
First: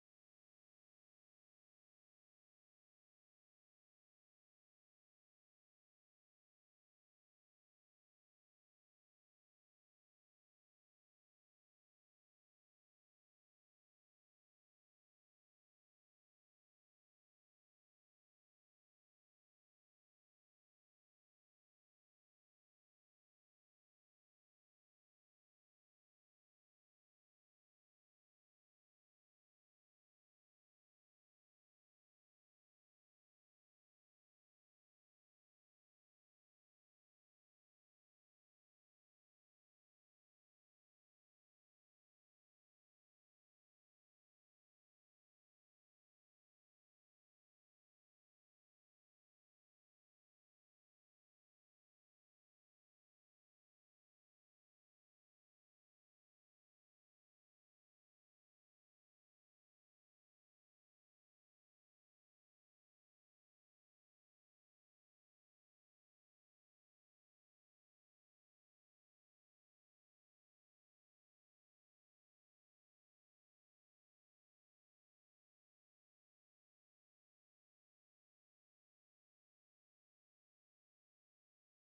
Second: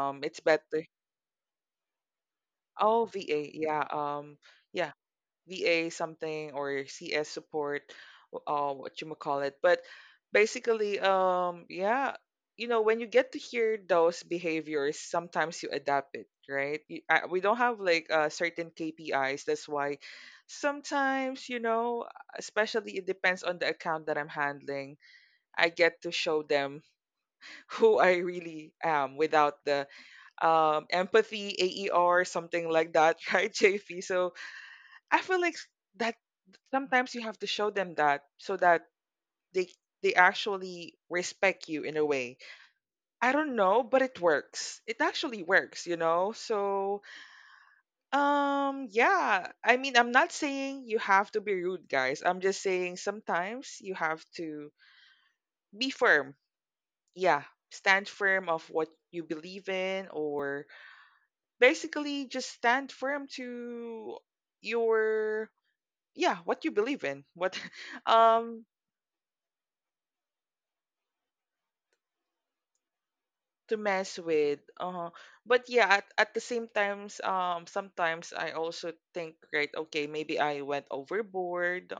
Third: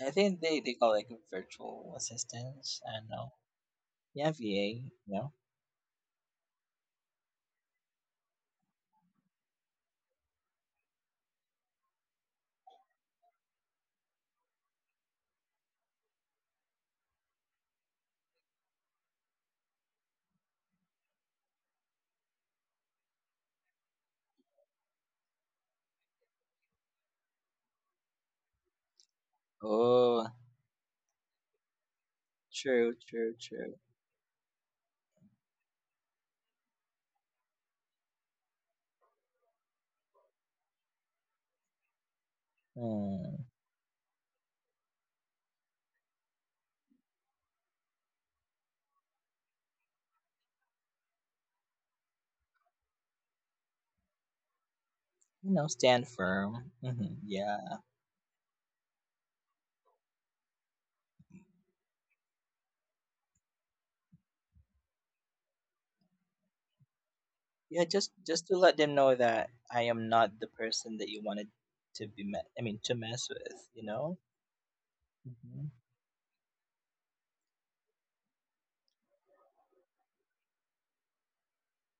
Speaker 2: I
Speaker 3: It's
Speaker 2: think they
Speaker 3: better.
Speaker 2: call like virtual assistants. I
Speaker 3: Oh,
Speaker 2: don't know.
Speaker 3: VA. Yeah.
Speaker 2: Yeah,
Speaker 3: Yeah.
Speaker 2: VA. No.
Speaker 3: VA something or CS support, what you call it. But basically, yeah, you know, when you get to hear those behaviors, sometimes you adapt it, right? We don't have like certain KPIs. That's why sometimes, you know, especially it depends on the account that I'm handling. I get to show them who I really am without the
Speaker 2: Oh,
Speaker 3: empathy, AER, something like
Speaker 2: true,
Speaker 3: that,
Speaker 2: true,
Speaker 3: right,
Speaker 2: true.
Speaker 3: JP? So I feel like that sometimes you have to show them that so that they they actually respect you in a way. I
Speaker 2: Hmm.
Speaker 3: don't know, but it works. It actually works, you know? So, yeah, I mean, I'm not saying you have to be rude, guys. I'm just saying sometimes you have to
Speaker 2: You know,
Speaker 3: be
Speaker 2: stand
Speaker 3: firm.
Speaker 2: firm. Hmm.
Speaker 3: Yeah,
Speaker 2: Yeah,
Speaker 3: stand firm of what you believe in or basically just stand firm to your yeah, what you believe in. What
Speaker 2: yeah. Just to
Speaker 3: um
Speaker 2: let them know that I am not the person that you wanted to be met. I mean, to mess with.
Speaker 3: to
Speaker 2: You
Speaker 3: mess
Speaker 2: know.
Speaker 3: with. Uh-huh. But
Speaker 2: Hmm.
Speaker 3: yeah, at the same times, sometimes I also think, right, okay, maybe I went overboard.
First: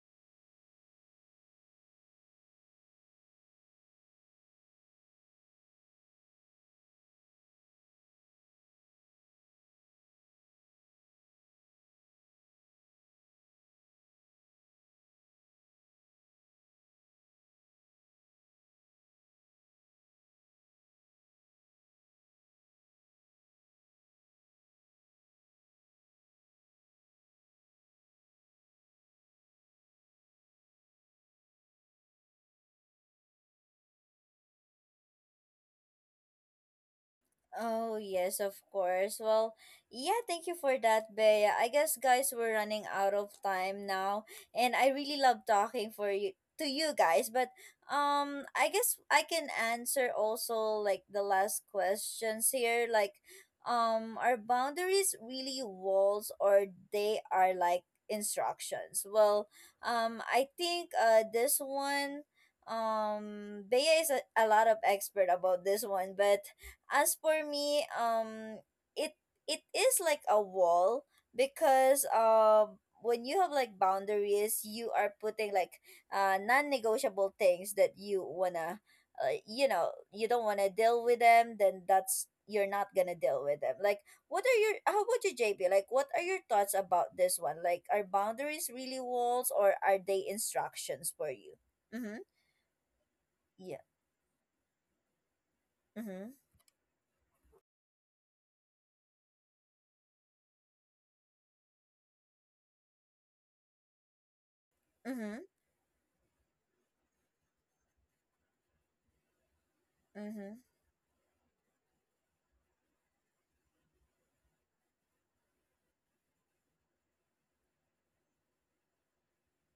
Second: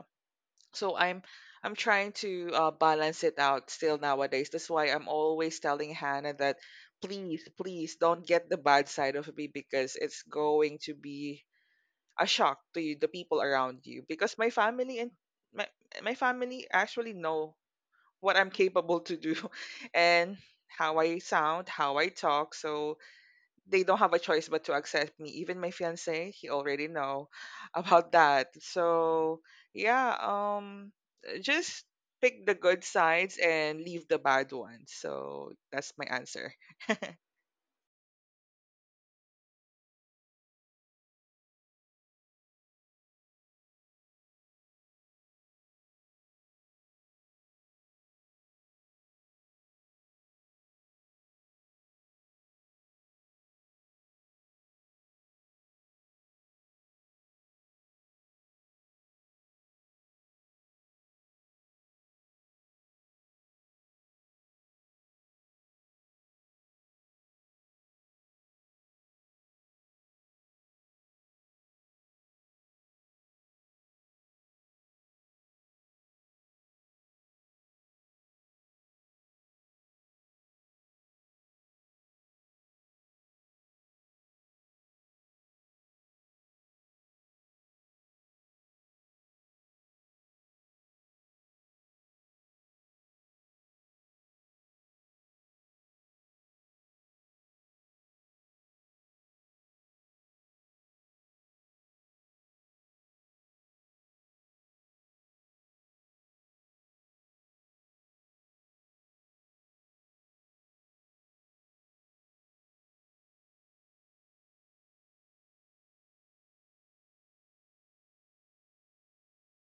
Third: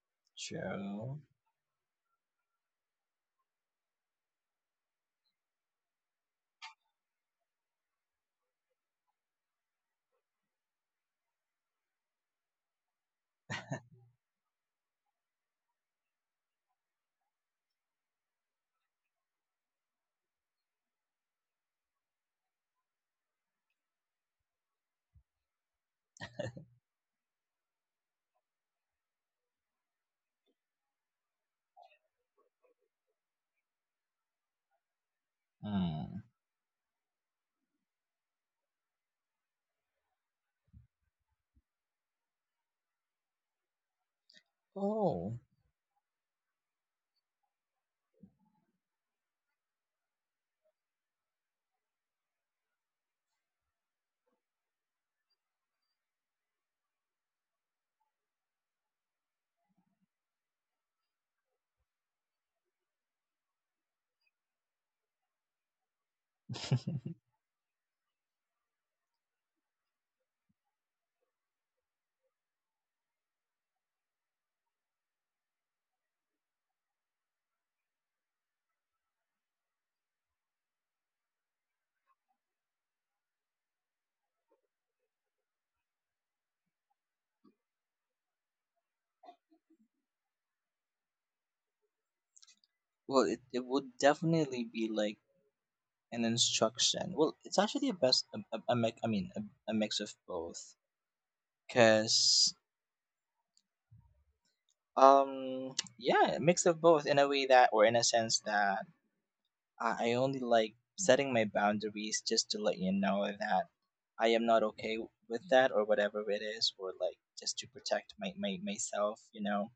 Speaker 3: So
Speaker 2: True.
Speaker 3: I'm trying to balance it out still nowadays. That's why I'm always telling Hannah that please, please don't get the bad side of me because it's going to be a shock to you, the people around you. Because my my family actually know what I'm capable to do and how I sound, how I talk. So they don't have a choice but to accept me. Even my fiance, he already know about that. So yeah, just pick the good sides and leave the bad ones. So that's my
Speaker 2: Mm.
Speaker 3: answer.
Speaker 1: Oh, yes, of course. Well, yeah, thank you for that, Bea. I guess, guys, we're running out of time now, and I really
Speaker 2: Oh,
Speaker 1: love talking for you, to you guys, but I guess I can answer also like the last questions here, like, are boundaries really walls or they are like instructions? Well, I think this one, Bea is a lot of expert about this one, but as for me, it it is like a wall because when you have like boundaries, you are putting like non-negotiable things that you wanna, you know, you don't wanna deal with them, then that's, you're not gonna deal with them. Like, what are your how about you, JP, like what are your thoughts about this one? Like, are boundaries really walls or are they instructions for you? Mm-hmm.
Speaker 2: well, it
Speaker 1: Yeah.
Speaker 2: would definitely be like an
Speaker 1: Mm-hmm.
Speaker 2: instruction. Well, it's actually a best a mix. I mean, a mix of both. Cause
Speaker 1: Mm-hmm.
Speaker 2: yeah, a mix of both in a way that, or in a sense that I only
Speaker 1: Mm-hmm.
Speaker 2: like setting my boundaries just to let you know that I am not okay with that or whatever it is, or like just to protect my, my myself, you know.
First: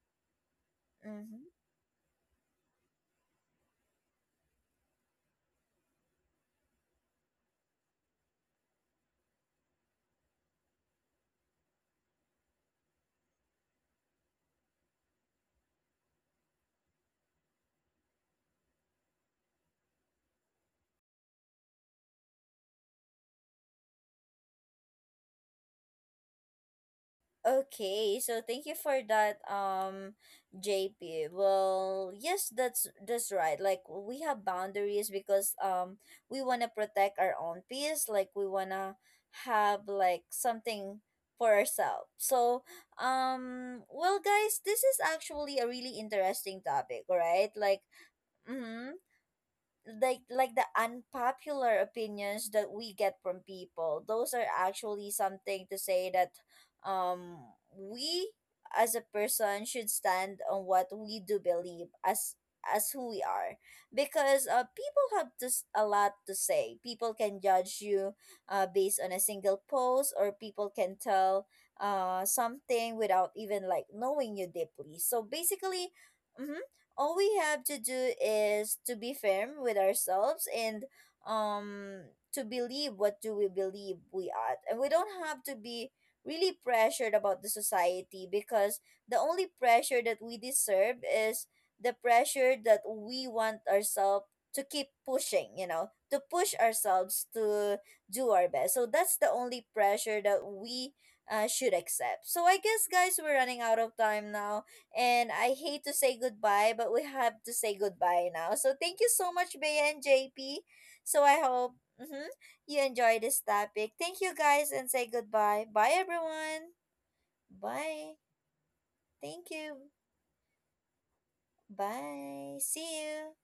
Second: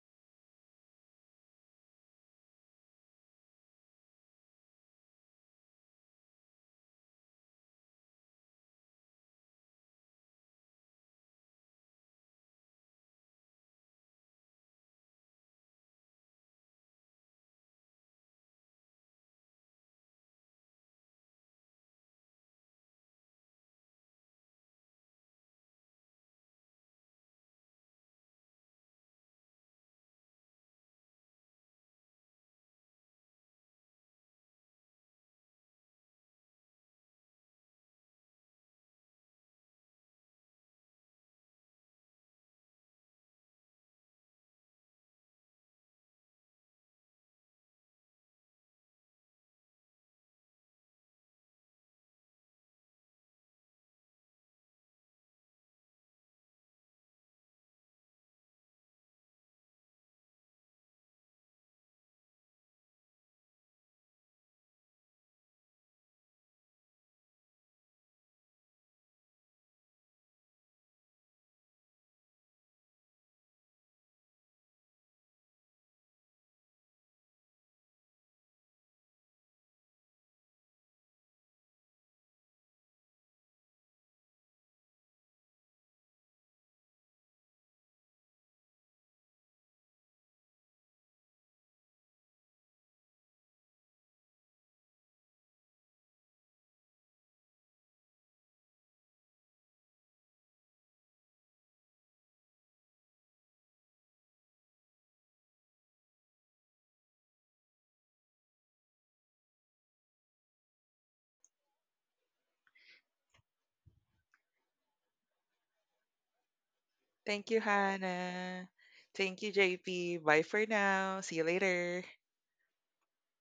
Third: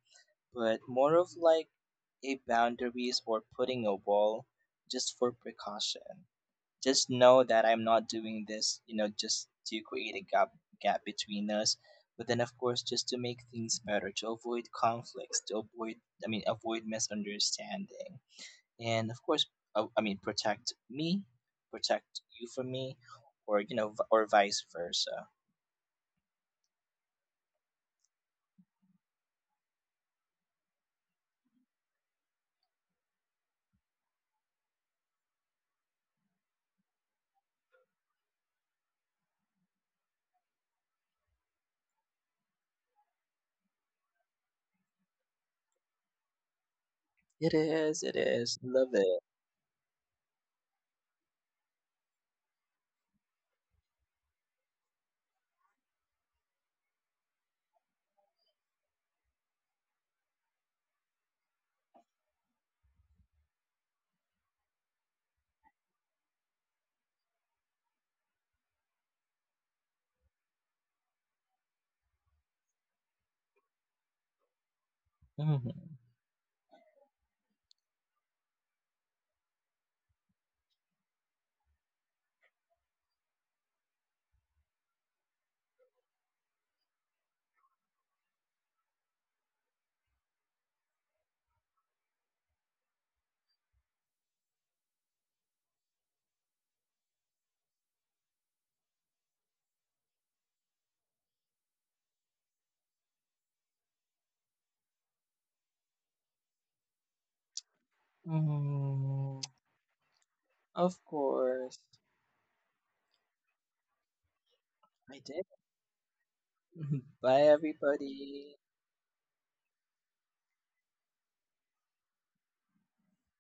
Speaker 2: But more of
Speaker 1: Mm-hmm.
Speaker 2: like a boundaries or putting a wall just for precaution. Just know that I'm not doing this, you know, just to create a gap between us. But then of course just to make things better, to avoid conflicts, to avoid, I mean avoid, misunderstanding, and of course, I mean protect me, protect you from me, or you know, or vice versa.
Speaker 1: Okay, so thank you for that, JP. Well, yes, that's right. Like, we have boundaries because we wanna protect our own peace. Like, we wanna have like something for ourselves. So, well, guys, this is actually a really interesting topic, right?
Speaker 2: It
Speaker 1: Like,
Speaker 2: is, it is, love
Speaker 1: mm-hmm,
Speaker 2: it.
Speaker 1: like the unpopular opinions that we get from people, those are actually something to say that, um we as a person should stand on what we do believe as who we are, because people have just a lot to say, people can judge you based on a single post, or people can tell something without even like knowing you deeply, so basically,
Speaker 2: Hmm.
Speaker 1: mhm, all we have to do is to be firm with ourselves and, um to believe what do we believe we are, and we don't have to be really pressured about the society, because the only pressure that we deserve is the pressure that we want ourselves to keep pushing, you know, to push ourselves to do our best. So that's the only pressure that we should accept. So I guess, guys, we're running out of time now, and I hate to say goodbye, but we have to say goodbye now. So thank you so much, Bea and JP.
Speaker 2: Of
Speaker 1: So I hope,
Speaker 2: course.
Speaker 1: mhm, you enjoy this topic. Thank you guys, and say
Speaker 2: I did.
Speaker 1: goodbye. Bye, everyone.
Speaker 2: Bye
Speaker 3: Thank you,
Speaker 1: Bye.
Speaker 2: everybody.
Speaker 3: Hannah. Thank
Speaker 1: Thank
Speaker 3: you,
Speaker 1: you.
Speaker 3: JP. Bye for now. See you later.
Speaker 1: Bye. See you.